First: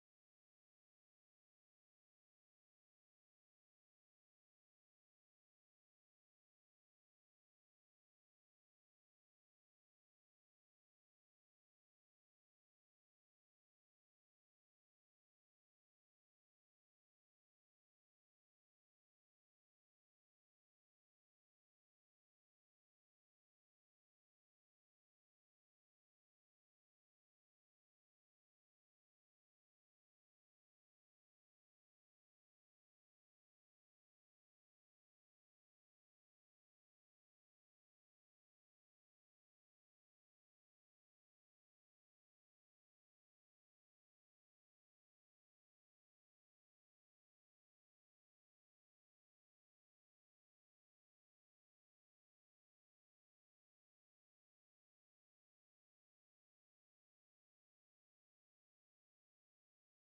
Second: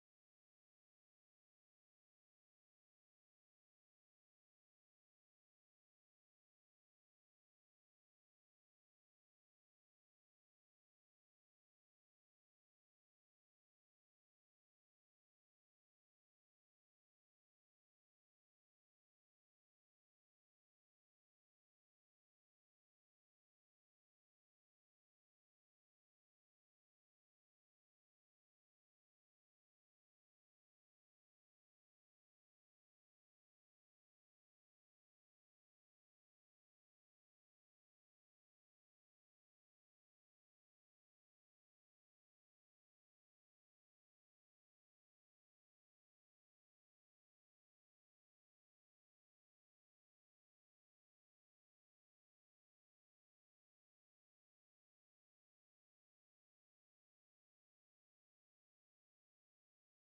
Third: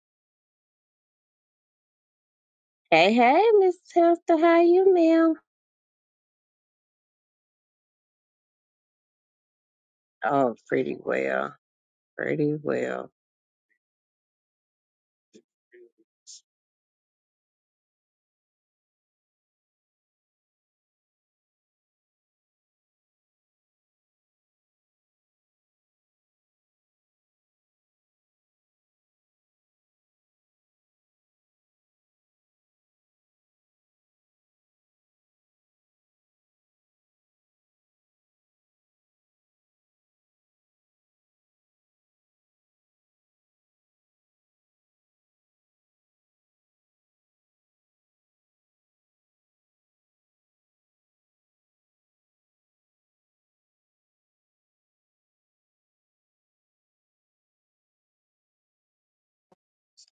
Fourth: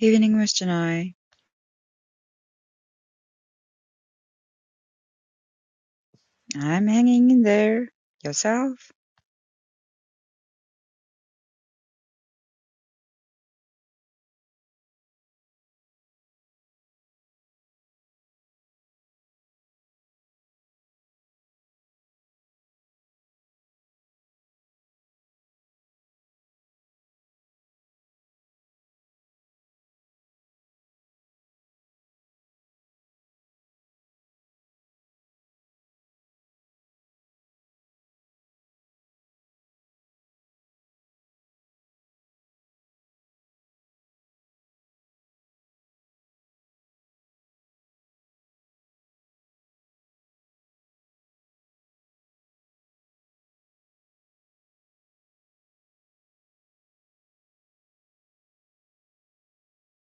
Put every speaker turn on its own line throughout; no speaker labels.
Evening, Mr. Nye.
Hey, hey, Miss Tester, how you, ma'am?
I'm hanging in there. Yourself?
Oh, pretty well, pretty well.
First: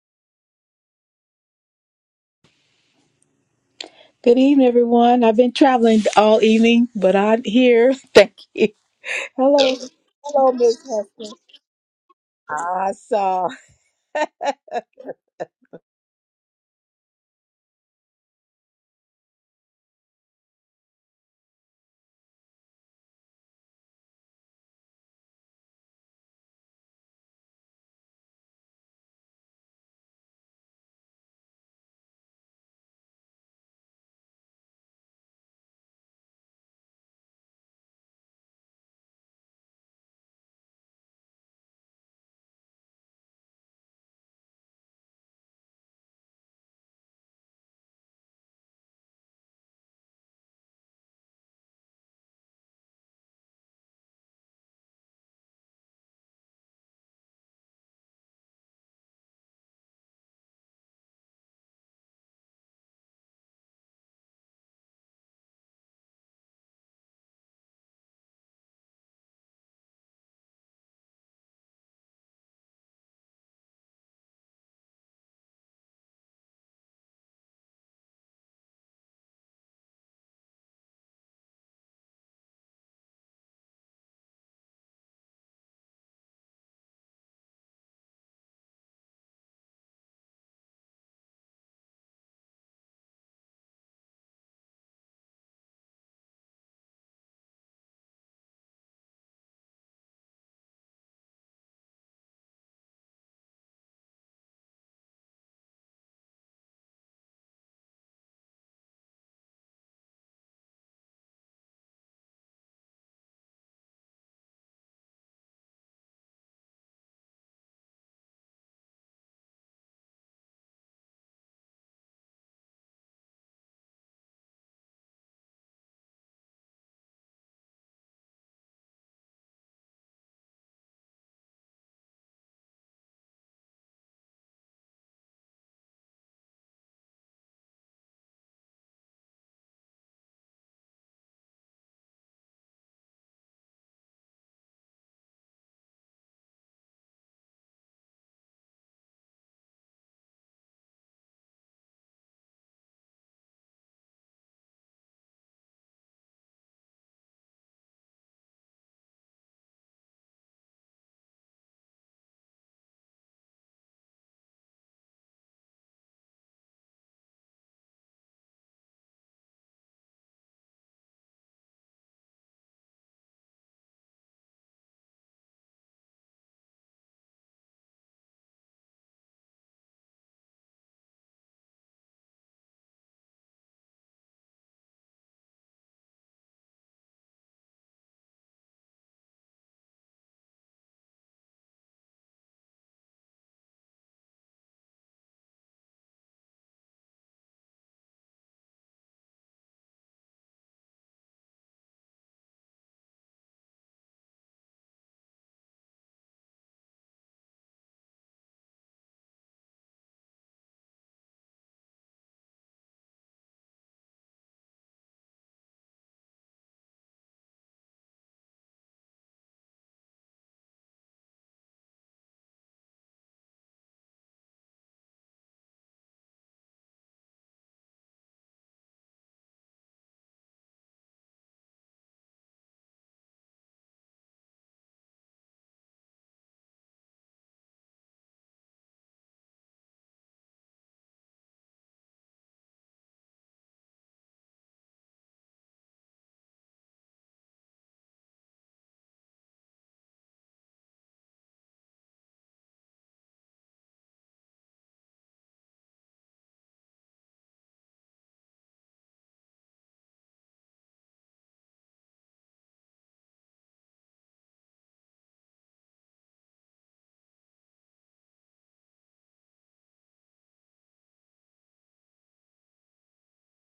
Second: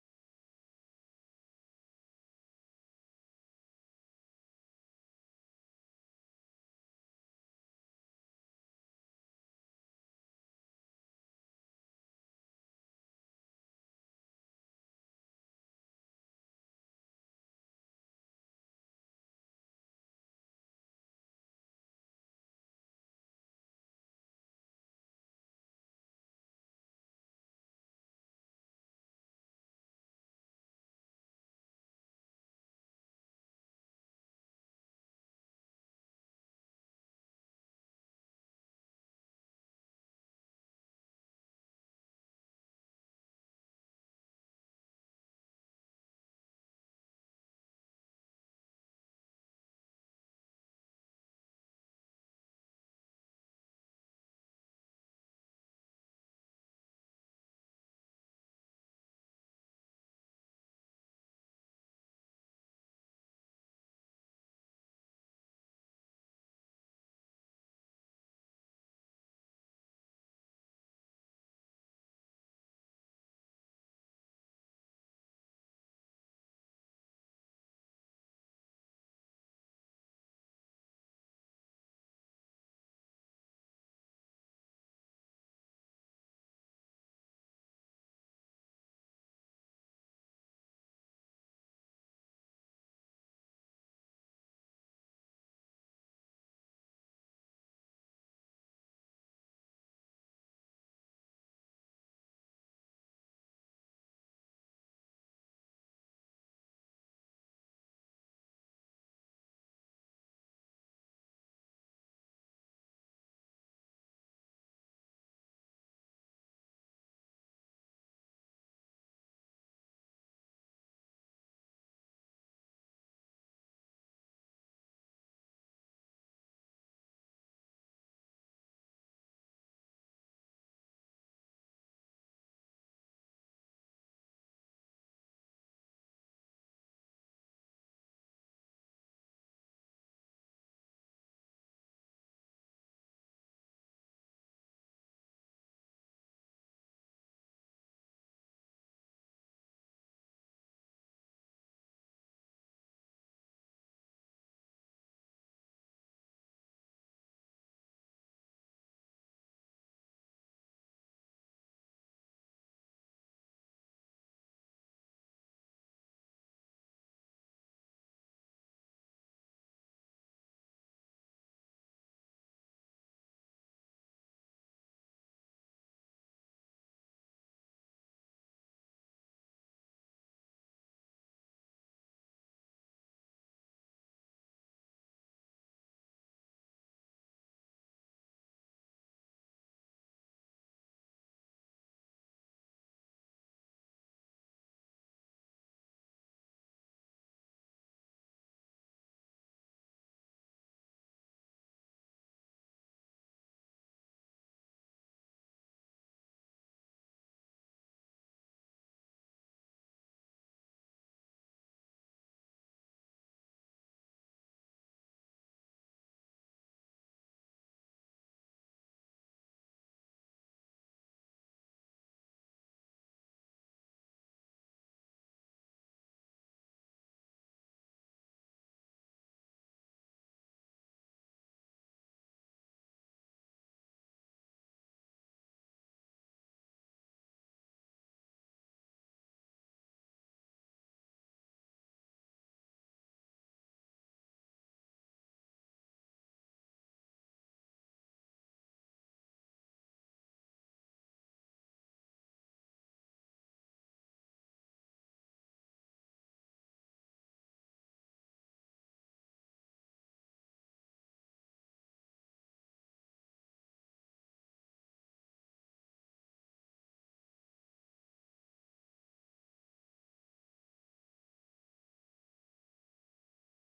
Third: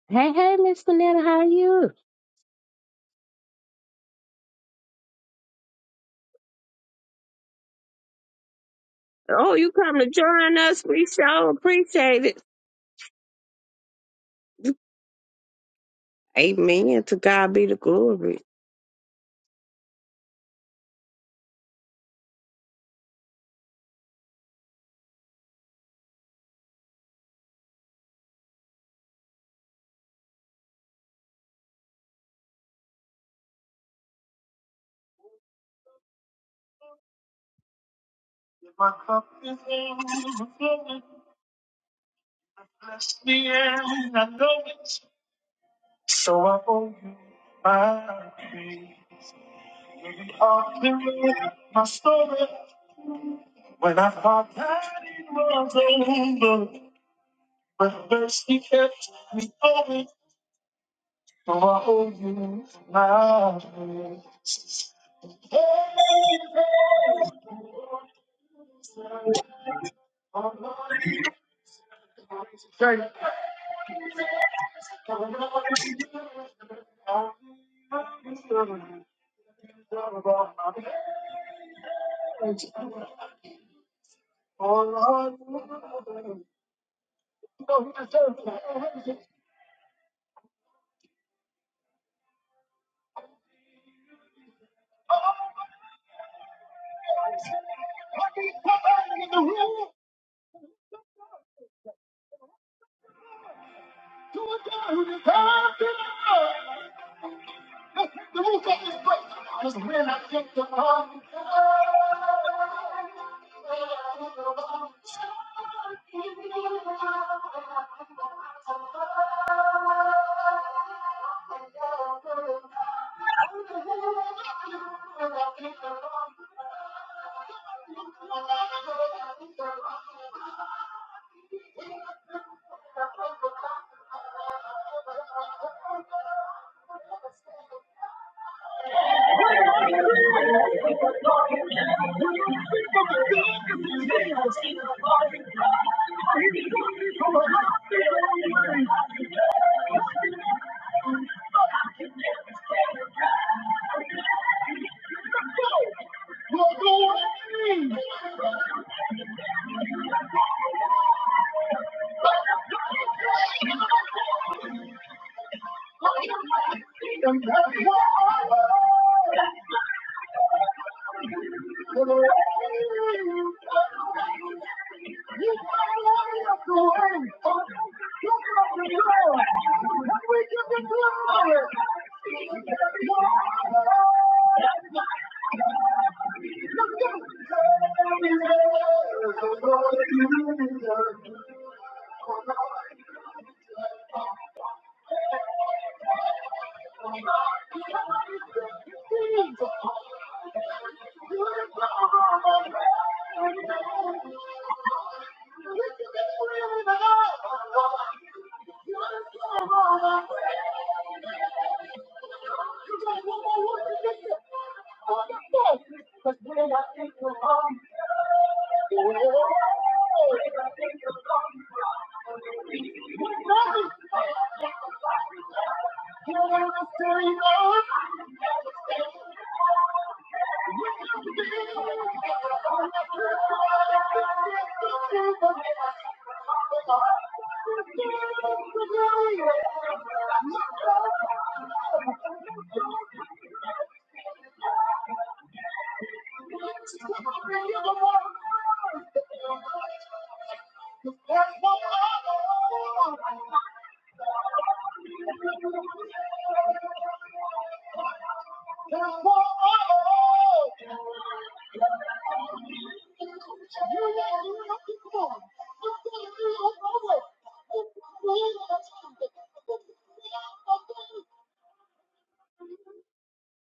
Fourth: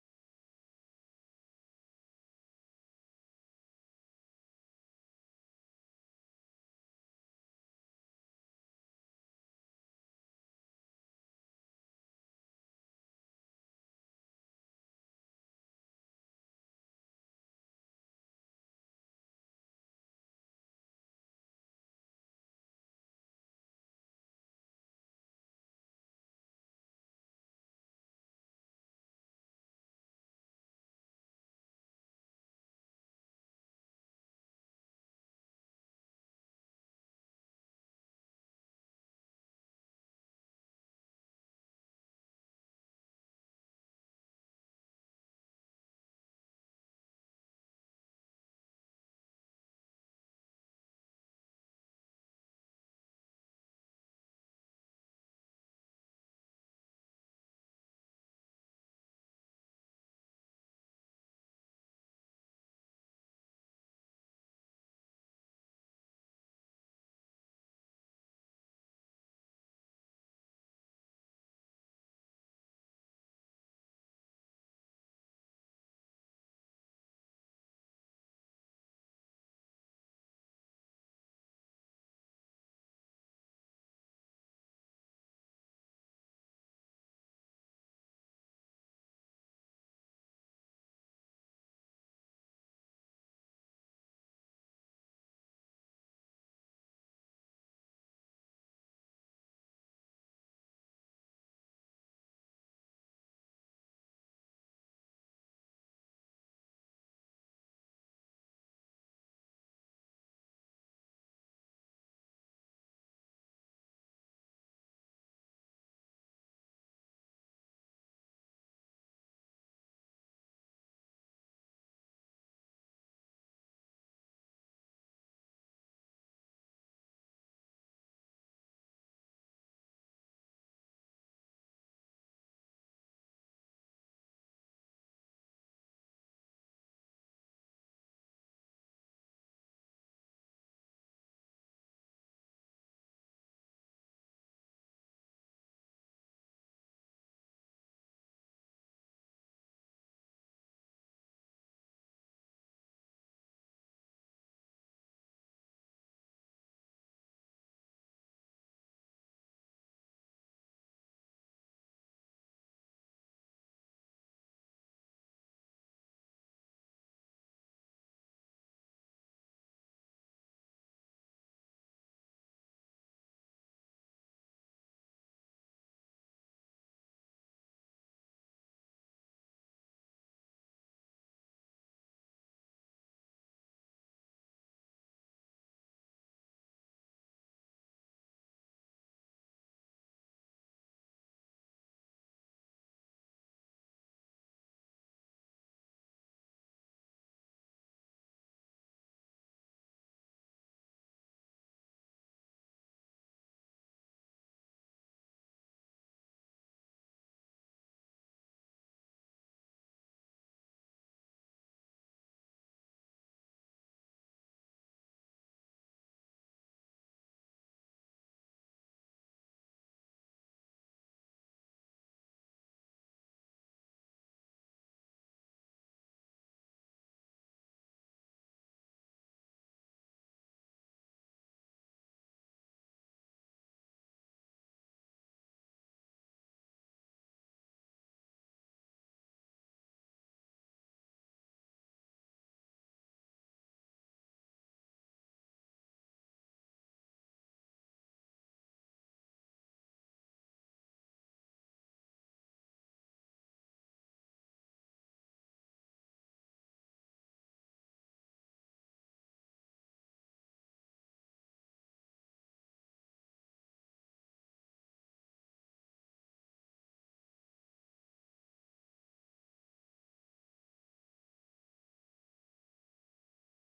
Hey, hey, Miss Vanetta, how you?
Good evening, everyone. I've been traveling all evening, but I'm here. Thank you.
Oh, you
Hello.
come to
Hello,
join
Miss
us? We
Hester.
sure appreciate
I saw.
it. Amen. To God be the glory.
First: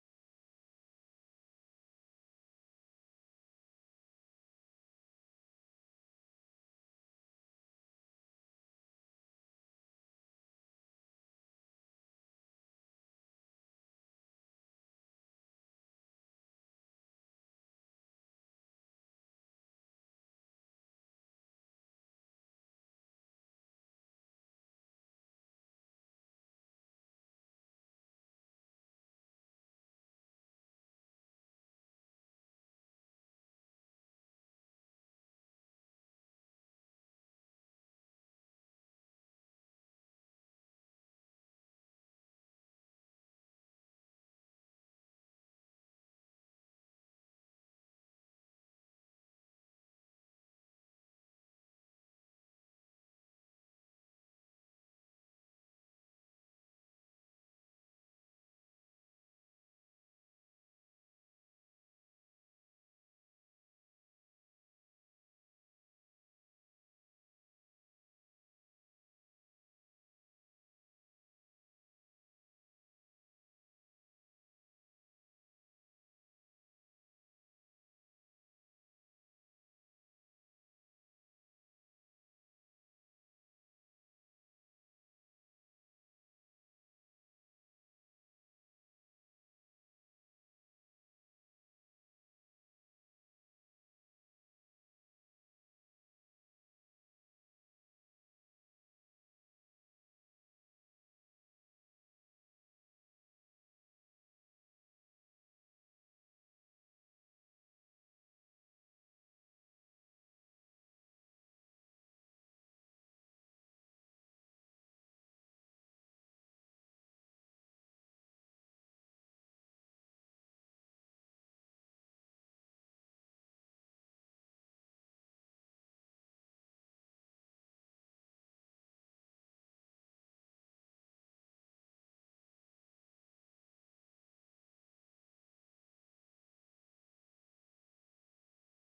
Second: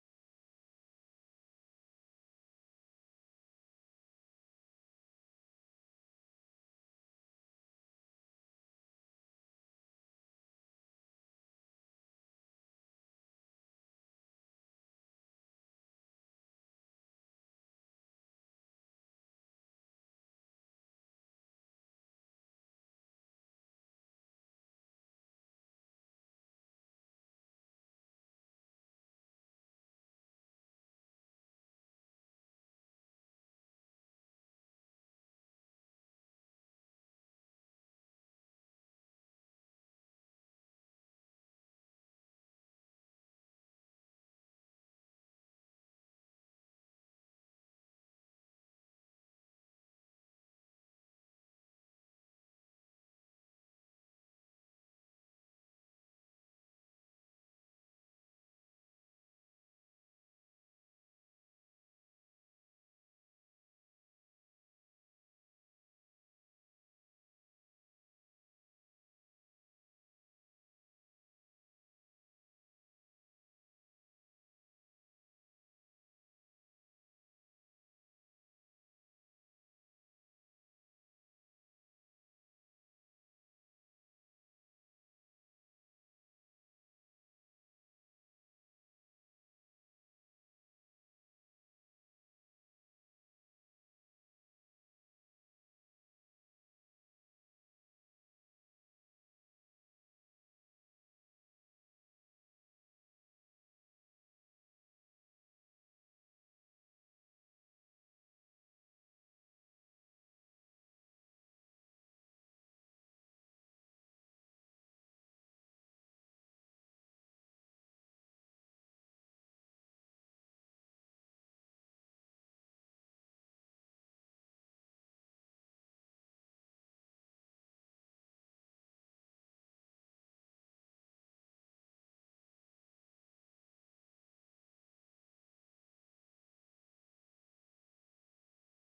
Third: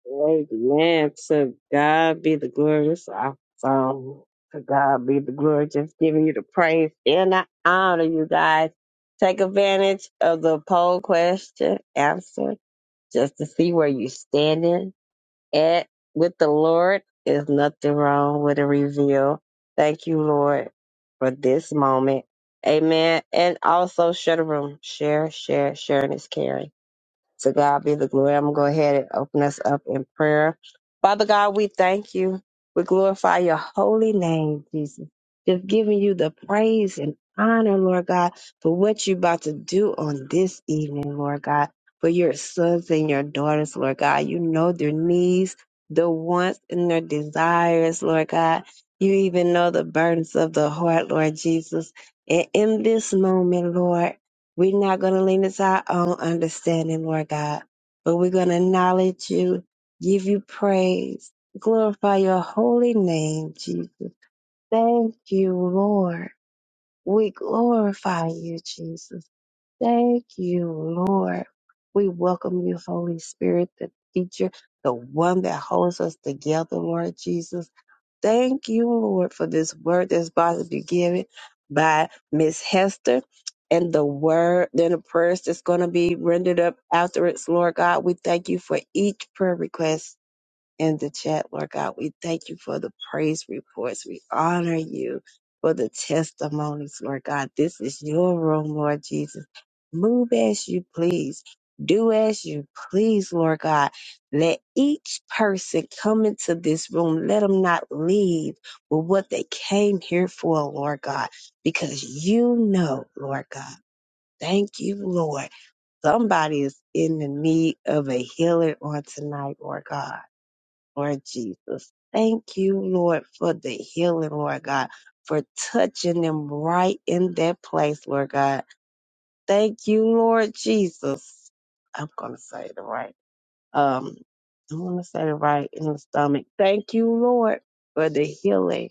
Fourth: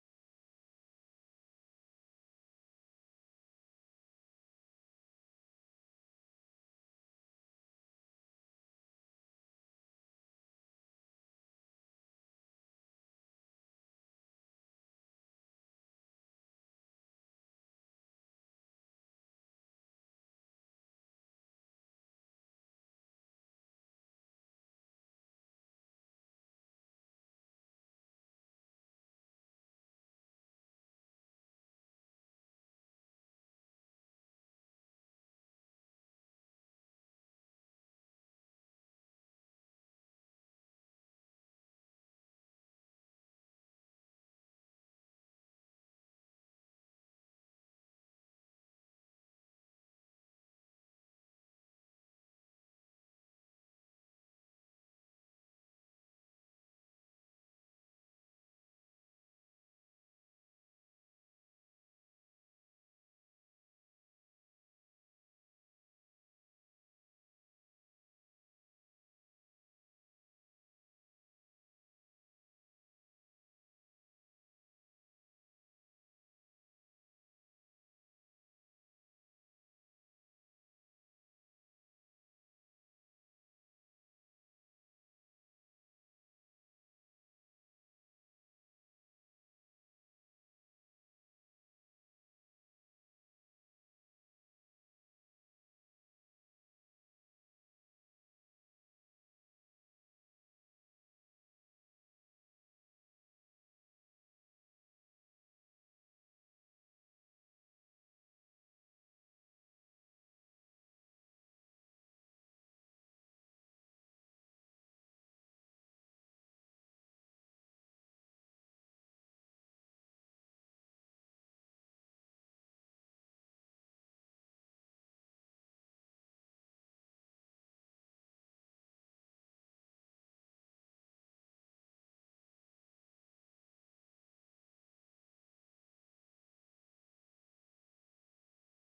Amen. To God be the glory. It's our song. To God be the glory. Just giving you the praise and the honor, you guys. Take advantage of the poll question answer just to see where you standing at with the Lord is nothing wrong with a reveal. Thank you, Lord, for this moment. Amen. And also share the room. Share, share, sharing is caring. To God be the glory. I'm going to go ahead and open us up in prayer. Father God, we thank you. We glorify your holy name, Jesus. Just giving you the praise and honor, Lord God, for what you're about to do on this evening, Lord God, for your sons and your daughters, Lord God. You know their needs, their wants, and their desires, Lord God. You even know the burdens of the heart, Lord Jesus. And in this moment, Lord, we're not going to lean into our own understanding, Lord God, but we're going to acknowledge you, give you praise, glorify your holy name, Jesus. Thank you, Lord. We glorify you, Jesus. Thank you, Lord. We welcome you, Holy Spirit, the teacher, the one that holds us together, Lord Jesus. Thank you, Lord, for this word that's about to be given by Miss Hester and the word, then the prayers that's going to be rendered up afterwards, Lord God. We thank you for each prayer request in the chat, Lord God. We thank you for the praise reports. We honor you for the testimonies, Lord God. This is your room, Lord Jesus. Move as you please. Do as you please, Lord God. Let each person come into this room. Let them not leave with what they came here for, Lord God, because you know, Lord God. Thank you, Lord. Somebody is in the need of a healer on tonight, Lord God. Lord Jesus. Thank you, Lord, for the healing, Lord God, for touching them right in that place, Lord God. Thank you, Lord Jesus. I'm going to say it right. Um, I'm going to say it right in the stomach. Thank you, Lord, for the healing.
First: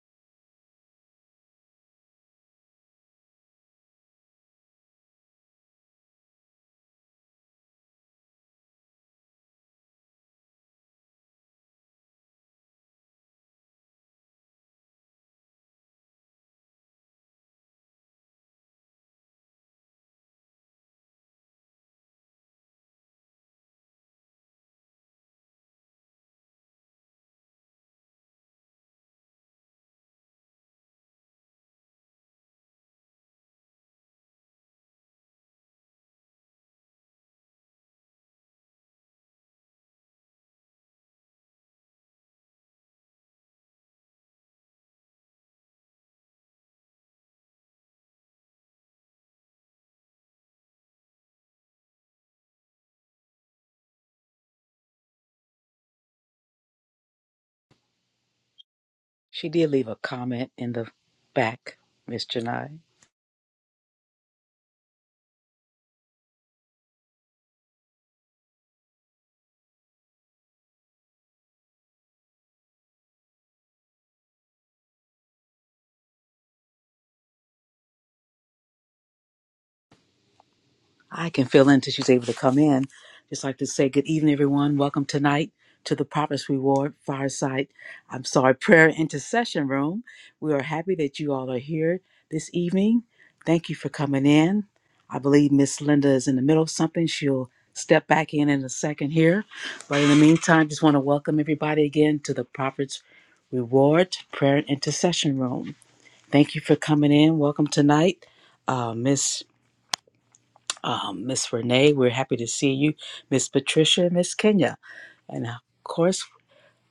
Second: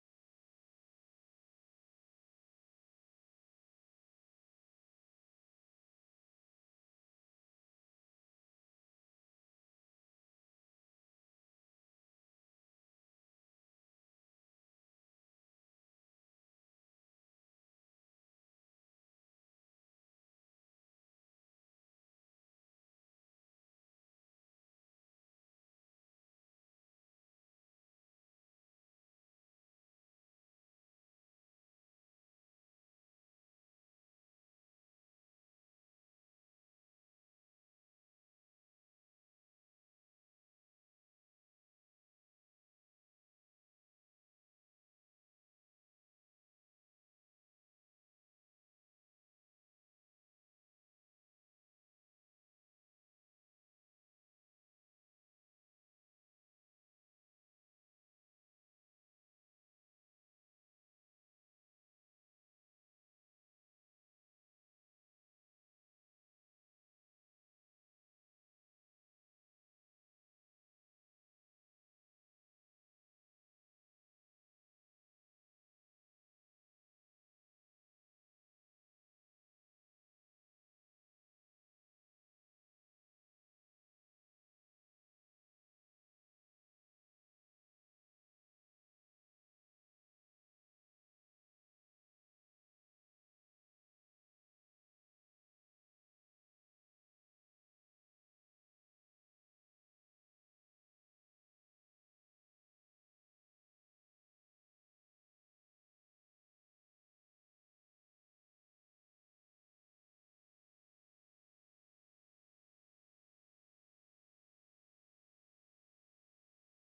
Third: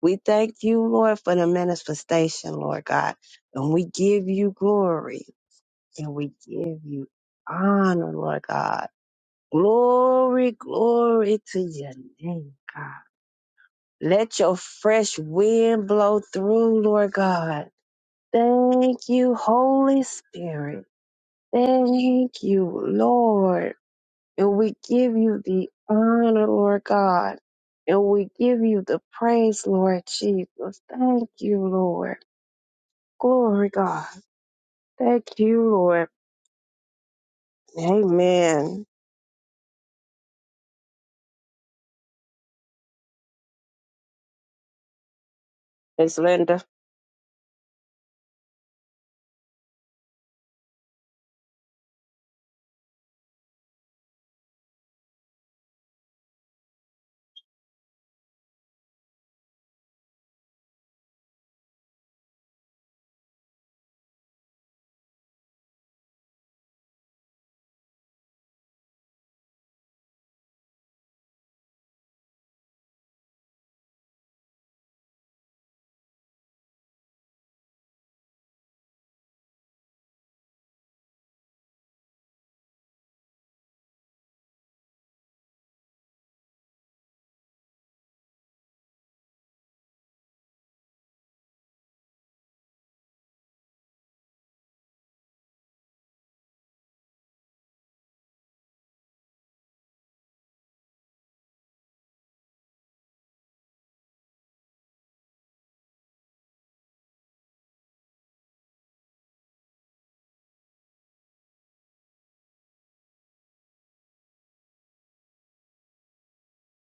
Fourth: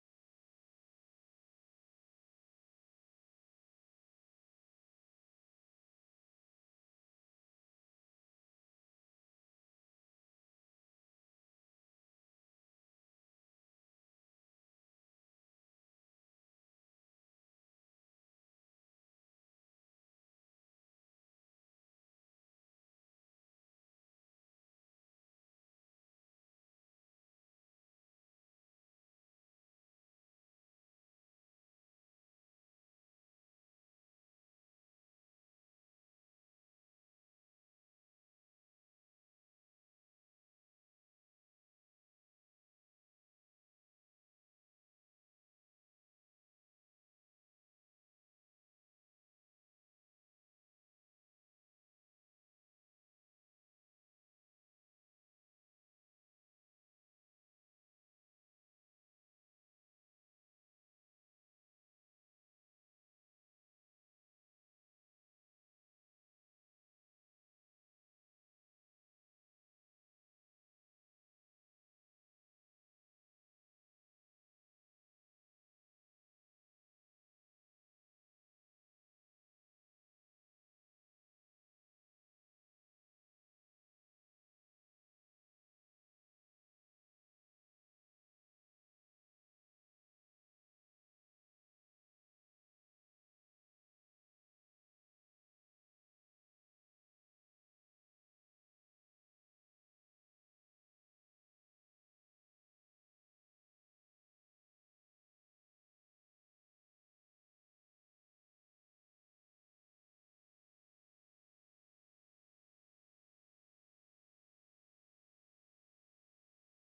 We thank you, Lord, for the manifestation, Lord God. And we give you glory and we give you honor, Lord God. Glory, glory to your name, God. Let your fresh wind blow through, Lord God. Thank you, Holy Spirit. Thank you, Lord. And we give you the honor, Lord God. And we give you the praise, Lord Jesus. Thank you, Lord. Glory, God. Thank you, Lord. Amen. It's Linda.
She did leave a comment in the back, Miss Janai. I can fill in until she's able to come in. Just like to say good evening, everyone. Welcome tonight to the Prophet's Reward Fireside. I'm sorry, prayer intercession room. We are happy that you all are here this evening. Thank you for coming in. I believe Miss Linda is in the middle of something. She'll step back in in a second here. But in the meantime, just want to welcome everybody again to the Prophet's Reward Prayer and Intercession Room. Thank you for coming in. Welcome tonight, uh, Miss um, Miss Renee. We're happy to see you, Miss Patricia, Miss Kenya, and of course,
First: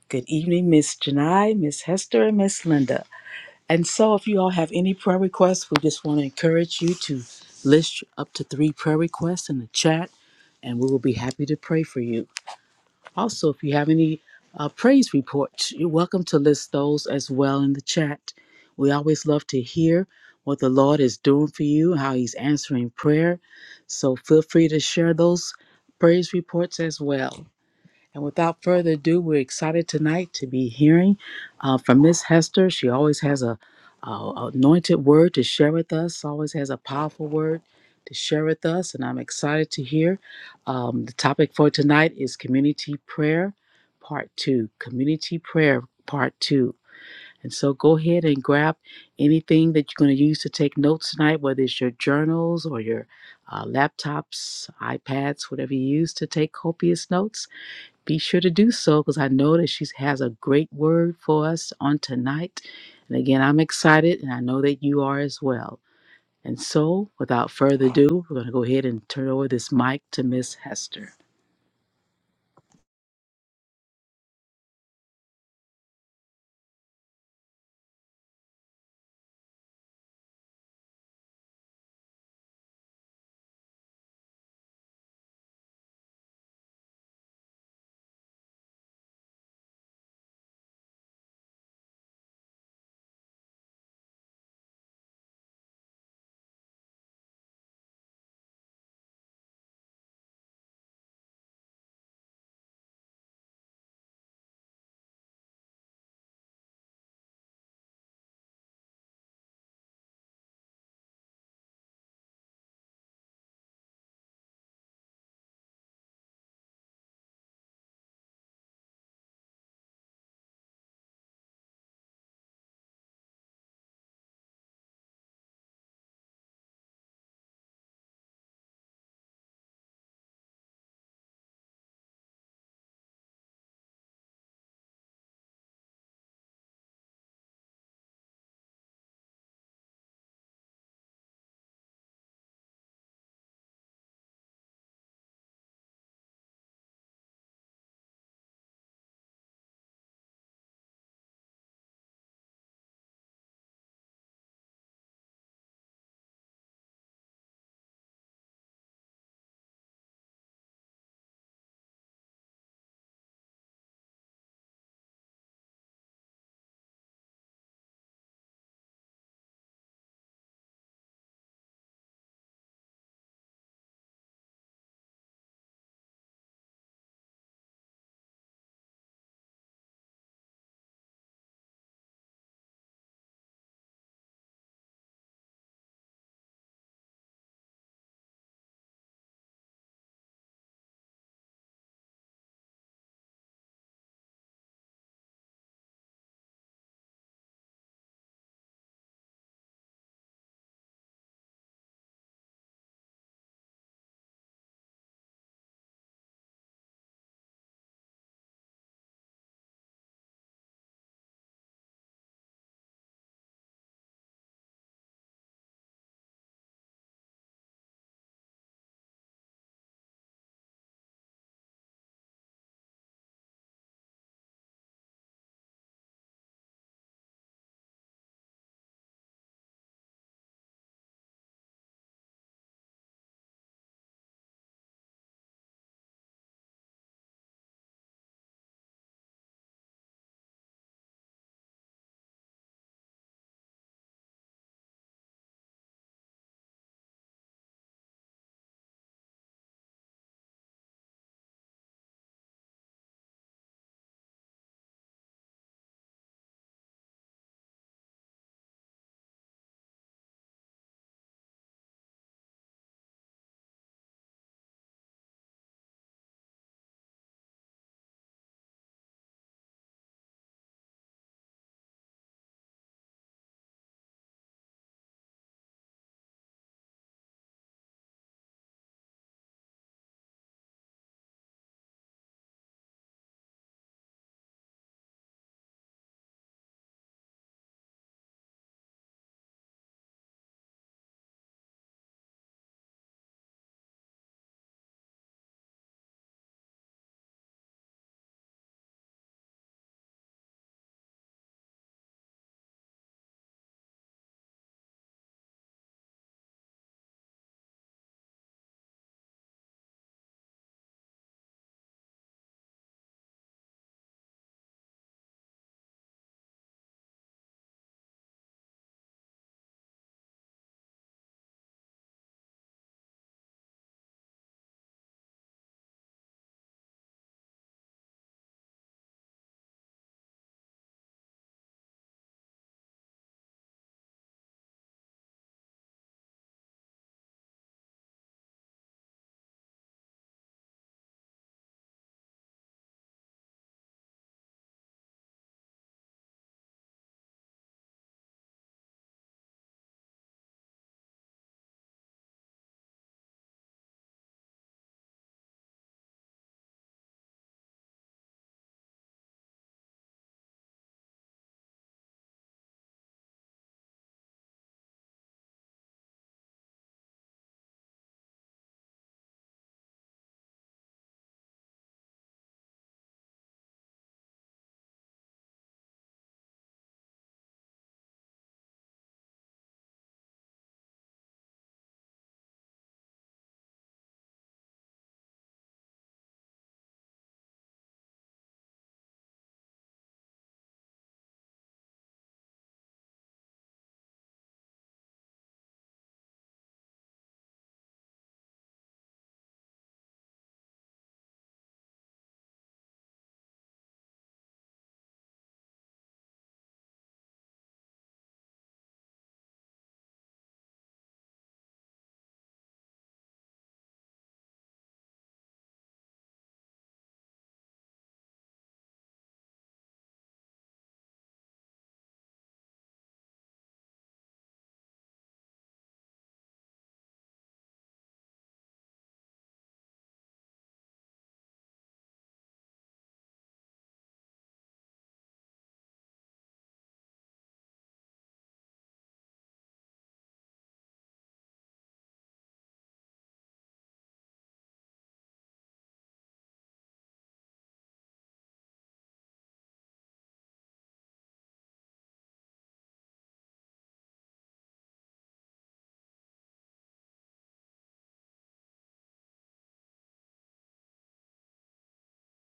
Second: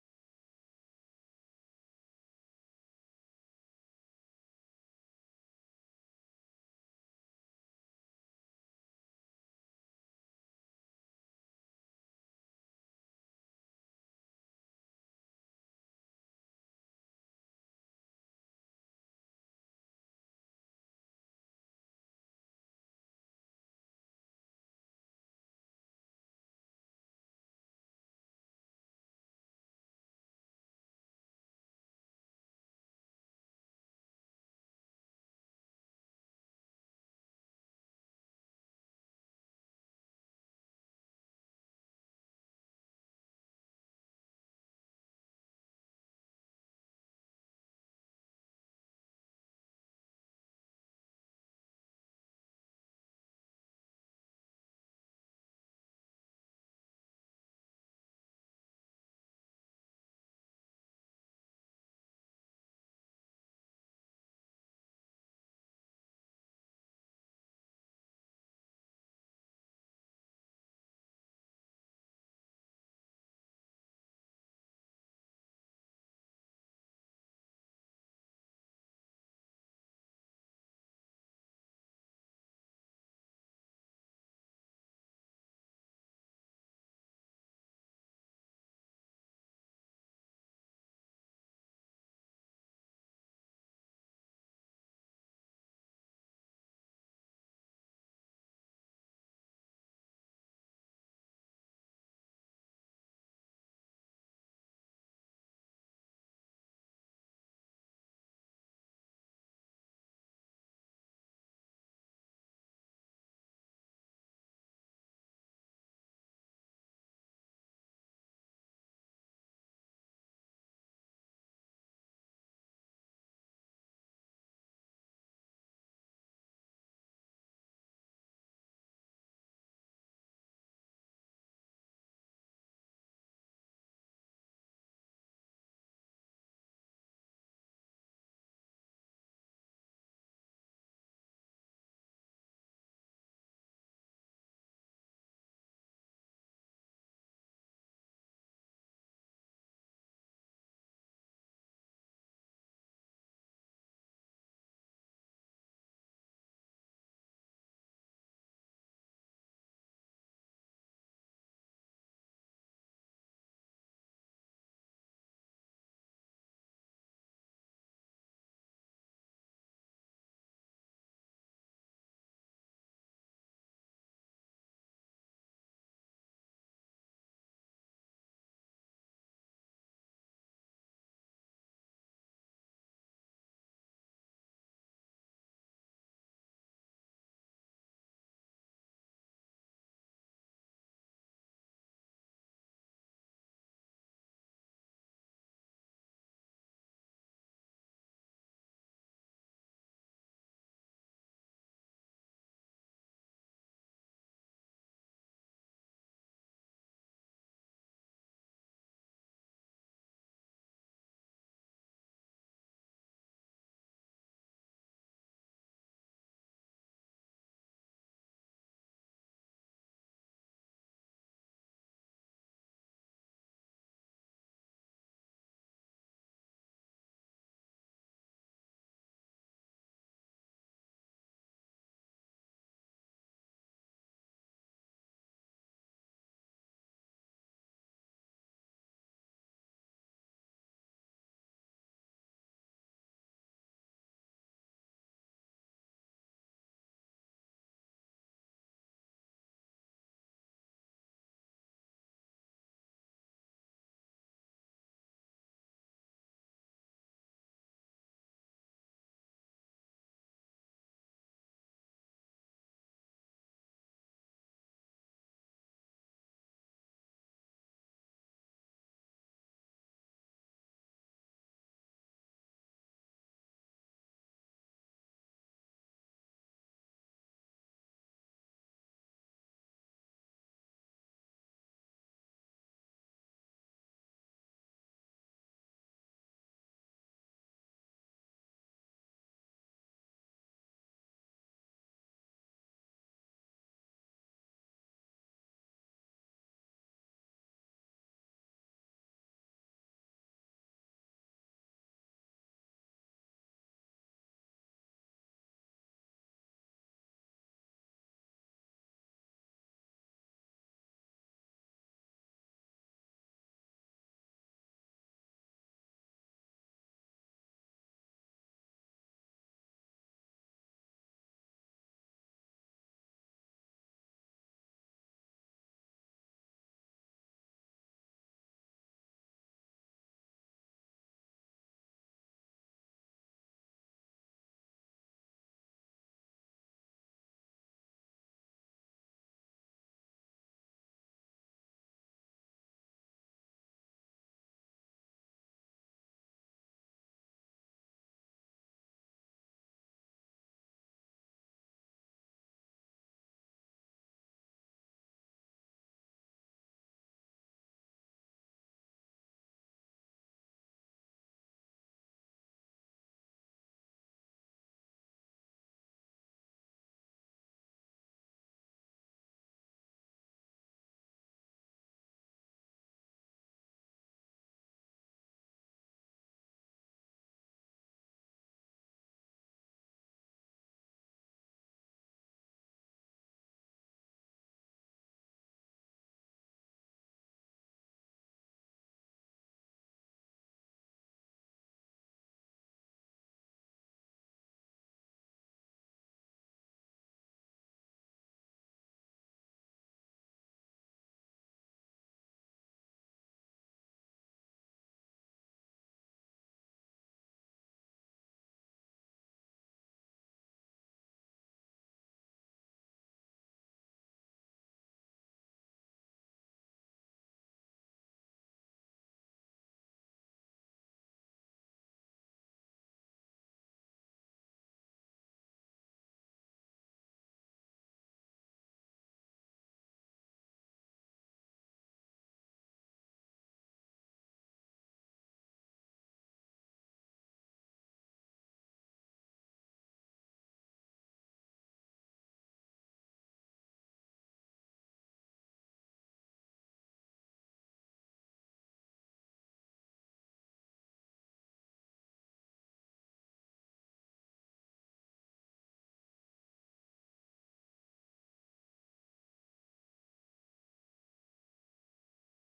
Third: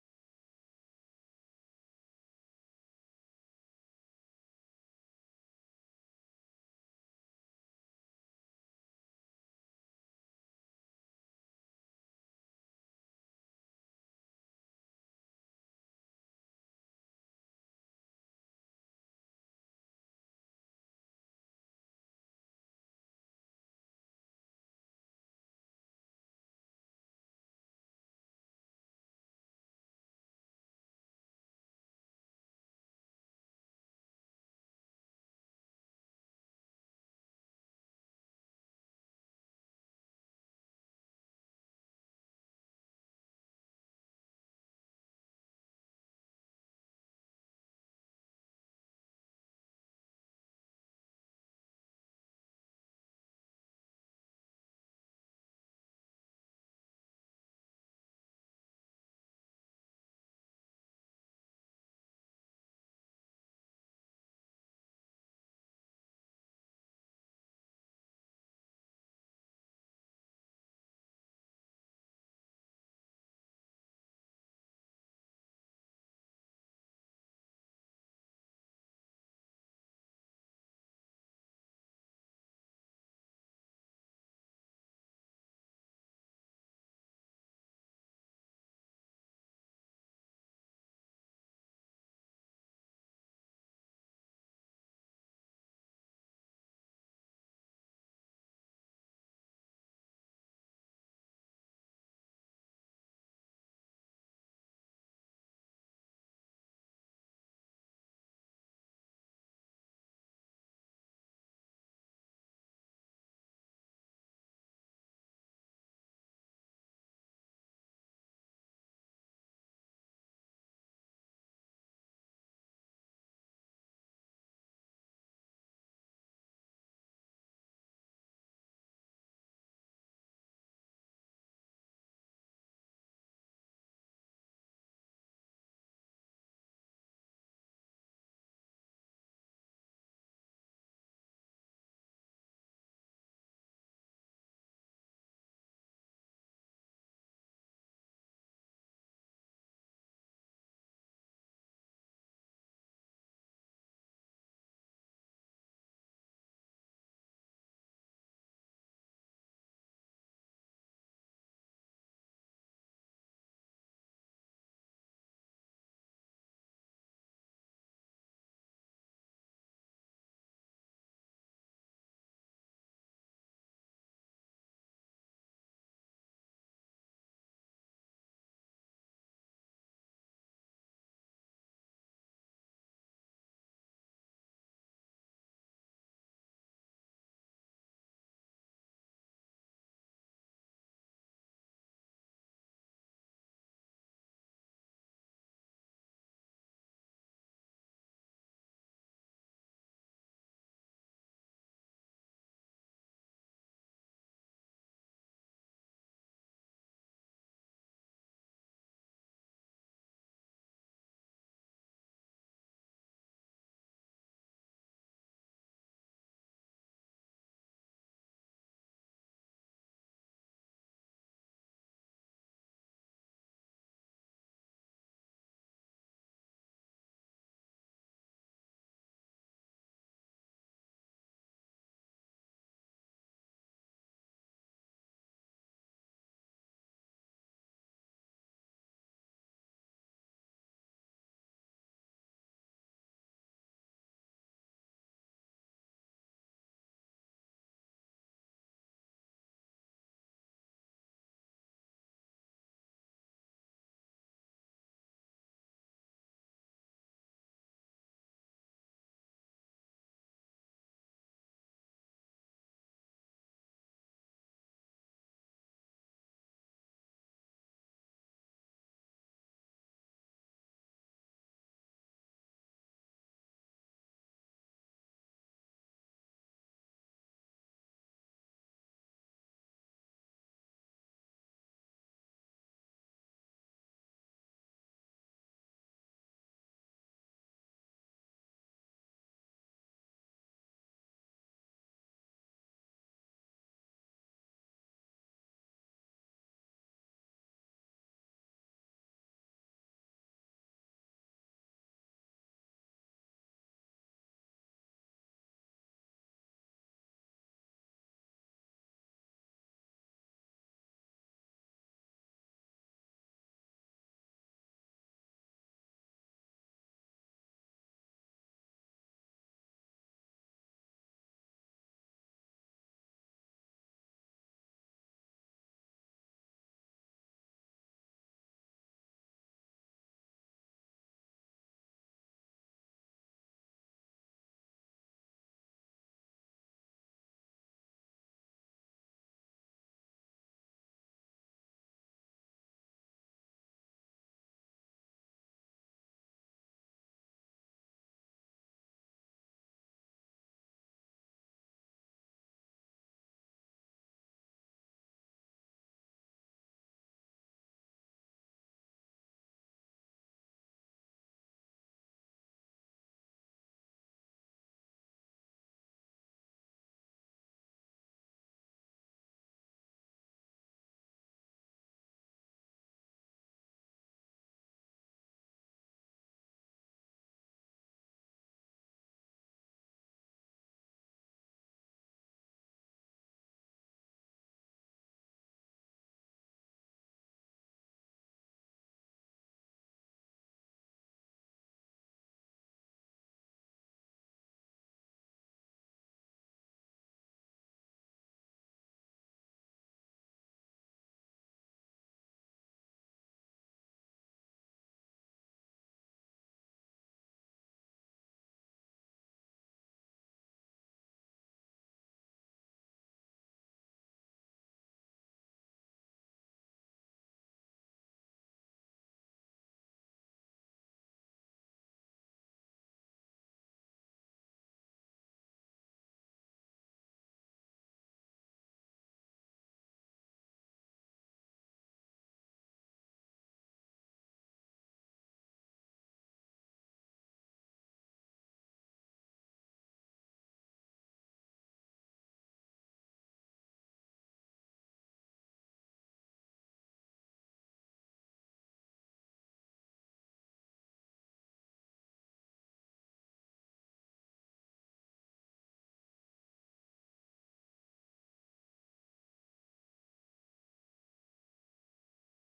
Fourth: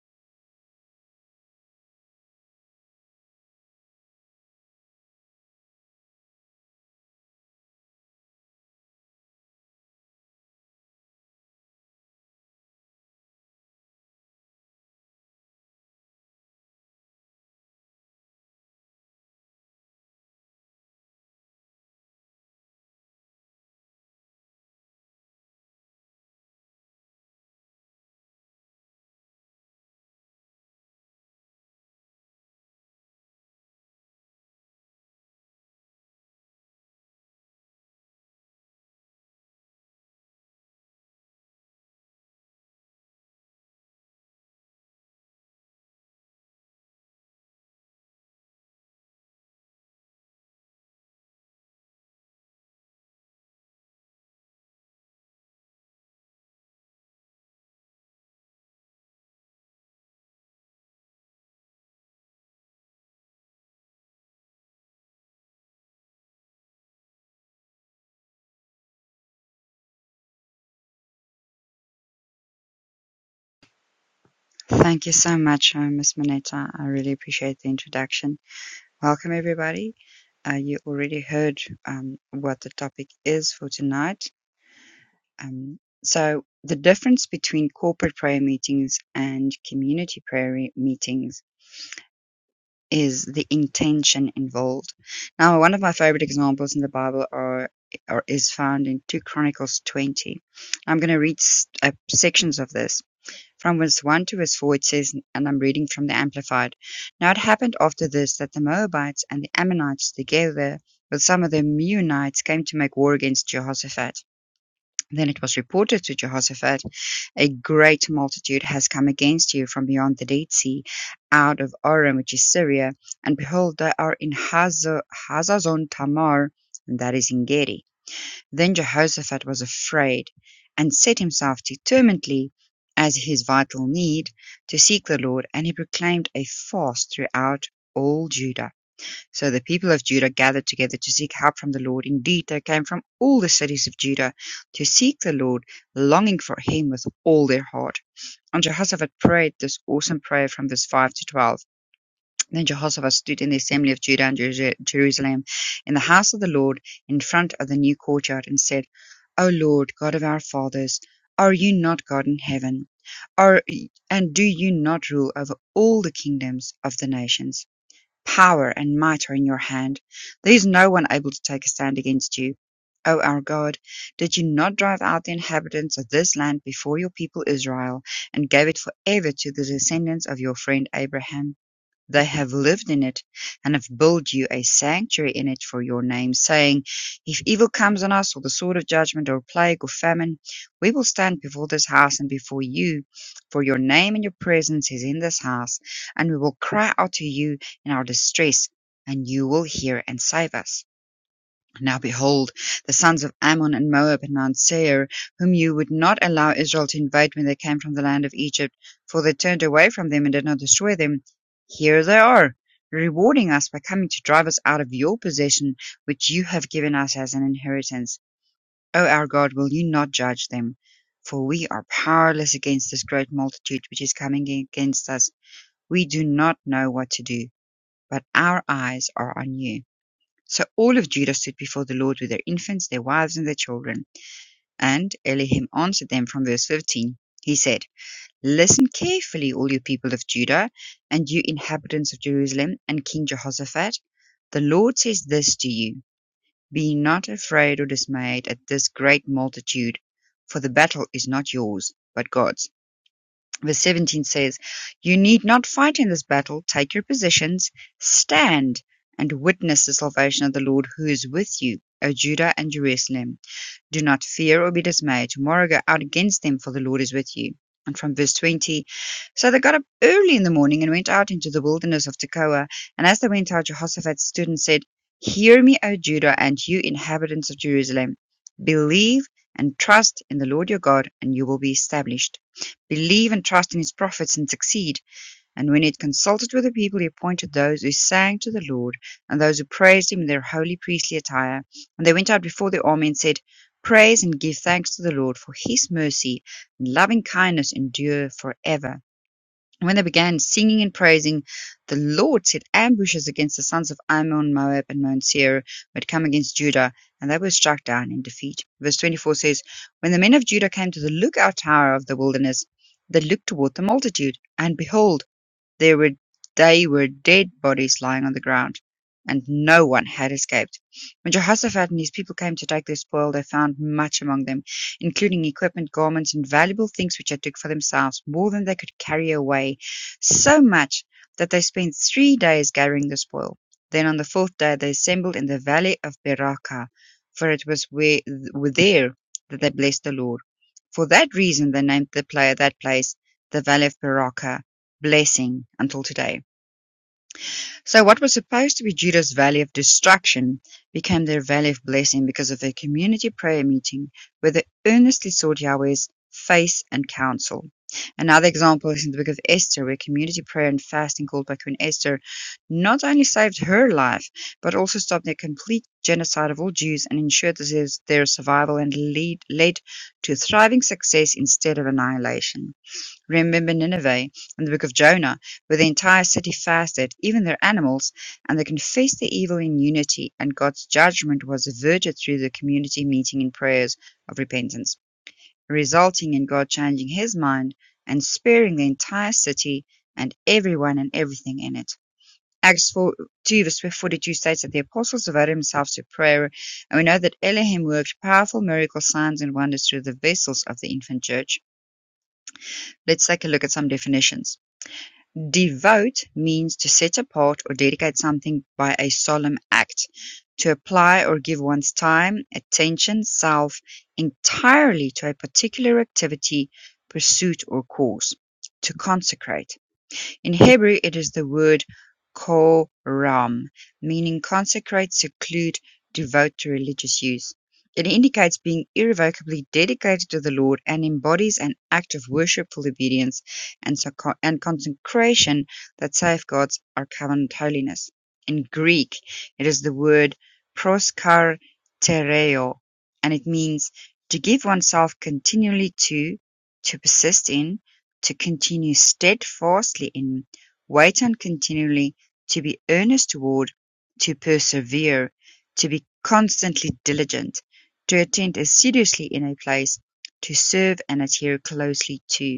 good evening, Miss Janai, Miss Hester, and Miss Linda. And so, if you all have any prayer requests, we just want to encourage you to list up to three prayer requests in the chat, and we will be happy to pray for you. Also, if you have any uh, praise reports, you're welcome to list those as well in the chat. We always love to hear what the Lord is doing for you, how He's answering prayer. So feel free to share those praise reports as well. And without further ado, we're excited tonight to be hearing uh, from Miss Hester. She always has a, a anointed word to share with us. Always has a powerful word to share with us, and I'm excited to hear. Um, the topic for tonight is community prayer, part two. Community prayer, part two. And so go ahead and grab anything that you're going to use to take notes tonight, whether it's your journals or your uh, laptops, iPads, whatever you use to take copious notes be sure to do so because I know that she has a great word for us on tonight. And again, I'm excited and I know that you are as well. And so, without further ado, we're going to go ahead and turn over this mic to Miss Hester.
Thank you so much, uh, Miss Moneta. I really appreciate the introduction. Welcome, everybody. Uh, you already heard um, what the topic is for tonight. Um, so, the difference between corporate prayer meetings and community prayer re- meetings is the intention involved. Now, one of my favorite examples in the Bible are, are is found in 2 Chronicles 20. I'm going to read s- uh, sections of this. from verse one to verse four, it says, and I'm reading from the Amplified. Now it happened after this that the Moabites and the Ammonites, together with some of the Meunites, came to make war against Jehoshaphat. Then it was reported to Jehoshaphat, A great multitude has come against you from beyond the Dead Sea, out of Aram, which is Syria, and behold, they are in Hazazon Tamar, and that is in Gedi. Then Jehoshaphat was afraid, and set himself determinedly, as his vital need, to seek the Lord, and he proclaimed a fast throughout all Judah. So the people of Judah gathered together to seek help from the Lord. Indeed, they came from all the cities of Judah to seek the Lord, longing for him with all their heart. And Jehoshaphat prayed this awesome prayer from verse 5 to 12. Then Jehoshaphat stood in the assembly of Judah and Jeru- Jerusalem, in the house of the Lord, in front of the new courtyard, and said, O Lord, God of our fathers, are you not God in heaven? Are, and do you not rule over all the kingdoms of the nations? Power and might are in your hand. There is no one able to take a stand against you. O our God, did you not drive out the inhabitants of this land before your people Israel, and gave it forever to the descendants of your friend Abraham? They have lived in it, and have built you a sanctuary in it for your name, saying, If evil comes on us, or the sword of judgment, or plague, or famine, we will stand before this house and before you, for your name and your presence is in this house, and we will cry out to you in our distress, and you will hear and save us. Now behold, the sons of Ammon and Moab and Mount Seir, whom you would not allow Israel to invade when they came from the land of Egypt, for they turned away from them and did not destroy them, here they are, rewarding us by coming to drive us out of your possession, which you have given us as an inheritance. O our God, will you not judge them? For we are powerless against this great multitude which is coming against us. We do not know what to do, but our eyes are on you. So all of Judah stood before the LORD with their infants, their wives, and their children. And Elohim answered them from verse 15. He said, Listen carefully, all you people of Judah, and you inhabitants of Jerusalem, and King Jehoshaphat. The Lord says this to you Be not afraid or dismayed at this great multitude, for the battle is not yours, but God's. Verse 17 says, You need not fight in this battle. Take your positions, stand, and witness the salvation of the Lord who is with you, O Judah and Jerusalem. Do not fear or be dismayed. Tomorrow go out against them, for the Lord is with you. And from verse 20, so they got up early in the morning and went out into the wilderness of Tekoa. And as they went out, Jehoshaphat stood and said, Hear me, O Judah, and you inhabitants of Jerusalem. Believe and trust in the Lord your God, and you will be established. Believe and trust in his prophets and succeed. And when he had consulted with the people, he appointed those who sang to the Lord and those who praised him in their holy priestly attire. And they went out before the army and said, Praise and give thanks to the Lord, for his mercy and loving kindness endure forever. And when they began singing and praising, the Lord set ambushes against the sons of Ammon, Moab, and Mount Seir, who had come against Judah, and they were struck down in defeat. Verse 24 says, When the men of Judah came to the lookout tower of the wilderness, they looked toward the multitude, and behold, there were, They were dead bodies lying on the ground, and no one had escaped. When Jehoshaphat and his people came to take their spoil, they found much among them, including equipment, garments, and valuable things which they took for themselves, more than they could carry away, so much that they spent three days gathering the spoil. Then on the fourth day they assembled in the valley of Beraka, for it was where, there that they blessed the Lord. For that reason they named the player that place the Valley of Beraka blessing until today. So what was supposed to be Judah's valley of destruction became their valley of blessing because of their community prayer meeting where they earnestly sought Yahweh's face and counsel. Another example is in the book of Esther where community prayer and fasting called by Queen Esther not only saved her life but also stopped the complete genocide of all Jews and ensured their survival and lead, led to thriving success instead of annihilation. Remember Nineveh and the book of Jonah, where the entire city fasted, even their animals, and they confessed their evil in unity, and God's judgment was averted through the community meeting in prayers of repentance, resulting in God changing his mind and sparing the entire city and everyone and everything in it. Acts 4, 2 verse 42 states that the apostles devoted themselves to prayer, and we know that Elohim worked powerful miracle signs and wonders through the vessels of the infant church. Let's take a look at some definitions. "Devote" means to set apart or dedicate something by a solemn act, to apply or give one's time, attention, self entirely to a particular activity, pursuit or cause; to consecrate. In Hebrew it is the word "koram", meaning consecrate, seclude, devote to religious use. It indicates being irrevocably dedicated to the Lord and embodies an act of worshipful obedience and, and consecration that safeguards our covenant holiness. In Greek, it is the word proskartereo, and it means to give oneself continually to, to persist in, to continue steadfastly in, wait on continually, to be earnest toward, to persevere, to be constantly diligent, to attend assiduously in a place, to serve and adhere closely to.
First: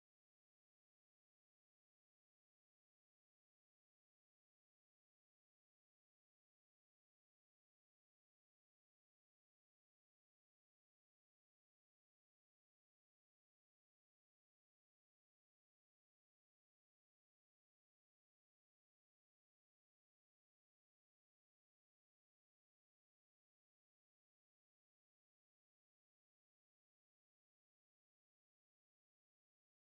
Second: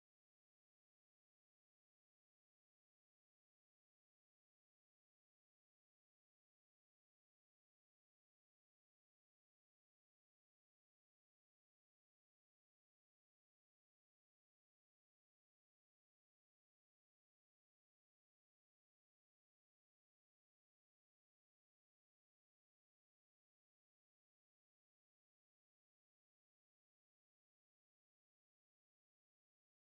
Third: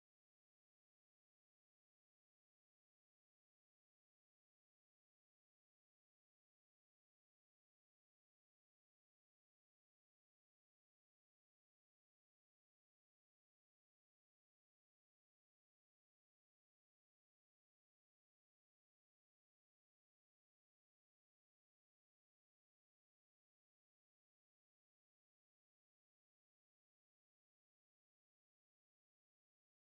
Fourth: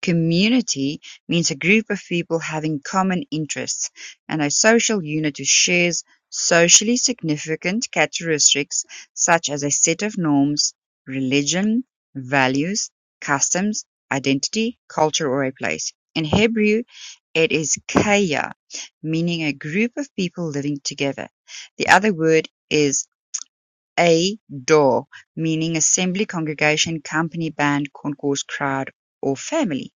Community means a group of people having common interests, and a social unit who shares socially significant characteristics such as a set of norms, religion, values, customs, identity, culture, or a place. In Hebrew, it is kaya, meaning a group of people living together. The other word is a dor, meaning assembly, congregation, company, band, concourse, crowd, or family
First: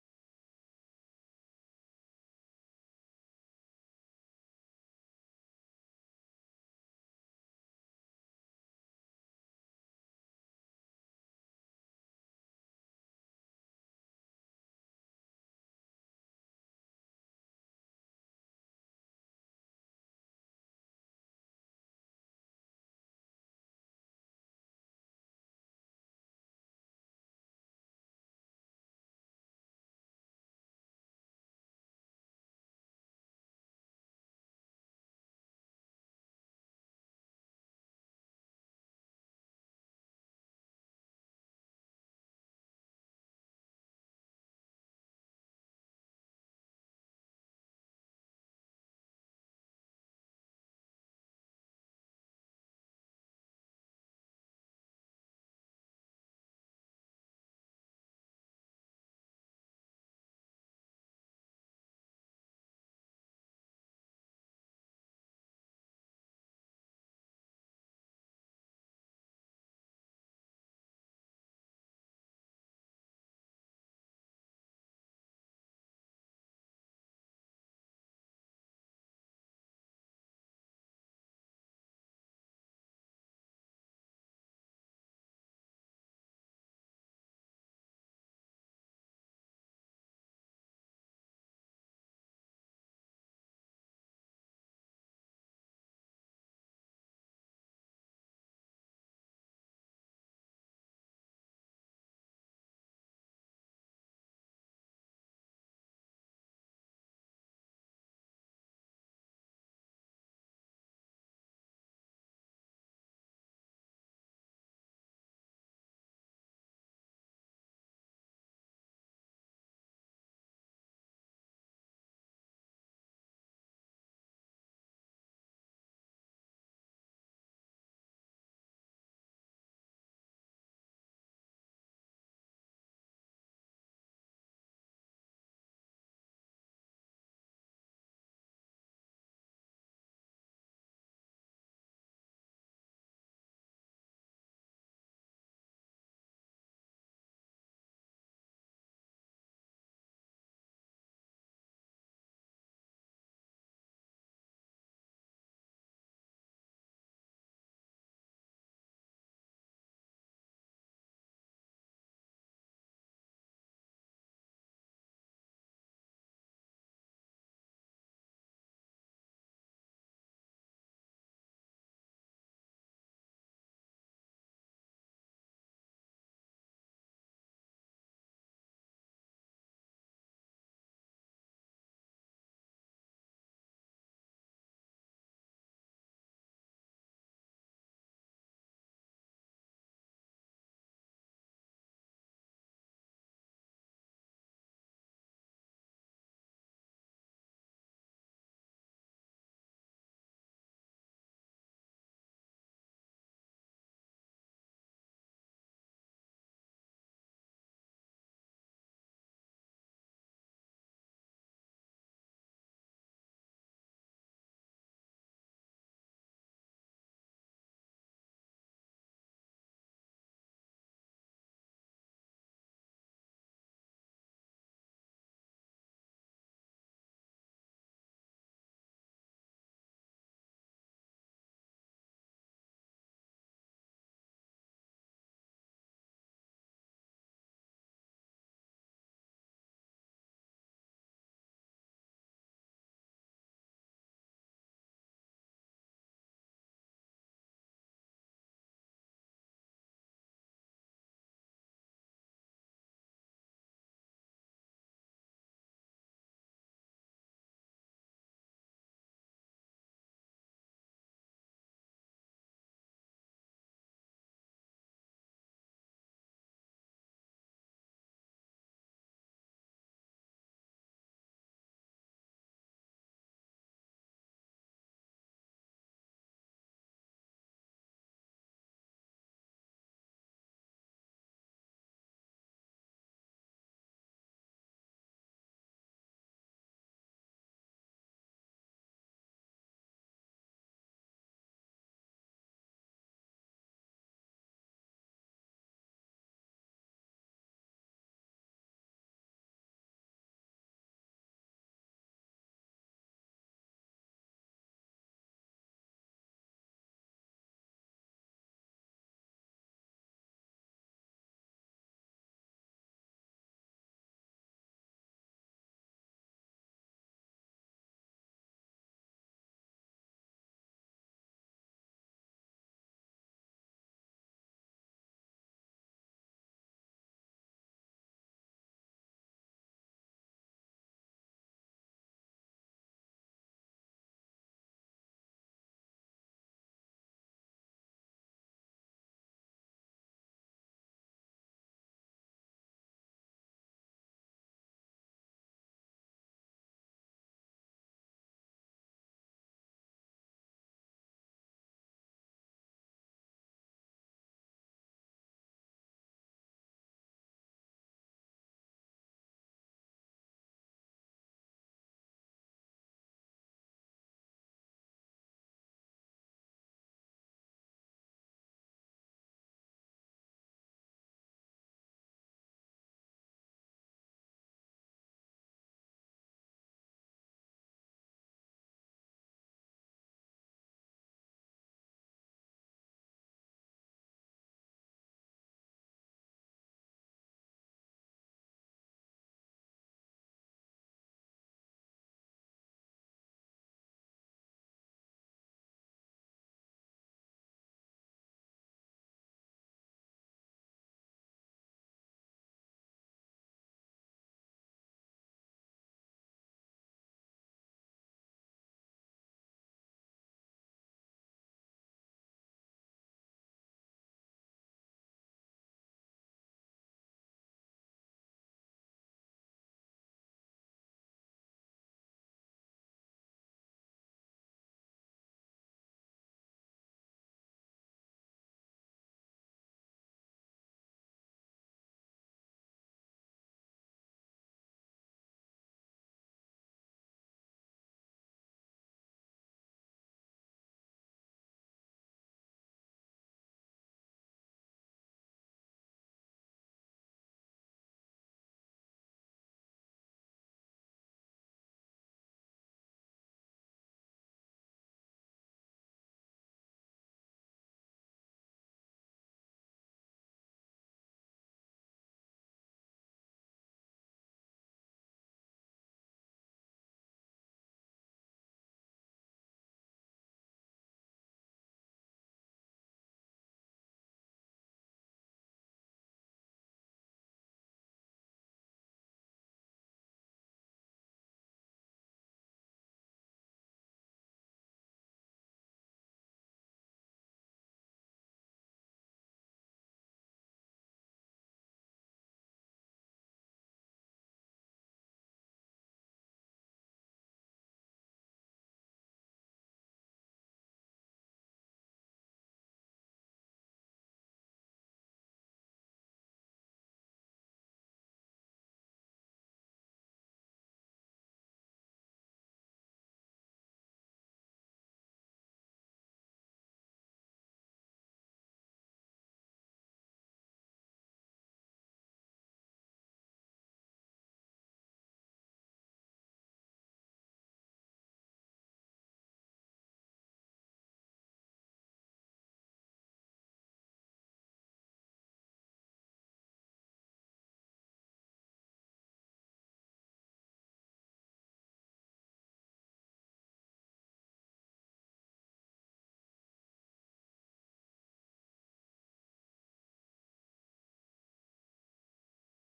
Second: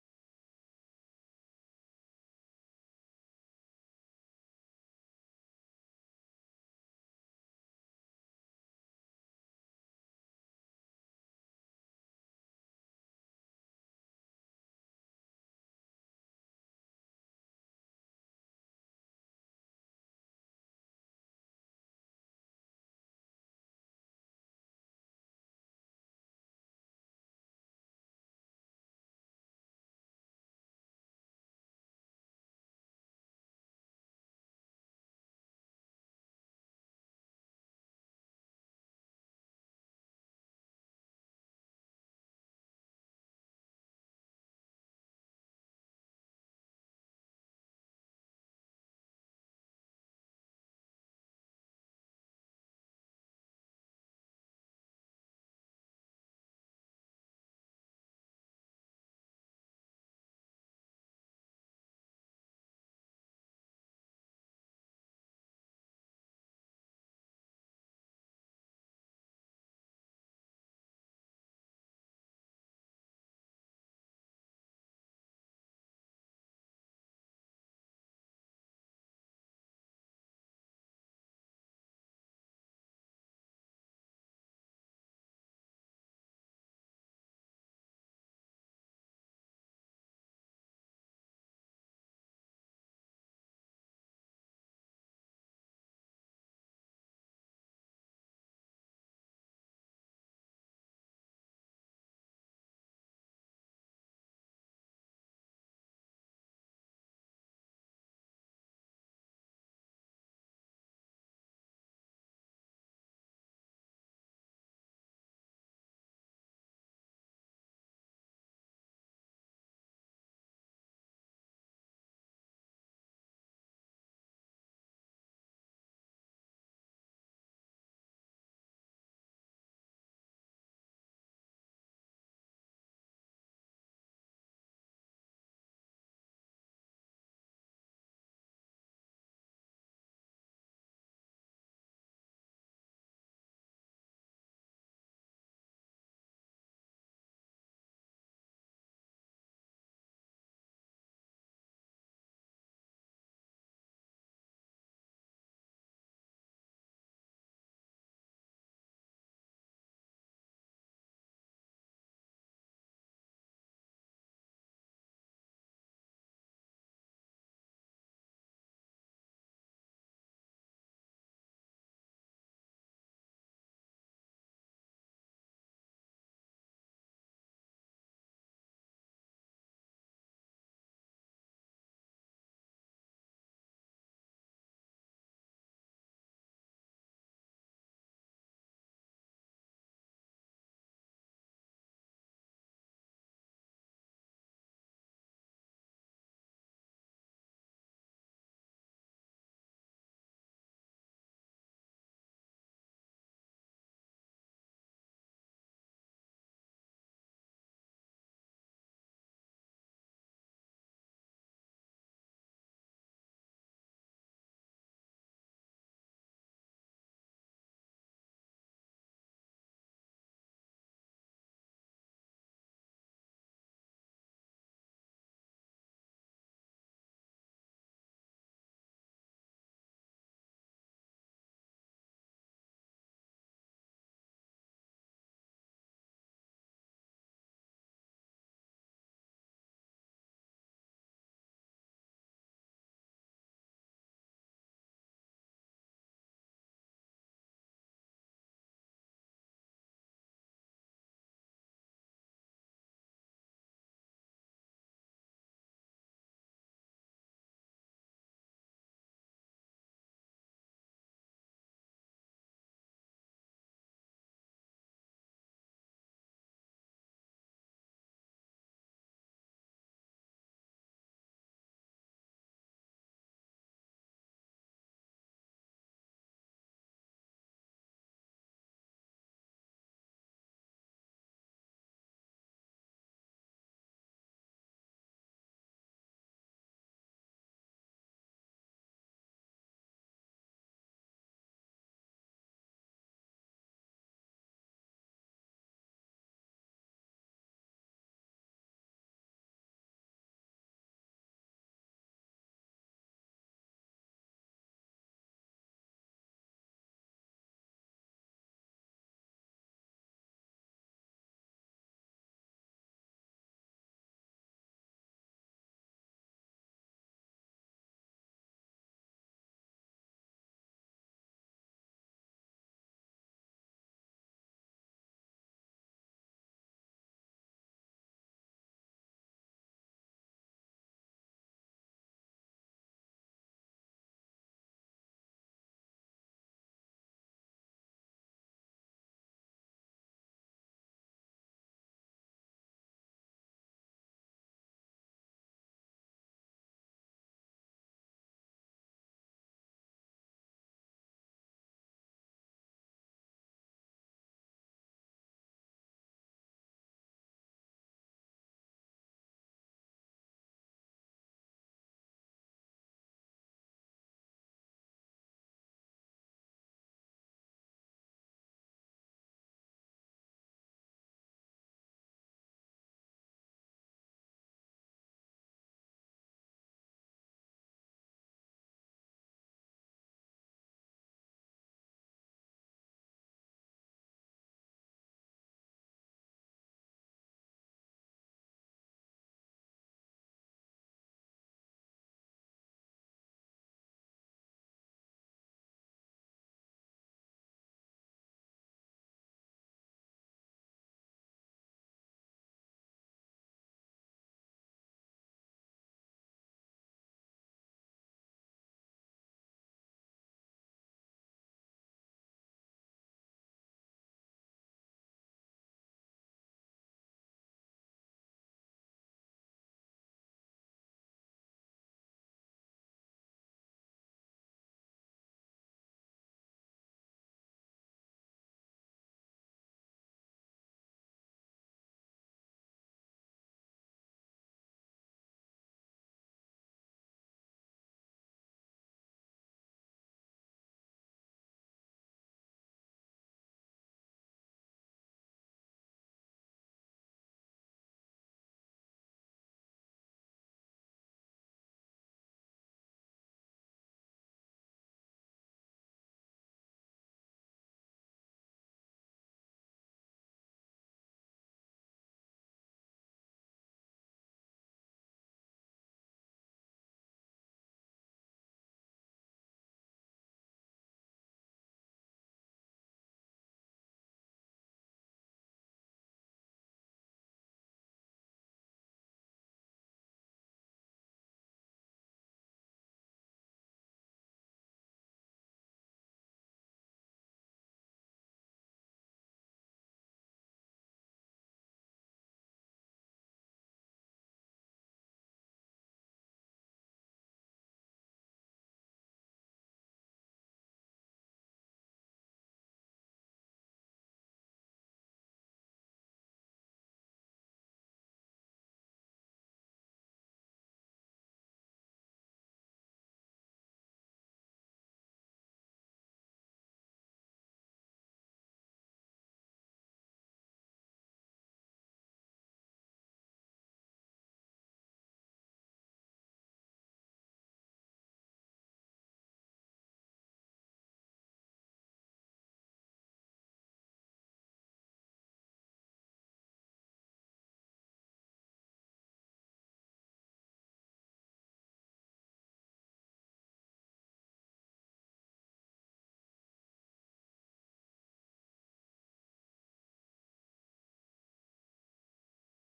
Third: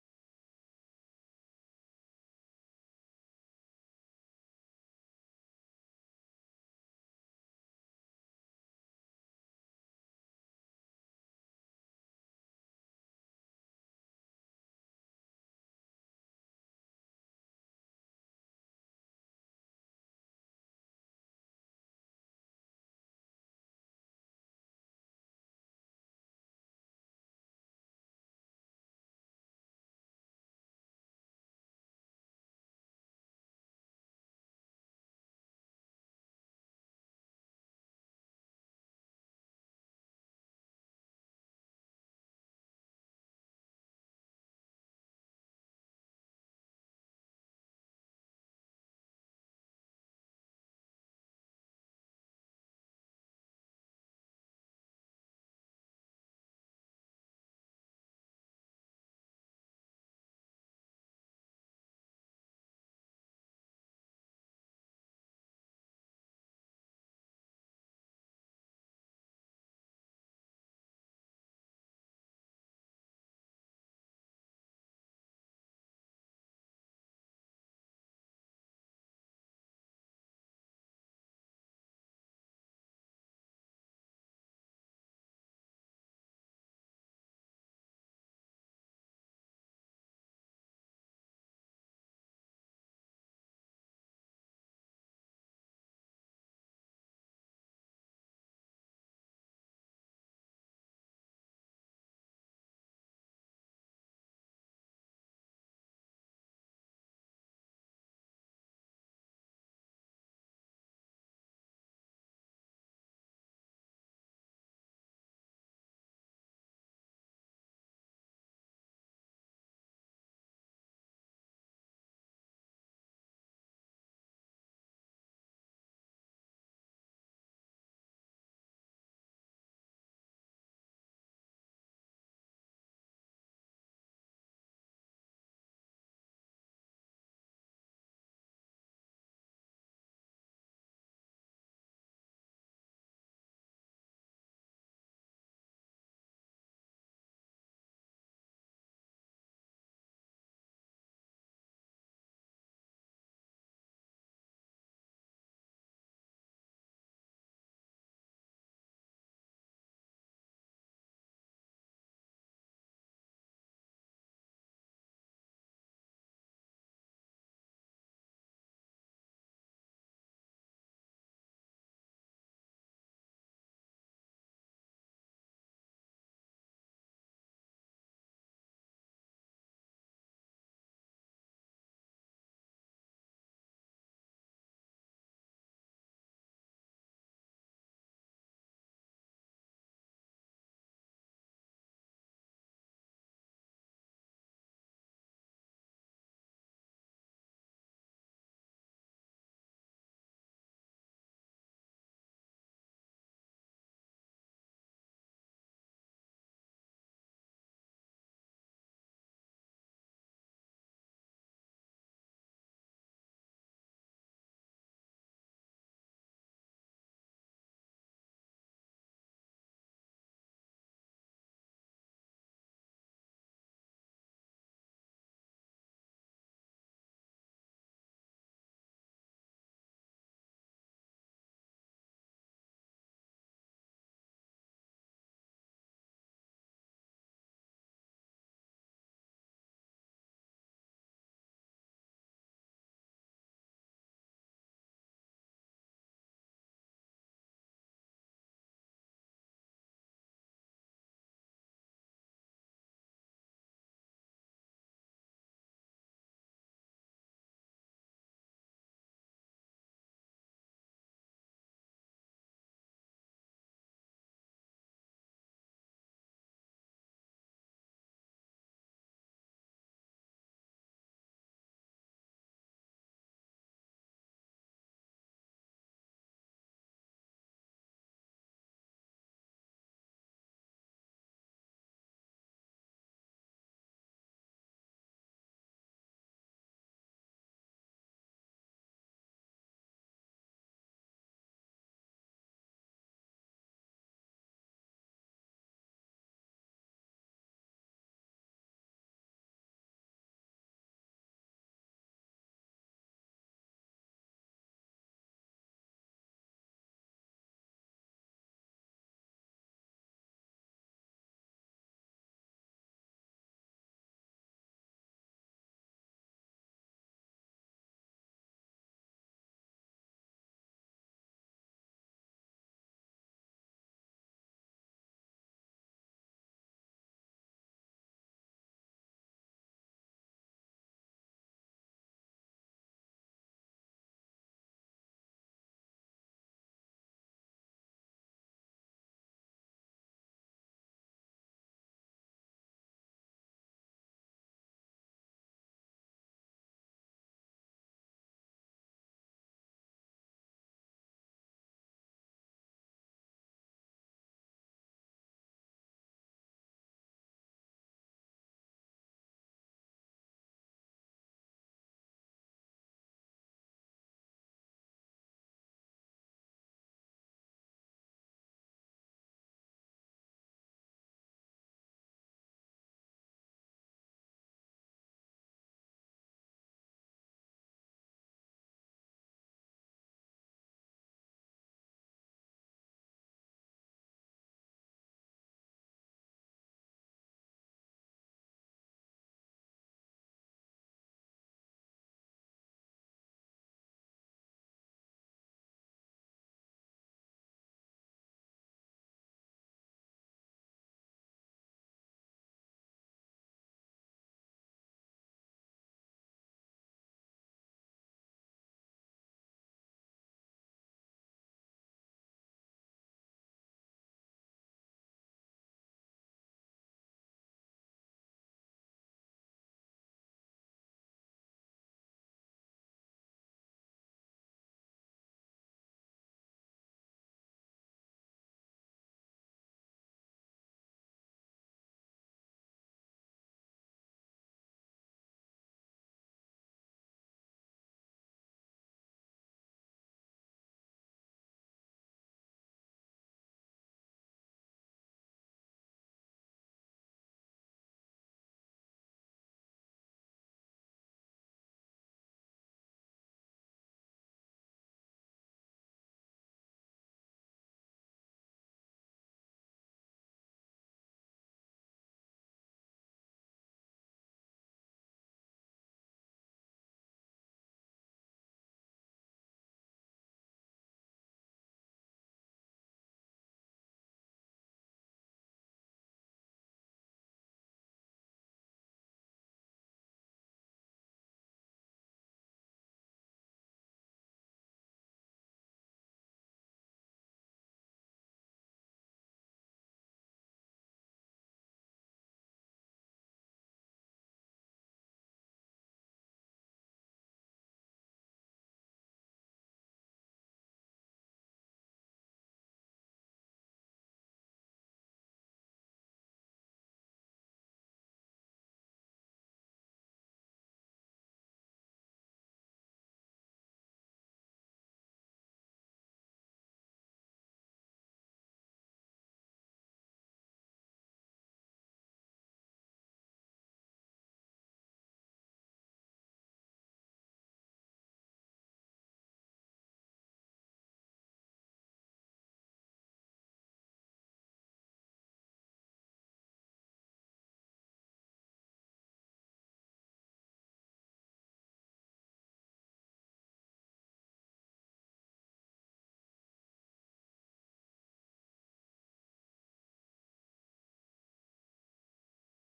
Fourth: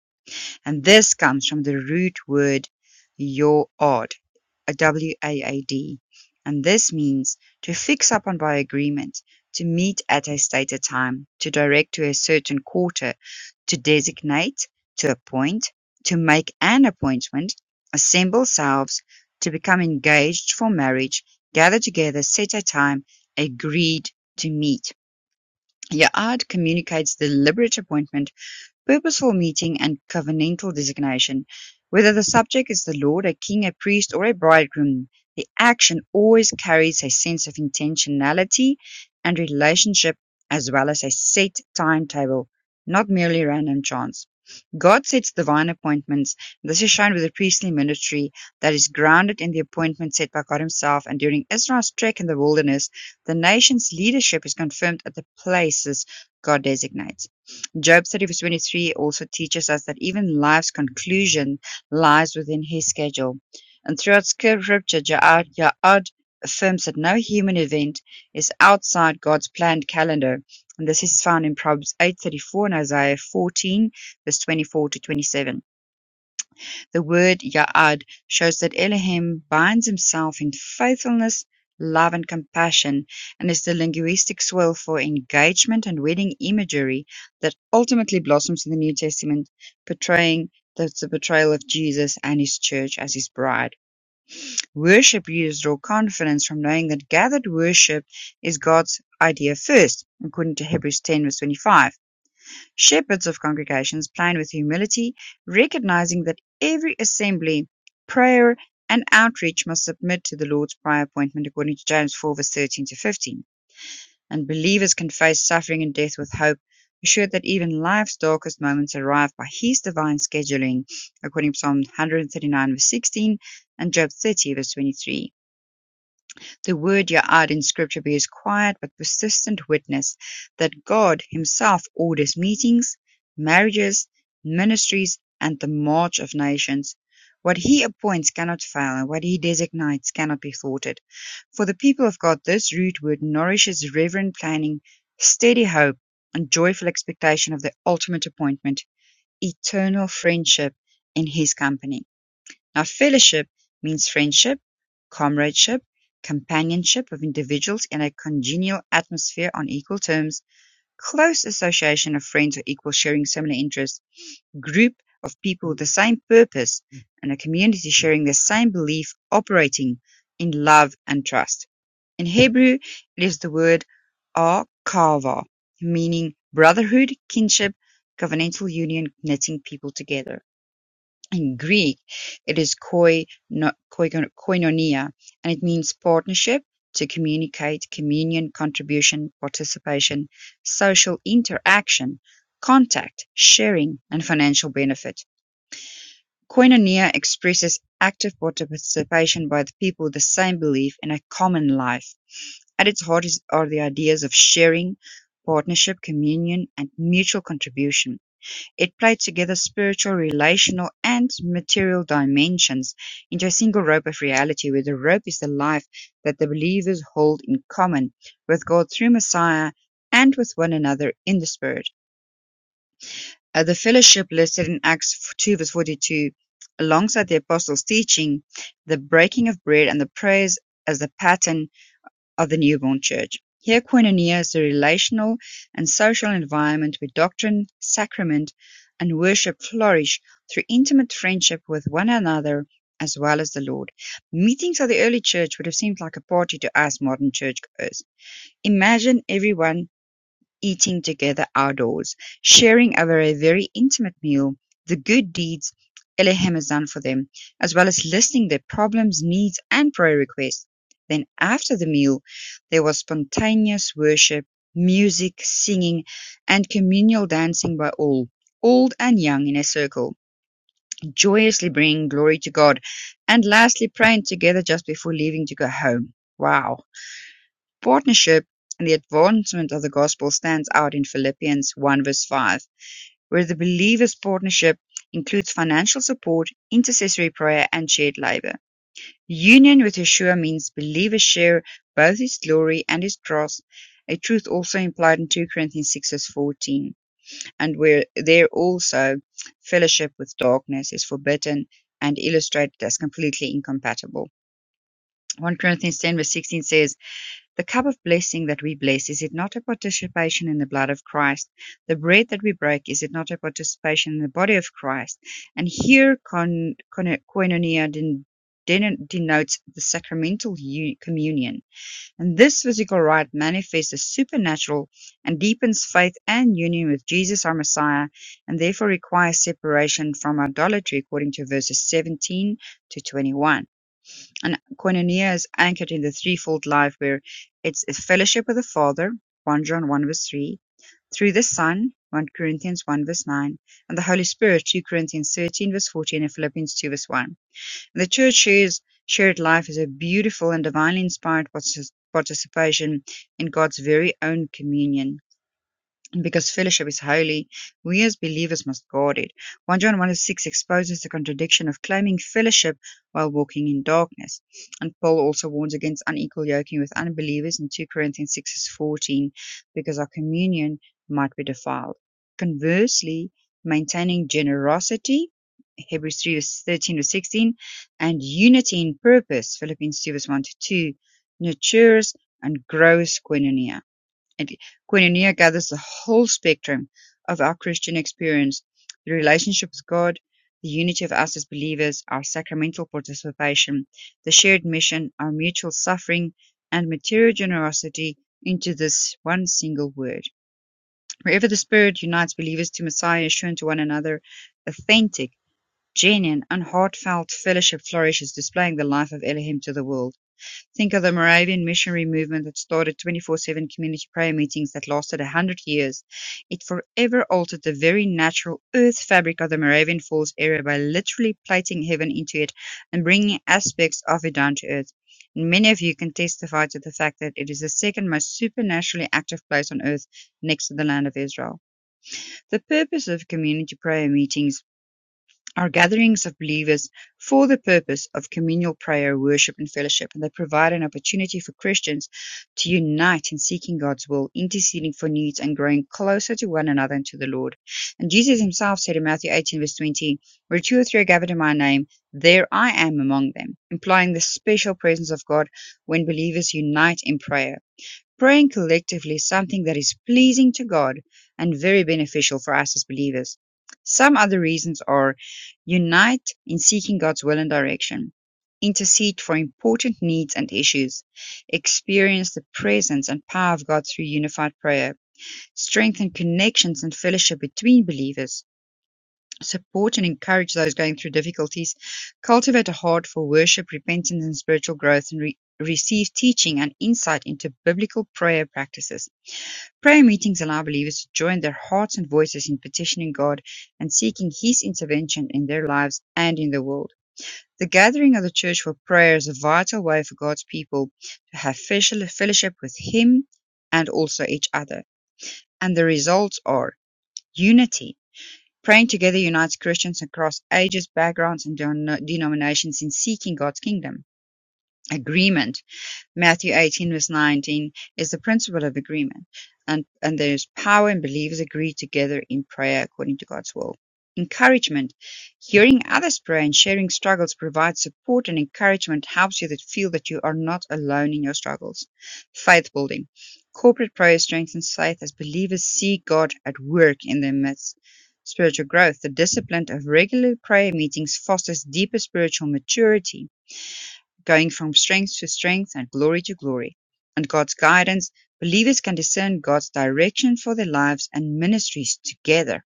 and this comes from the root word yo'od, a W-A-A-D, and this means to fix upon by agreement, to meet at a stated time, to direct to a certain quarter, to designate, to appoint, to make an appointment, assemble selves, to become engaged for marriage, gather together, set a time, agreed to meet. Ya'ad communicates deliberate appointment purposeful meeting and covenantal designation. Whether the subject is the lord, a king, a priest, or a bridegroom, the action always carries a sense of intentionality and relationship as well as a set timetable, not merely random chance. God sets divine appointments. This is shown with the priestly ministry that is grounded in the appointment set by God Himself. And during Israel's trek in the wilderness, the nation's leadership is confirmed at the places God designates. Job 30 verse 23 also teaches us that even life's conclusion lies within his schedule. And throughout scripture, Ja'ad, Ja'ad affirms that no human event is outside God's planned calendar. And this is found in Proverbs 8.34 and Isaiah 14 verse 24 to 27. The word "ya'ad" shows that Elohim binds himself in faithfulness, love and compassion, and is the linguistic soil for engagement and wedding imagery that ultimately blossoms in the New Testament, portraying the, the portrayal of Jesus and his church as his bride. Worship leaders draw confidence from knowing that gathered worship is God's idea first, according to Hebrews 10 verse 25. Shepherds of congregations plan with humility, recognizing that every assembly, prayer, and outreach must submit to the Lord's prior appointment according to James 4 verse 13 to 15. And believers can face suffering and death with hope, assured that even life's darkest moments arrive by His divine scheduling, according to Psalm 139 verse 16 and Job 30 verse 23. The word Ya'ad in Scripture bears quiet but persistent witness that God himself orders meetings, marriages, ministries, and the march of nations. What he appoints cannot fail, and what he designates cannot be thwarted. For the people of God, this root word nourishes reverent planning, steady hope, and joyful expectation of the ultimate appointment, eternal friendship in his company. Now fellowship means friendship, comradeship, companionship of individuals in a congenial atmosphere on equal terms, close association of friends or equals sharing similar interests, group of people with the same purpose, and a community sharing the same belief operating in love and trust. In Hebrew, it is the word akava, meaning brotherhood, kinship, covenantal union, knitting people together. In Greek, it is "koino- koigon- koinonia", and it means partnership, to communicate, communion, contribution, participation, social interaction, contact, sharing, and financial benefit. Koinonia expresses active participation by the people with the same belief in a common life. At its heart is, are the ideas of sharing, partnership, communion, and mutual contribution. It played together spiritual, relational and material dimensions into a single rope of reality where the rope is the life that the believers hold in common with God through Messiah and with one another in the Spirit. Uh, the fellowship listed in Acts 2 verse 42 alongside the apostles' teaching, the breaking of bread and the prayers as the pattern of the newborn Church. Here koinonia is the relational and social environment where doctrine, sacrament, and worship flourish through intimate friendship with one another as well as the Lord. Meetings of the early church would have seemed like a party to us modern churchgoers. Imagine everyone eating together outdoors, sharing over a very intimate meal, the good deeds Elohim has done for them, as well as listing their problems, needs, and prayer requests. Then, after the meal, there was spontaneous worship, music, singing, and communal dancing by all, old and young in a circle, joyously bringing glory to God, and lastly, praying together just before leaving to go home. Wow partnership and the advancement of the gospel stands out in Philippians 1 verse 5, where the believer's partnership includes financial support, intercessory prayer, and shared labor. Union with Yeshua means believers share both his glory and his cross, a truth also implied in 2 Corinthians 6 verse 14, and where there also fellowship with darkness is forbidden and illustrated as completely incompatible. 1 Corinthians 10 verse 16 says, the cup of blessing that we bless, is it not a participation in the blood of Christ? The bread that we break, is it not a participation in the body of Christ? And here, con, con, koinonia den, den, denotes the sacramental u- communion. And this physical rite manifests as supernatural and deepens faith and union with Jesus, our Messiah, and therefore requires separation from idolatry, according to verses 17 to 21. And koinonia is anchored in the threefold life where it's a fellowship with the Father, 1 John 1 verse 3, through the Son, 1 Corinthians 1 verse 9, and the Holy Spirit, 2 Corinthians 13 verse 14 and Philippians 2 verse 1. And the church shares shared life is a beautiful and divinely inspired partici- participation in God's very own communion. And because fellowship is holy, we as believers must guard it. 1 John 1 to 6 exposes the contradiction of claiming fellowship while walking in darkness. And Paul also warns against unequal yoking with unbelievers in 2 Corinthians 6 verse 14, because our communion might be defiled. Conversely, maintaining generosity, Hebrews 3 verse 13 to 16, and unity in purpose, Philippians 2 verse 1 to 2, nurtures and grows koinonia and Koinonia gathers the whole spectrum of our Christian experience: the relationship with God, the unity of us as believers, our sacramental participation, the shared mission, our mutual suffering, and material generosity into this one single word. Wherever the Spirit unites believers to Messiah is shown to one another, authentic, genuine, and heartfelt fellowship flourishes, displaying the life of Elohim to the world. Think of the Moravian missionary movement that started 24 7 community prayer meetings that lasted a hundred years. It forever altered the very natural earth fabric of the Moravian Falls area by literally plating heaven into it and bringing aspects of it down to earth. And many of you can testify to the fact that it is the second most supernaturally active place on earth next to the land of Israel. The purpose of community prayer meetings are gatherings of believers for the purpose of communal prayer, worship, and fellowship, and they provide an opportunity for Christians to unite in seeking God's will, interceding for needs, and growing closer to one another and to the Lord. And Jesus himself said in Matthew 18, verse 20, Where two or three are gathered in my name, there I am among them, implying the special presence of God when believers unite in prayer. Praying collectively is something that is pleasing to God and very beneficial for us as believers. Some other reasons are unite in seeking God's will and direction, intercede for important needs and issues, experience the presence and power of God through unified prayer, strengthen connections and fellowship between believers, support and encourage those going through difficulties, cultivate a heart for worship, repentance, and spiritual growth, and re- receive teaching and insight into biblical prayer practices Prayer meetings allow believers to join their hearts and voices in petitioning God and seeking His intervention in their lives and in the world. The gathering of the church for prayer is a vital way for God's people to have fellowship fellowship with Him and also each other. And the results are unity. Praying together unites Christians across ages, backgrounds, and denom- denominations in seeking God's kingdom. Agreement. Matthew 18 verse 19 is the principle of agreement. And, and there's power in believers agree together in prayer according to God's will. Encouragement. Hearing others pray and sharing struggles provides support and encouragement helps you to feel that you are not alone in your struggles. Faith building. Corporate prayer strengthens faith as believers see God at work in their midst spiritual growth. The discipline of regular prayer meetings fosters deeper spiritual maturity going from strength to strength and glory to glory. Under God's guidance, believers can discern God's direction for their lives and ministries together.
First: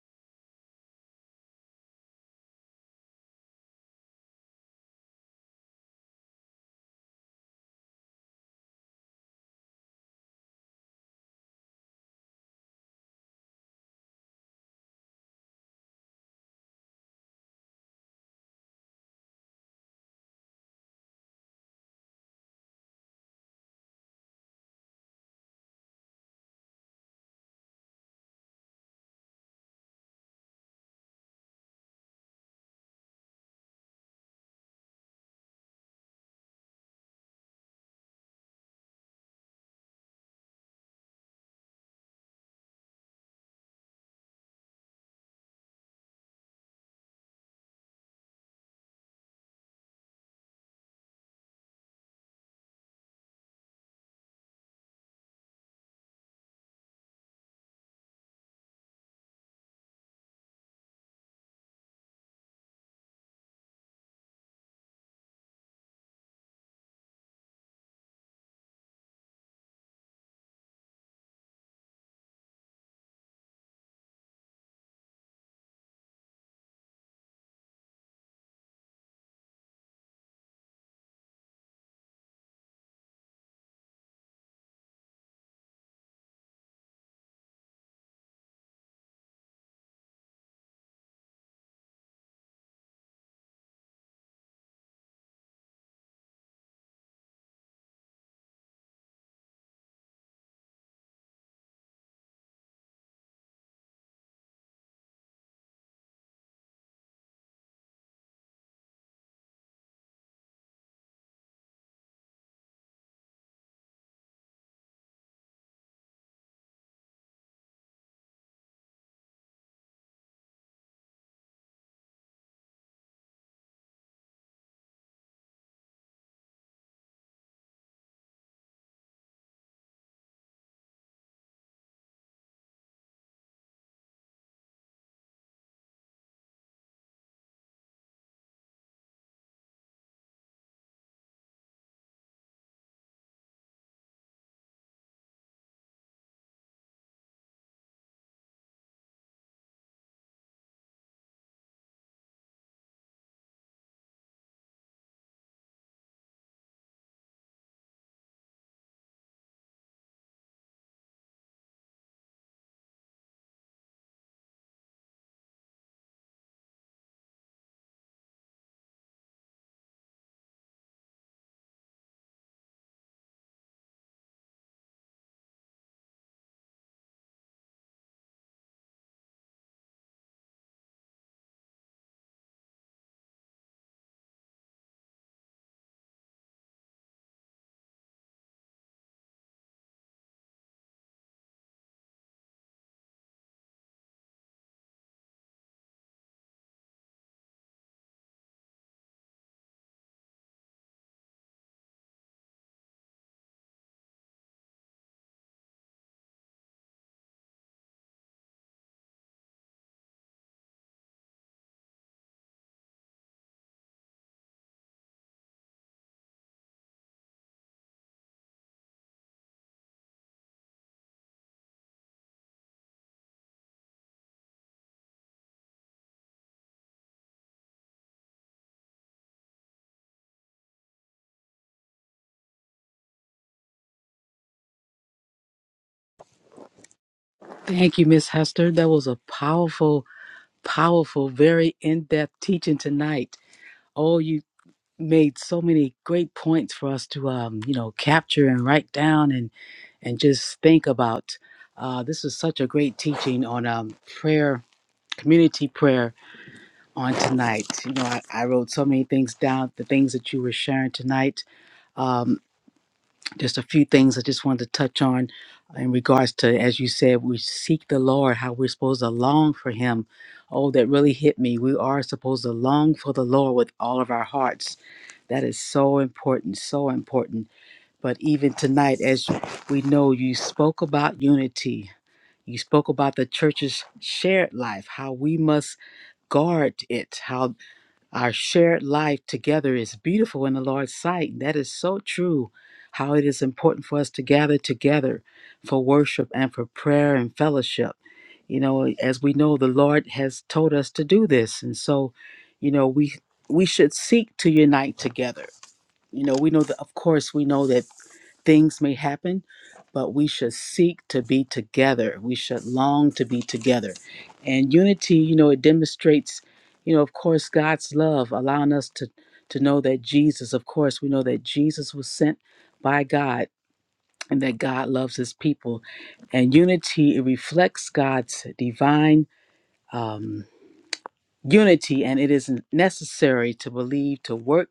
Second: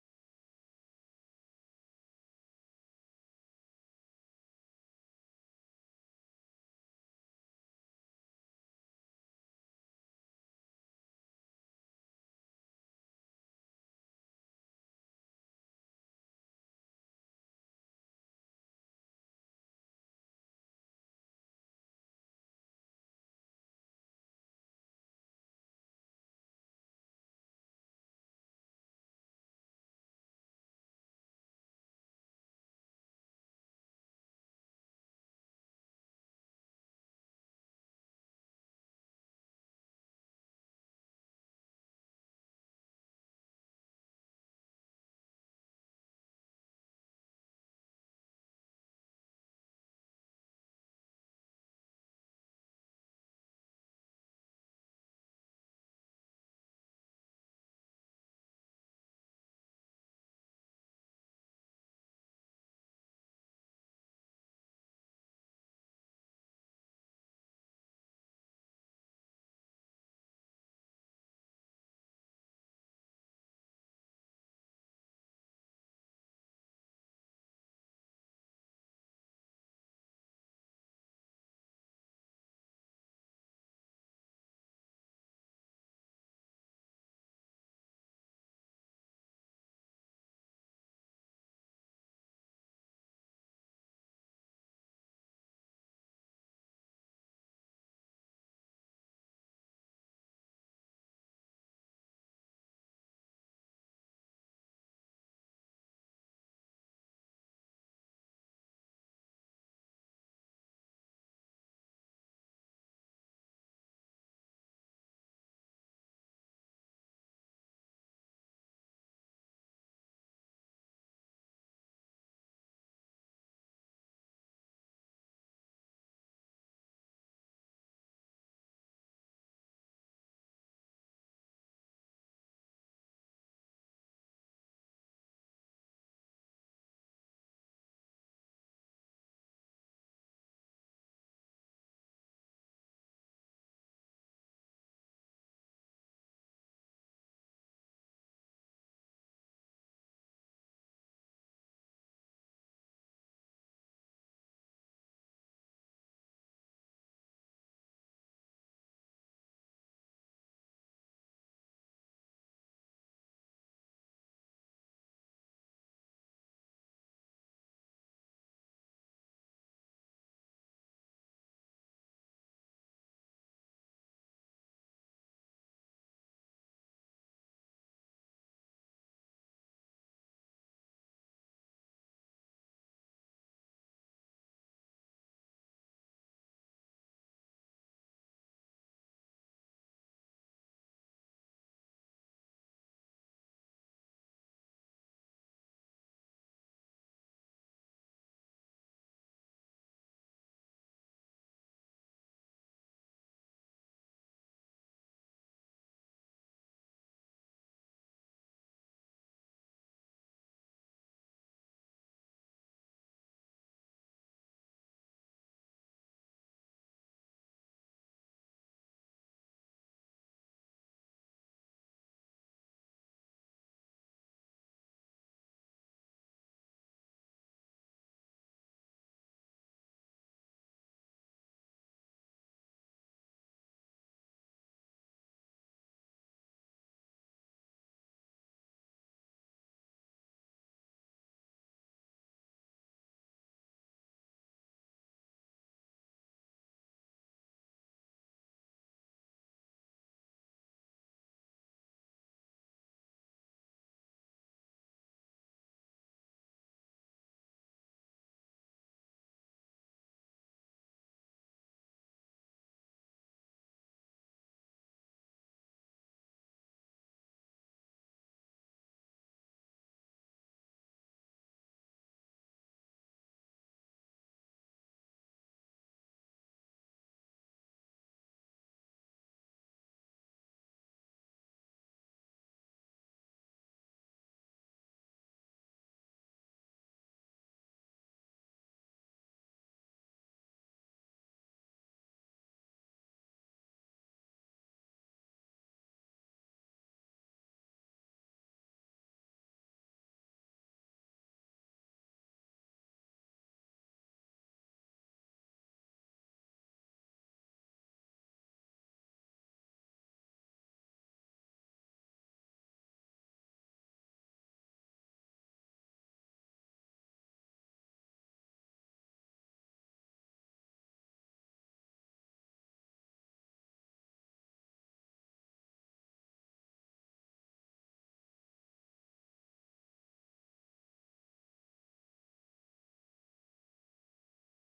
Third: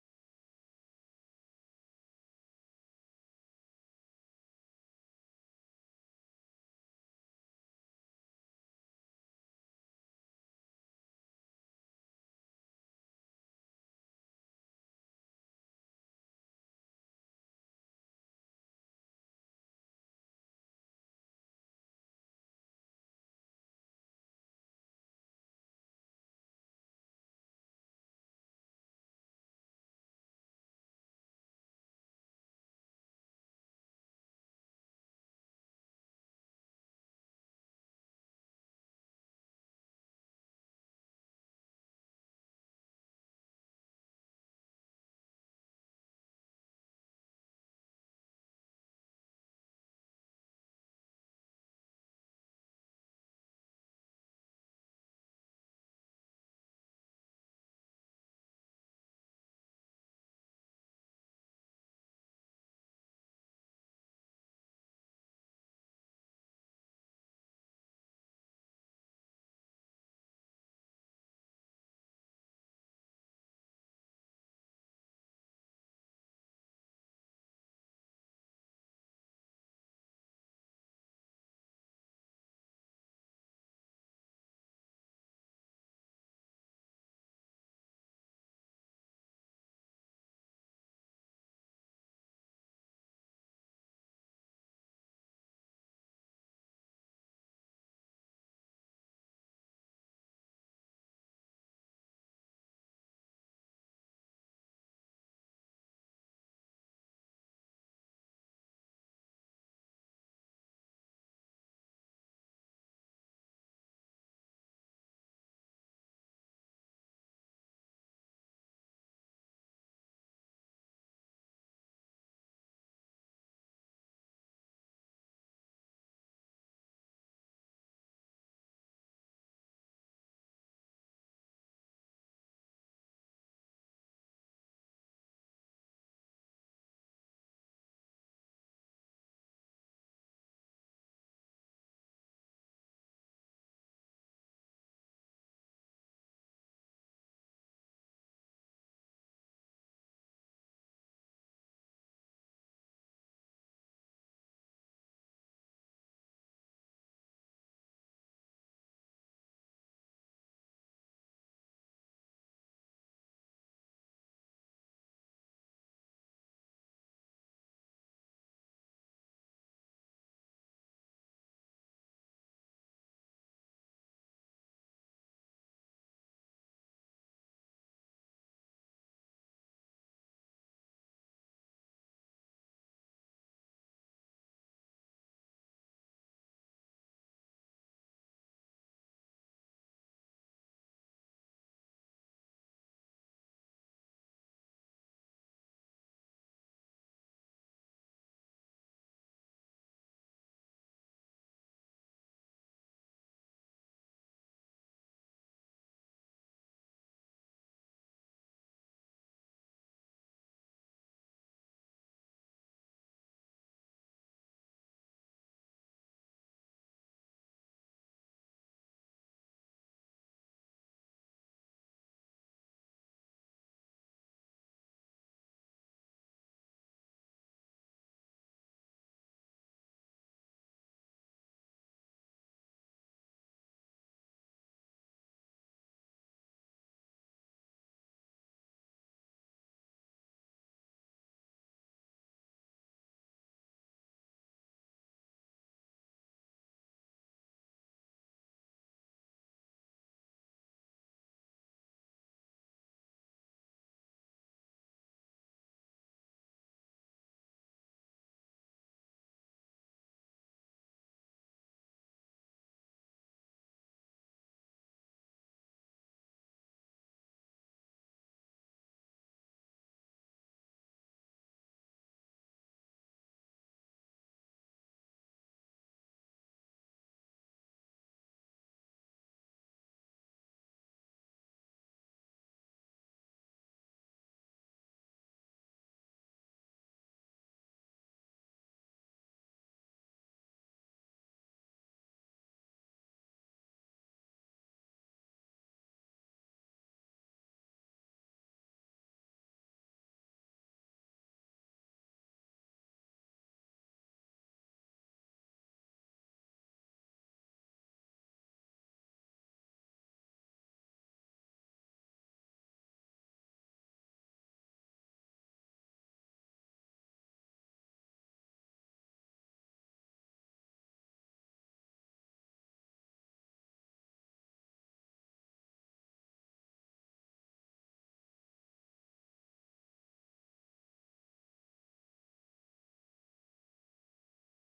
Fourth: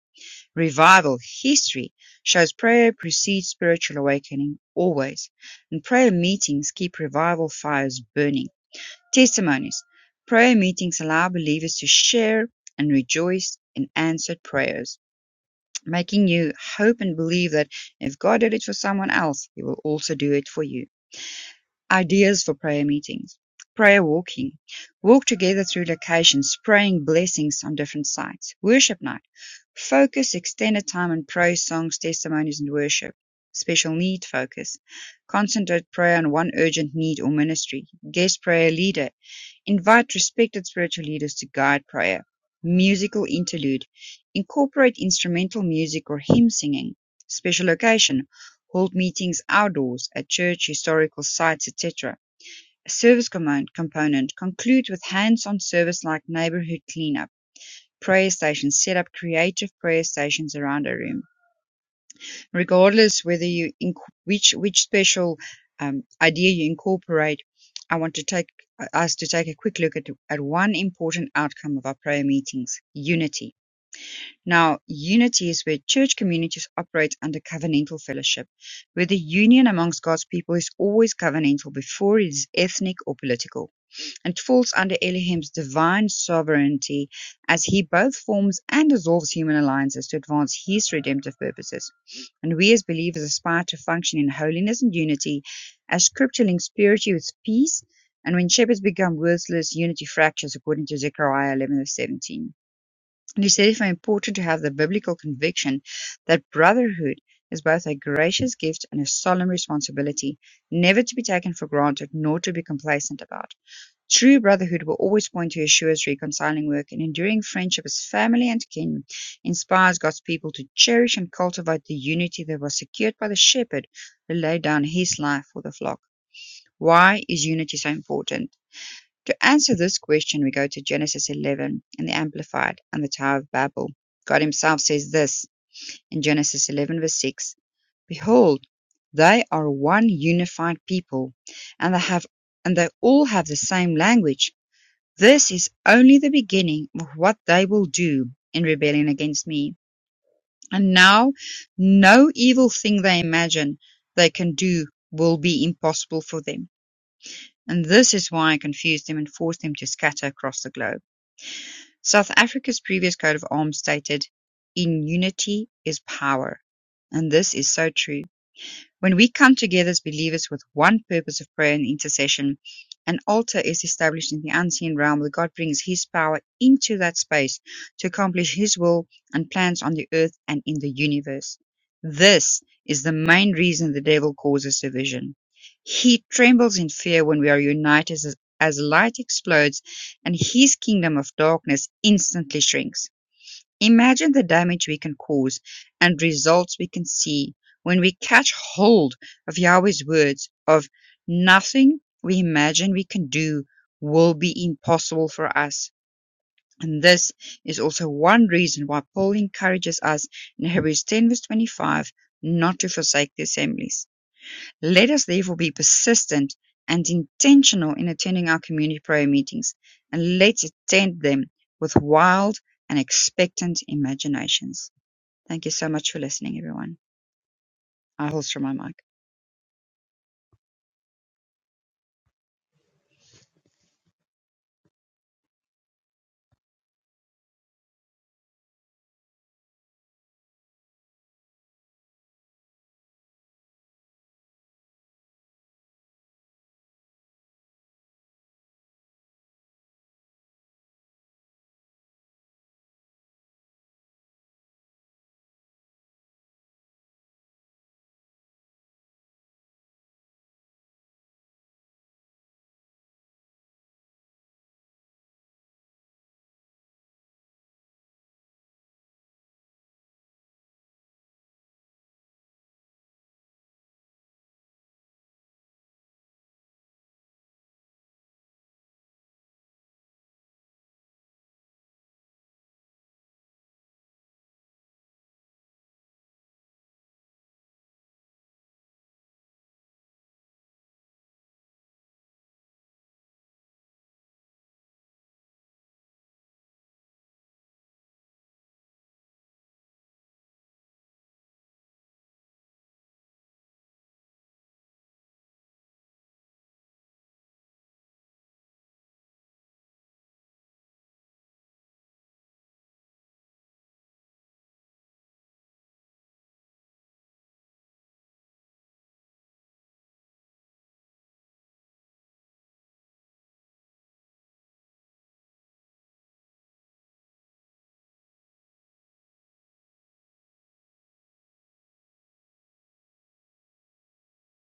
Revival history shows prayer precedes spiritual awakening always, and prayer meetings keep revival fires burning. Testimonies Prayer meetings allow believers to share and rejoice in answered prayers, making you hope and believe that if God did it for someone else, He will also do it for you. Ideas for prayer meetings: prayer walking, walk together through locations, praying blessings on different sites. Worship night, focus extended time on praise songs, testimonies, and worship. Special need focus, concentrate prayer on one urgent need or ministry. Guest prayer leader, invite respected spiritual leaders to guide prayer. Musical interlude, incorporate instrumental music or hymn singing. Special location, hold meetings outdoors, at church, historical sites, etc. A service command component concludes with hands-on service-like neighborhood cleanup, prayer stations set up creative prayer stations around a room. Regardless whether you inc- which which special um, idea you incorporate, I want to take us to take a quick look at, at one important outcome of our prayer meetings: unity. Now, unity is where church communities operate under covenantal fellowship, where the union amongst God's people is always covenantal before it is ethnic or political and falls under Elohim's divine sovereignty as he both forms and dissolves human alliances to advance his redemptive purposes. And we as believers aspire to function in holiness and unity as scripture links purity with peace. And when shepherds become worthless, unity fractures, according to Zechariah eleven seventeen. verse 17. And he said it's therefore important to have the biblical conviction that brotherhood is both a gracious gift and a solemn responsibility, never to be taken for granted nor to be complacent about. True brotherhood will always point to Yeshua's reconciling work and enduring friendship as family and kin inspires God's people to cherish and cultivate the unity that was secured by the shepherd who laid down his life for the flock. Why is unity so important? To answer this question, we go to Genesis 11 in the Amplified and the Tower of Babel. God Himself says this in Genesis 11, verse 6 Behold, they are one unified people, and they have and they all have the same language this is only the beginning of what they will do in rebellion against me. And now, no evil thing they imagine they can do will be impossible for them. And this is why I confused them and forced them to scatter across the globe. South Africa's previous coat of arms stated, In unity is power. And this is so true. When we come together as believers with one purpose of prayer and intercession, an altar is established in the unseen realm where God brings His power into that space to accomplish His will and plans on the earth and in the universe. This is the main reason the devil causes division. He trembles in fear when we are united as, as light explodes and his kingdom of darkness instantly shrinks. Imagine the damage we can cause and results we can see when we catch hold of Yahweh's words of nothing we imagine we can do will be impossible for us. And this is also one reason why Paul encourages us in Hebrews 10 verse 25 not to forsake the assemblies. Let us therefore be persistent and intentional in attending our community prayer meetings, and let's attend them with wild and expectant imaginations. Thank you so much for listening, everyone. I holster my mic.
Thank you, Miss Hester. That was a powerful, powerful, very in depth teaching tonight. Oh, you made so many great points for us to, um, you know, capture and write down and, and just think about. Uh, this was such a great teaching on um, prayer community prayer on tonight. You know, I, I wrote so many things down, the things that you were sharing tonight. Um, just a few things I just wanted to touch on in regards to, as you said, we seek the Lord, how we're supposed to long for Him. Oh, that really hit me. We are supposed to long for the Lord with all of our hearts. That is so important, so important. But even tonight, as we know, you spoke about unity. You spoke about the church's shared life, how we must guard it, how Our shared life together is beautiful in the Lord's sight. That is so true. How it is important for us to gather together for worship and for prayer and fellowship. You know, as we know, the Lord has told us to do this, and so, you know, we we should seek to unite together. You know, we know that, of course, we know that things may happen, but we should seek to be together. We should long to be together. And unity, you know, it demonstrates, you know, of course, God's love, allowing us to to know that Jesus, of course, we know that Jesus was sent by God and that God loves his people. And unity, it reflects God's divine um unity and it is necessary to believe to work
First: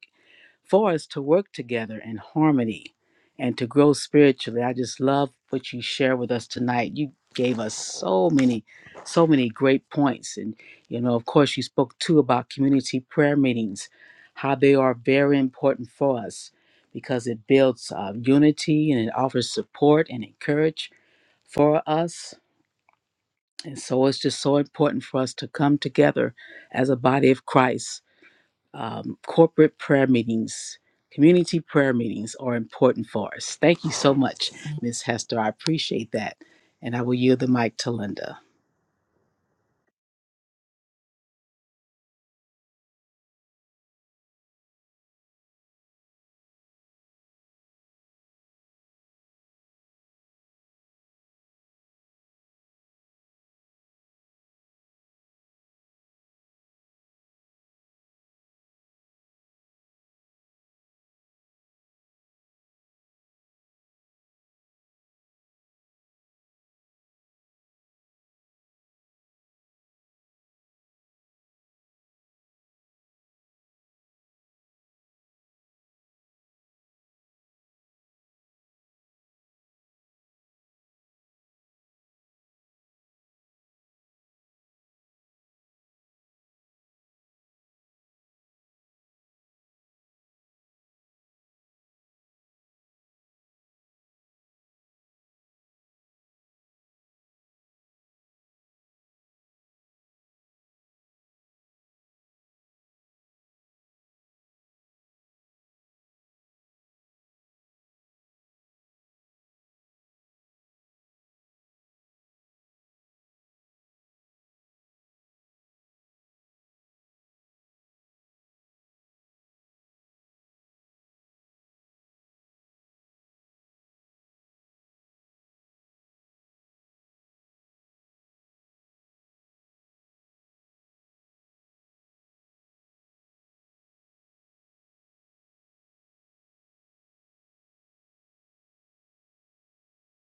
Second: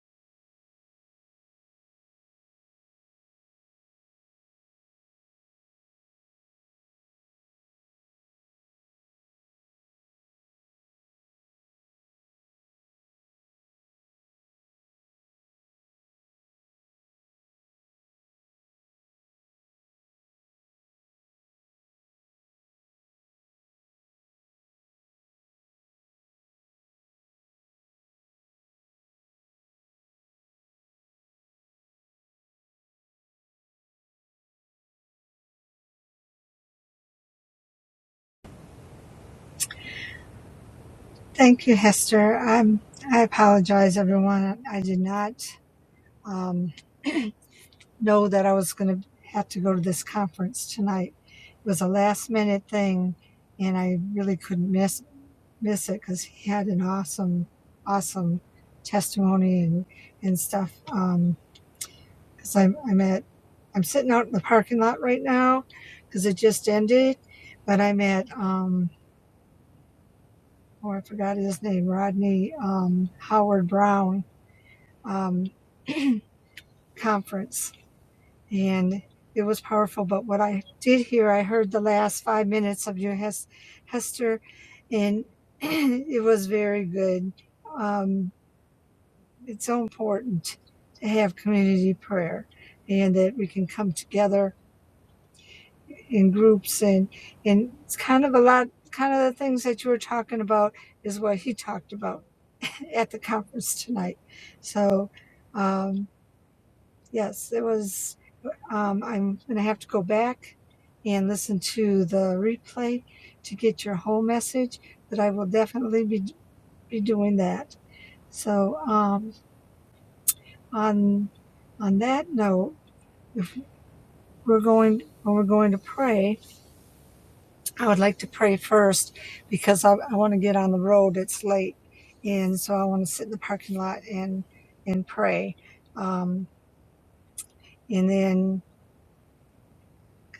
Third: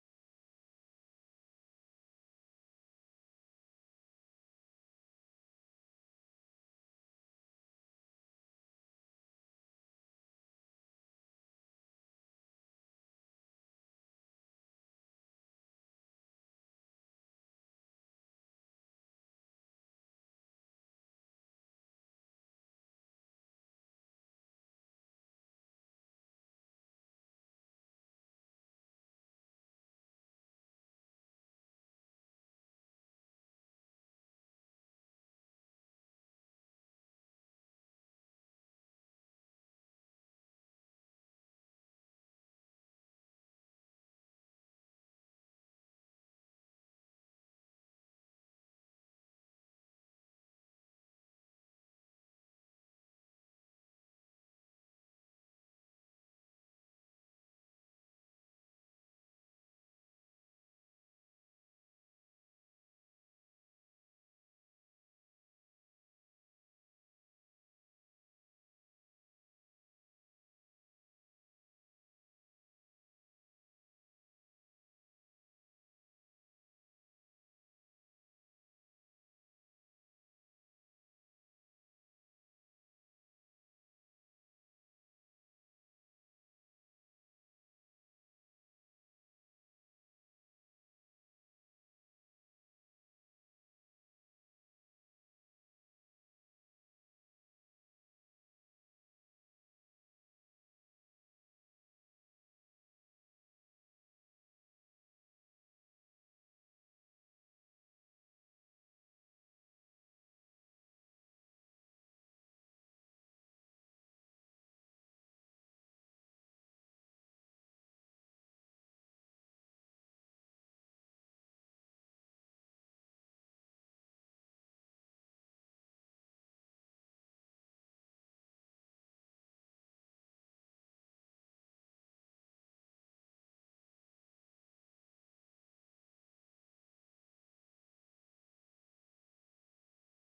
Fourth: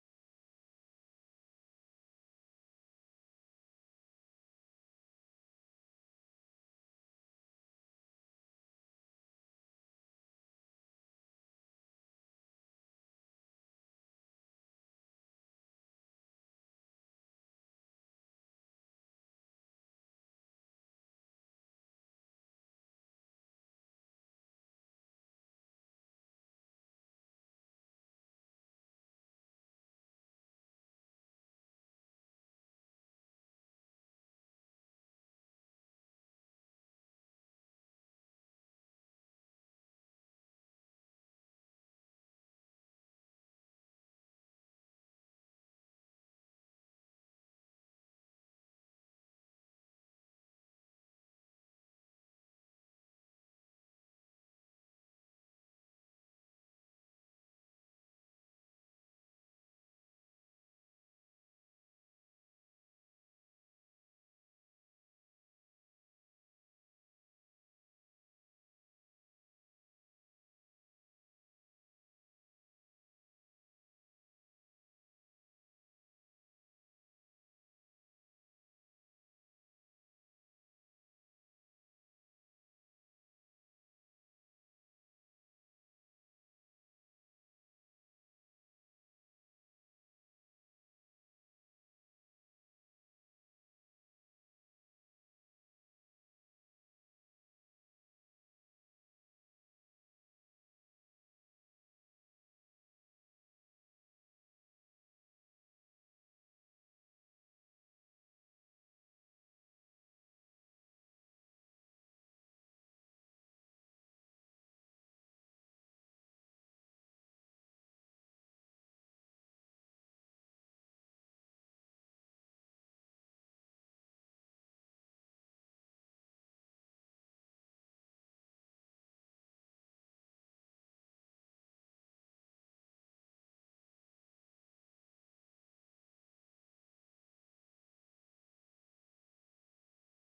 for us to work together in harmony and to grow spiritually. I just love what you share with us tonight. You gave us so many, so many great points. And, you know, of course, you spoke too about community prayer meetings, how they are very important for us because it builds uh, unity and it offers support and encourage for us. And so it's just so important for us to come together as a body of Christ um, corporate prayer meetings, community prayer meetings are important for us. Thank you so much, Miss Hester. I appreciate that. And I will yield the mic to Linda.
Thank you, Hester. I'm, I apologize, everyone. I did not um, know that I was going to have to go to this conference tonight. It was a last minute thing, and I really couldn't miss miss it because he had an awesome, awesome testimony and and stuff. Because I'm I'm at I'm sitting out in the parking lot right now because it just ended, but I'm at um, oh I forgot his name Rodney um, Howard Brown um, conference, and it was powerful. But what I did hear, I heard the last five minutes of your Hester, and it was very good. Um, it's so important to have community prayer, and that we can come together in groups, and and it's kind of a lot. Kind of the things that you were talking about is what he talked about at the conference tonight. So, um, yes, it was Um, I'm going to have to go back and listen to the replay to get your whole message, but I will definitely be, be doing that. So um, on on that note, if we're going when we're going to pray, I would like to pray first because I, I want to get on the road. It's late, and so I want to sit in the parking lot and and pray. Um, and then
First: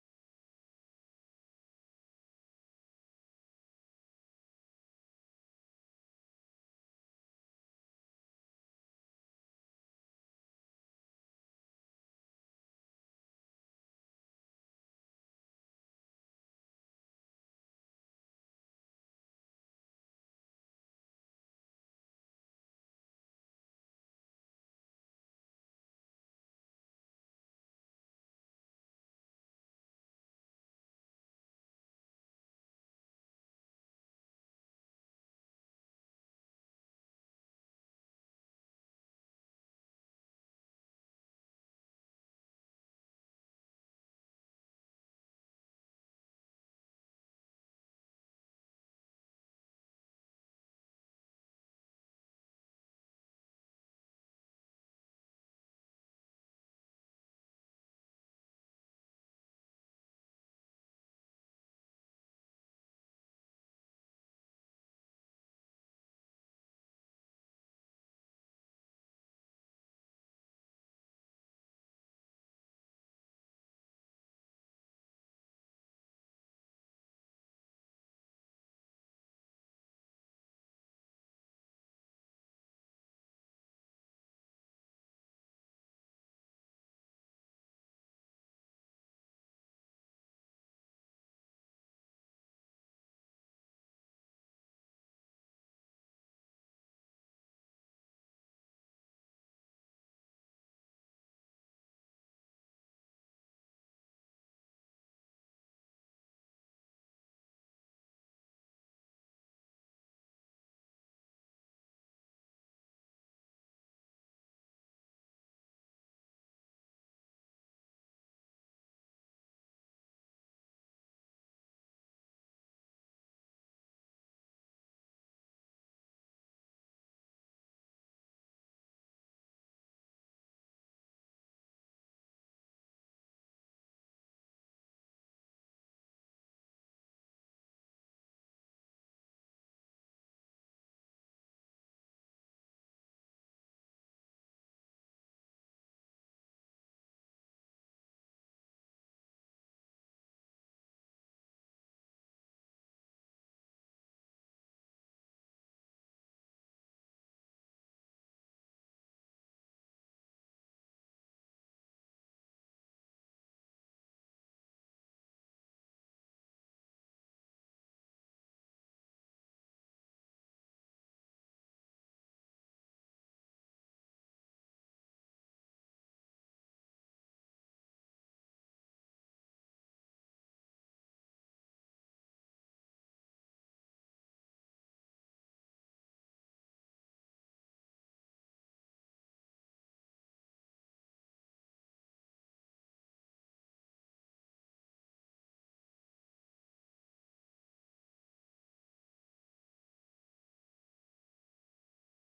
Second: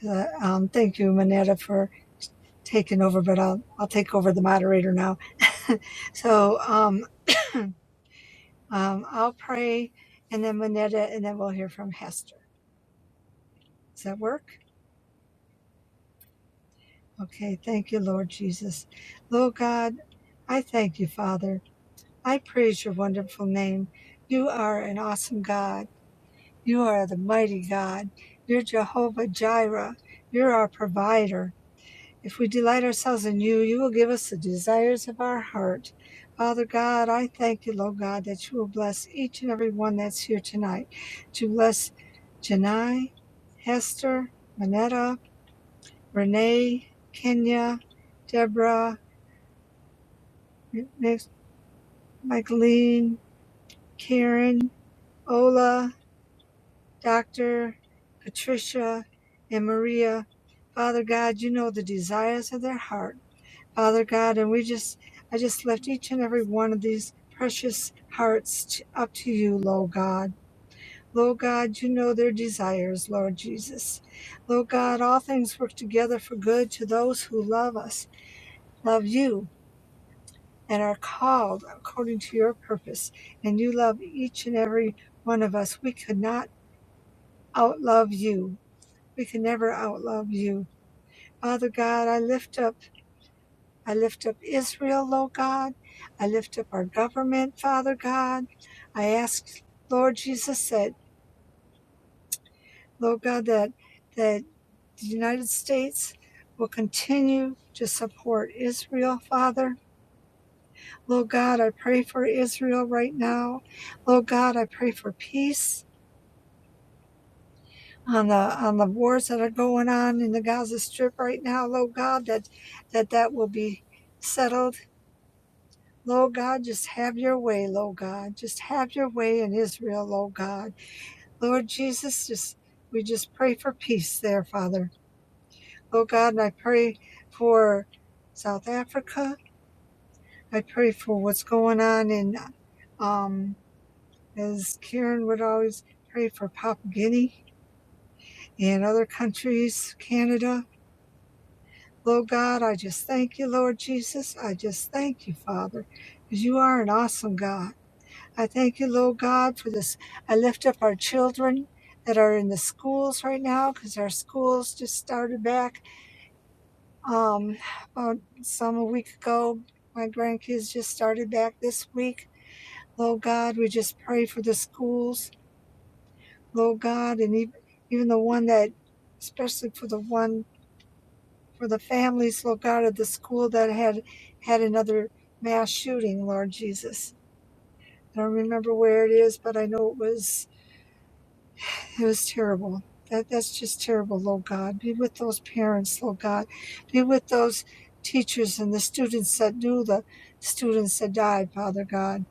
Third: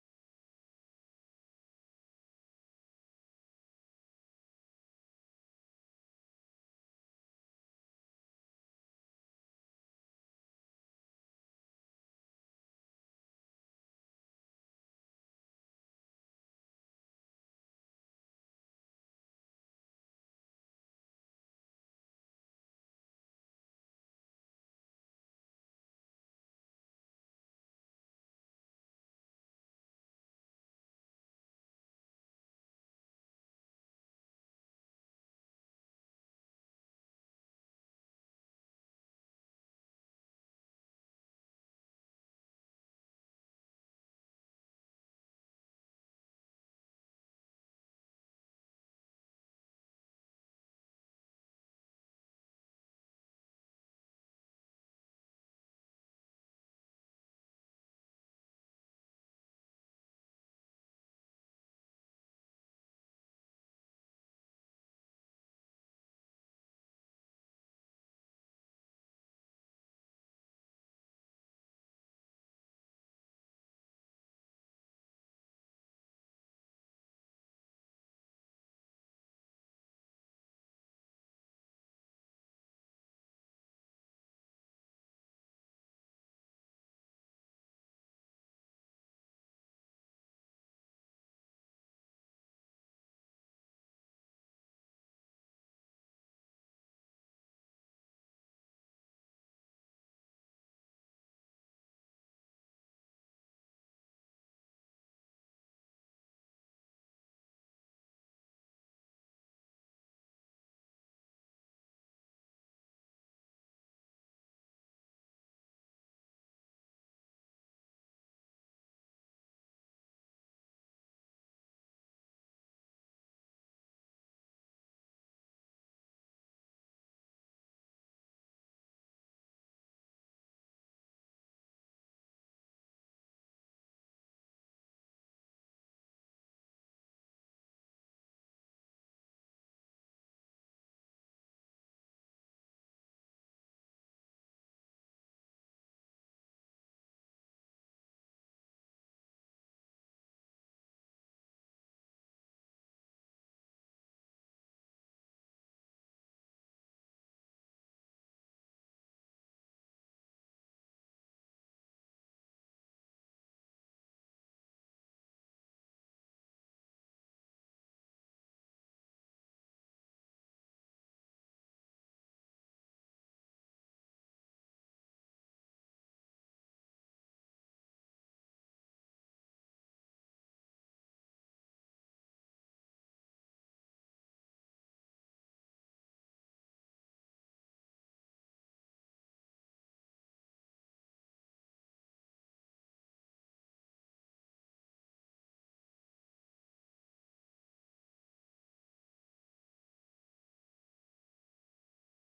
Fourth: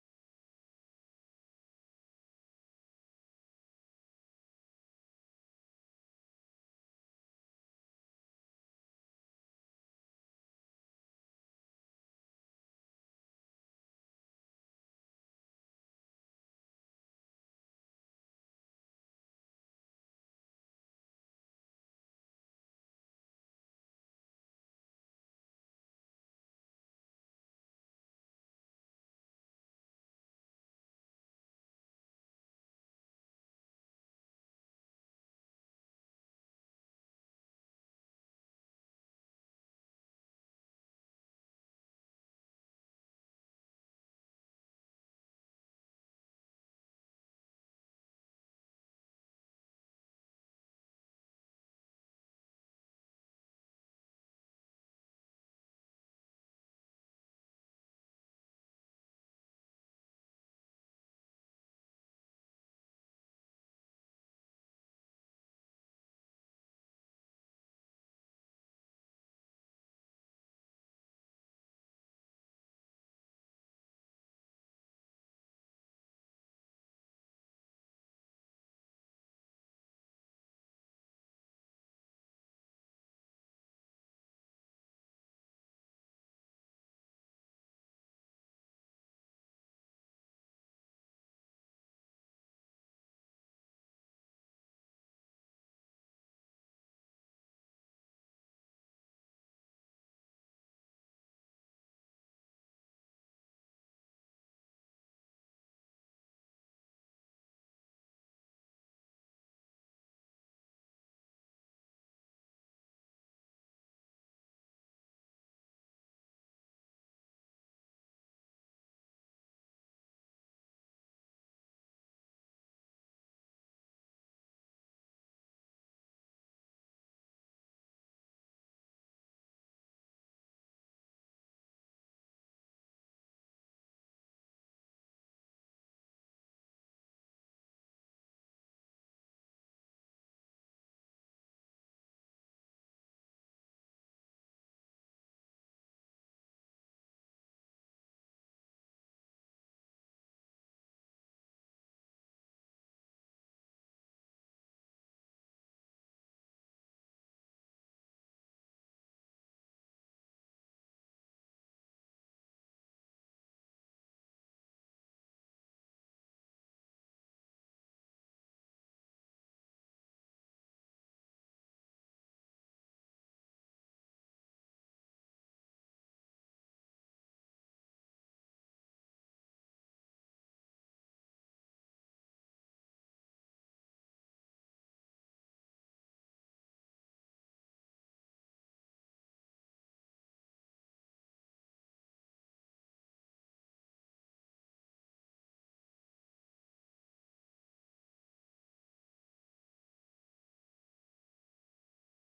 uh, um, thank you, Manetta, for taken over, but I'll, I'll take over the moderator now. So um, um, I'll pray and then Manetta, and then we'll hear from Hester. Does that work? Okay. Thank you, Lord Jesus. Lord God, I thank you, Father. I praise your wonderful name. You are an awesome God. You are the mighty God. You're Jehovah Jireh. You're our provider. If we delight ourselves in you, you will give us the desires of our heart. Father God, I thank you, Lord God, that you will bless each and every one that's here tonight. To bless Janai, Hester, Manetta, Renee, Kenya, Deborah, Mi- Micheline, Karen, Ola, Dr. Patricia, and Maria. Father God, you know the desires of their heart. Father God, and we just, I just lift each and every one of these precious hearts t up to you, Lord God. Lord God, you know their desires, Lord Jesus. Lord God, all things work together for good to those who love us, love you, and are called according to your purpose. And you love each and every one of us. We could not outlove you. We can never outlove you. Father God, I lift up. I lift up Israel, Lord God. I lift up our government, Father God. I ask, Lord Jesus, that, Lord God, that, that the United States will continue to support Israel, Father. Lord God, I pray for Israel right now. Lord God, I pray for peace on the on the wars that are going on in the Gaza Strip right now, Lord God, that that, that will be settled Lord God, just have your way, Lord God. Just have your way in Israel, Lord God. Lord Jesus, just we just pray for peace there, Father. Lord God, and I pray for South Africa. I pray for what's going on in um as Karen would always pray for Papua Guinea and other countries, Canada. Lord God, I just thank you, Lord Jesus. I just thank you, Father, because you are an awesome God. I thank you, Lord God, for this. I lift up our children that are in the schools right now because our schools just started back um, about some a week ago. My grandkids just started back this week. Lord God, we just pray for the schools, Lord God, and even, even the one that, especially for the one for the families, Lord God, of the school that had had another mass shooting, Lord Jesus. I don't remember where it is, but I know it was It was terrible. That that's just terrible, Lord God. Be with those parents, Lord God. Be with those teachers and the students that knew the students that died, Father God.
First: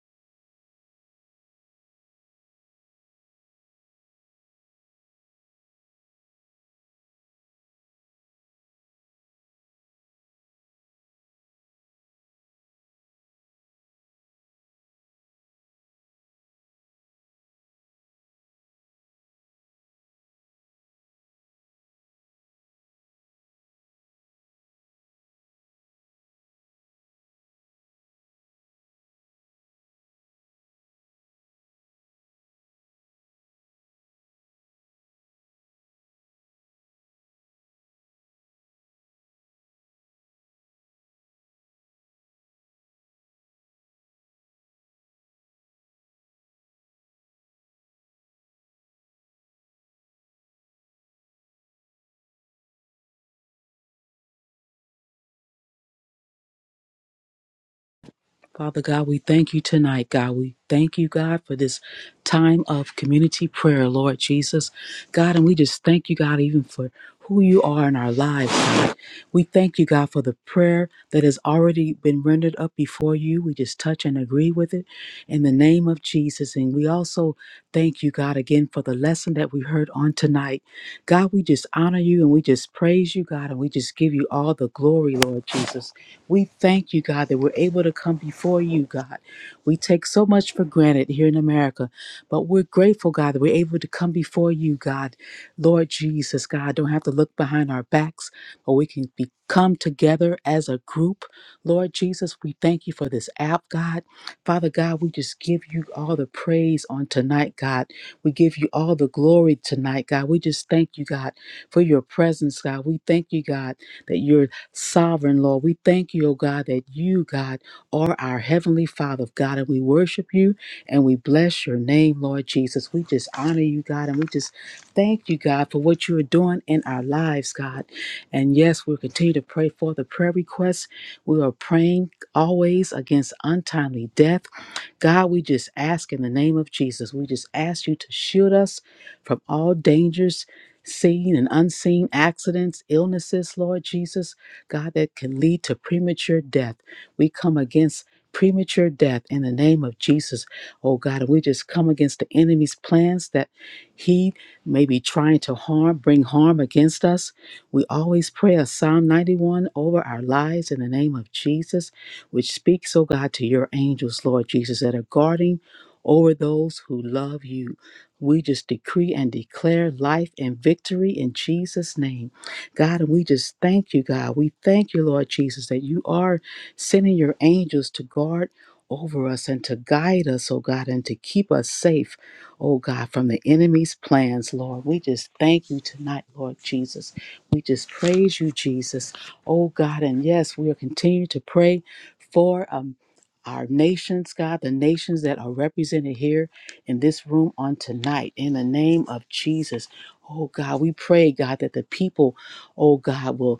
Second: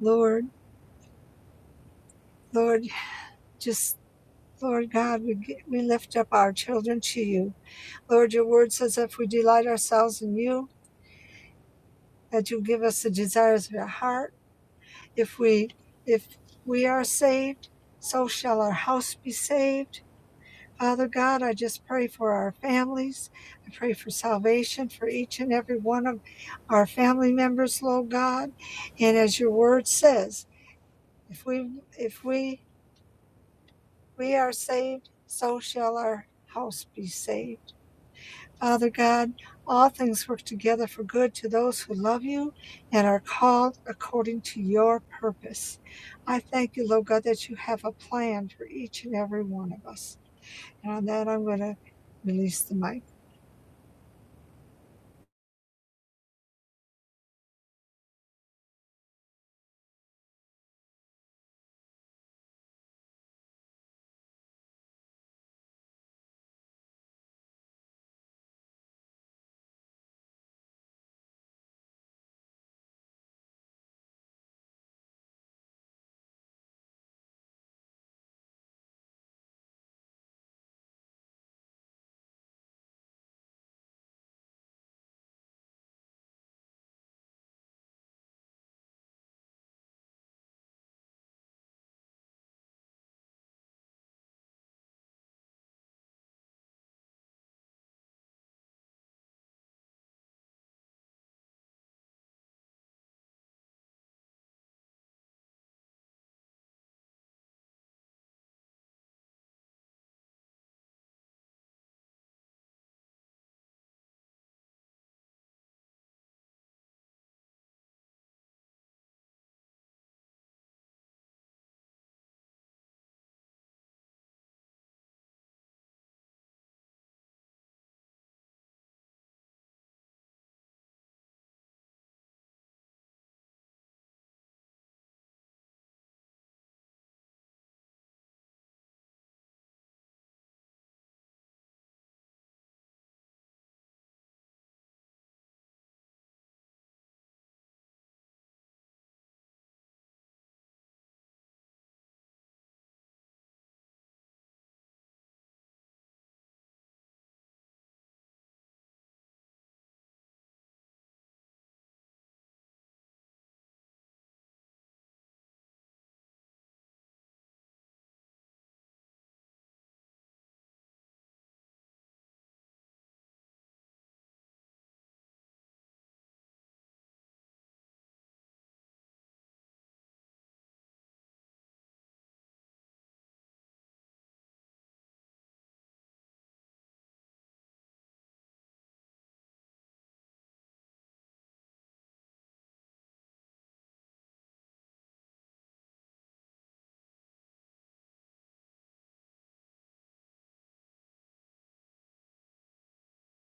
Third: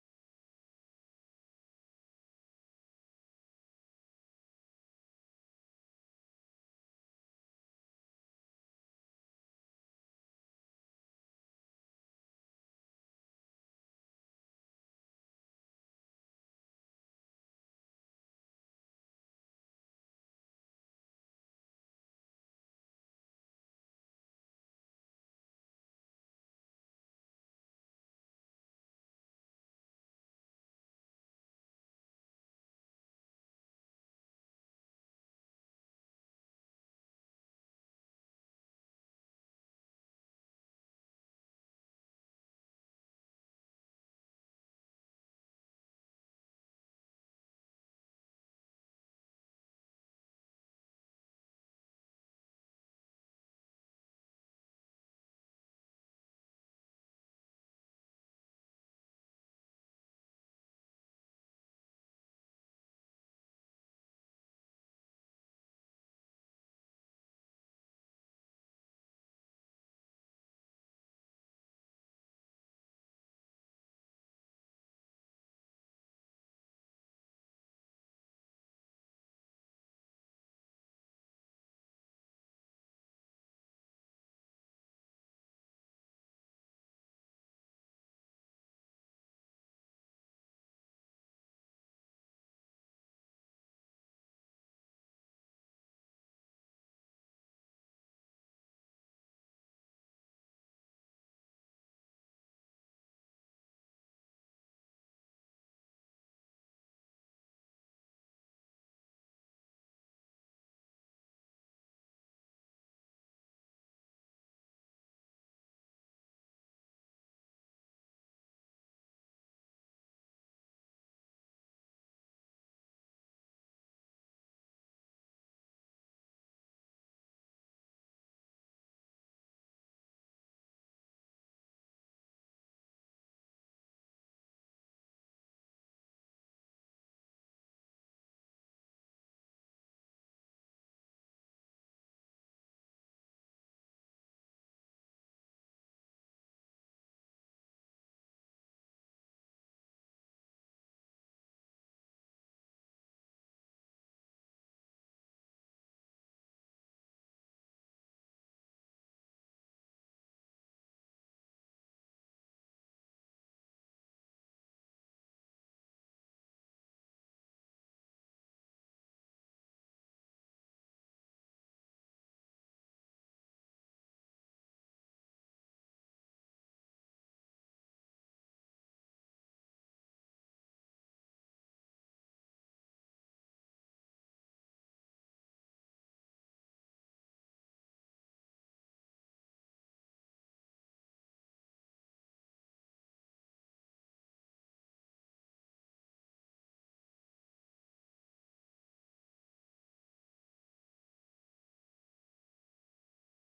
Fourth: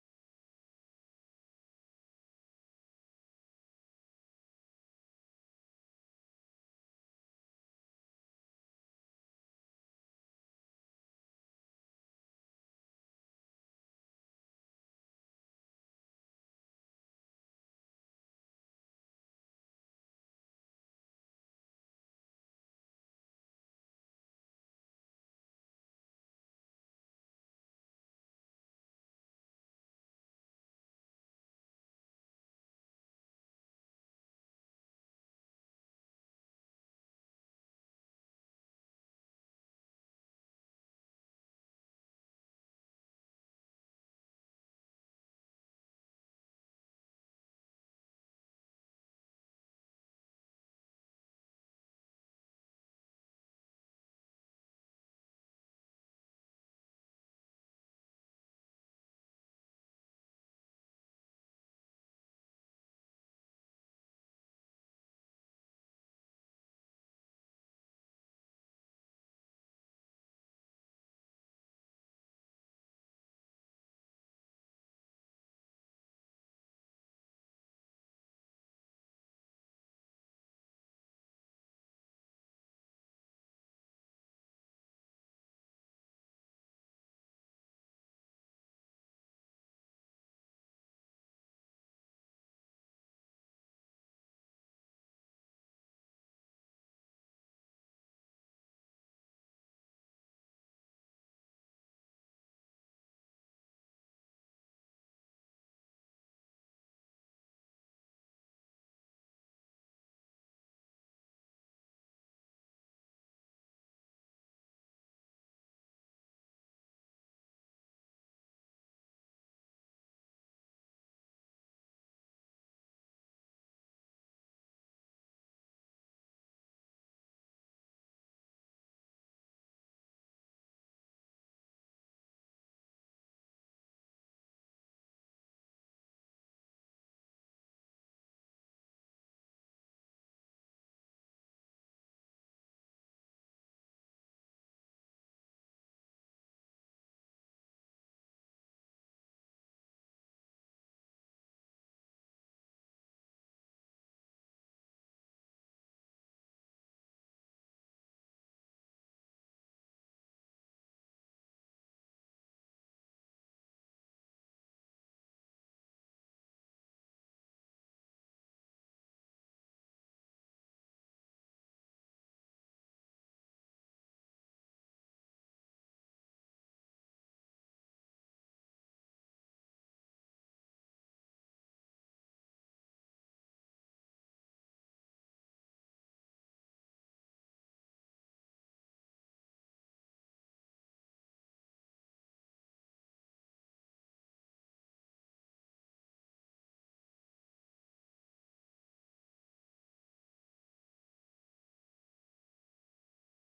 Lord, Lord, just Lord God, we get, we lift up our children to you. Lord, your word says if we delight ourselves in you, that you give us the desires of our heart. If we if we are saved, so shall our house be saved. Father God, I just pray for our families. I pray for salvation for each and every one of our family members, Lord God. And as your word says, if we if we we are saved, so shall our house be saved. Father God, all things work together for good to those who love you and are called according to your purpose. I thank you, Lord God, that you have a plan for each and every one of us. And on that I'm gonna release the mic.
Father God, we thank you tonight, God. We thank you, God, for this time of community prayer, Lord Jesus. God, and we just thank you, God, even for who you are in our lives, God. We thank you, God, for the prayer that has already been rendered up before you. We just touch and agree with it in the name of Jesus. And we also thank you, God, again for the lesson that we heard on tonight. God, we just honor you and we just praise you, God, and we just give you all the glory, Lord Jesus. We thank you, God, that we're able to come before you, God. We take so much for granted here in America, but we're grateful, God, that we're able to come before you, God. Lord Jesus, God, don't have to look behind our backs, but we can be, come together as a group. Lord Jesus, we thank you for this app, God. Father God, we just give you all the praise on tonight, God. We give you all the glory tonight, God. We just thank you, God, for your presence, God. We thank you, God, that you're Sovereign Lord, we thank you, O God, that you, God, are our Heavenly Father, God, and we worship you and we bless your name, Lord Jesus. We just honor you, God, and we just thank you, God, for what you are doing in our lives, God. And yes, we'll continue to pray for the prayer requests. We are praying always against untimely death. God, we just ask in the name of Jesus, we just ask you to shield us from all dangers, seen and unseen accidents, illnesses, Lord Jesus. God, that can lead to premature death. We come against premature death in the name of Jesus, oh God. And we just come against the enemy's plans that he may be trying to harm, bring harm against us. We always pray a Psalm 91 over our lives in the name of Jesus, which speaks, oh God, to your angels, Lord Jesus, that are guarding over those who love you. We just decree and declare life and victory in Jesus' name. God, and we just thank you, God. We thank you, Lord Jesus, that you are sending your angels to guard over us and to guide us, oh God, and to keep us safe, oh God, from the enemy's plans, Lord. We just thank you tonight, Lord Jesus. We just praise you, Jesus, oh God. And yes, we are continuing to pray for um our nations, God, the nations that are represented here in this room on tonight, in the name of Jesus. Oh God, we pray, God, that the people oh God, will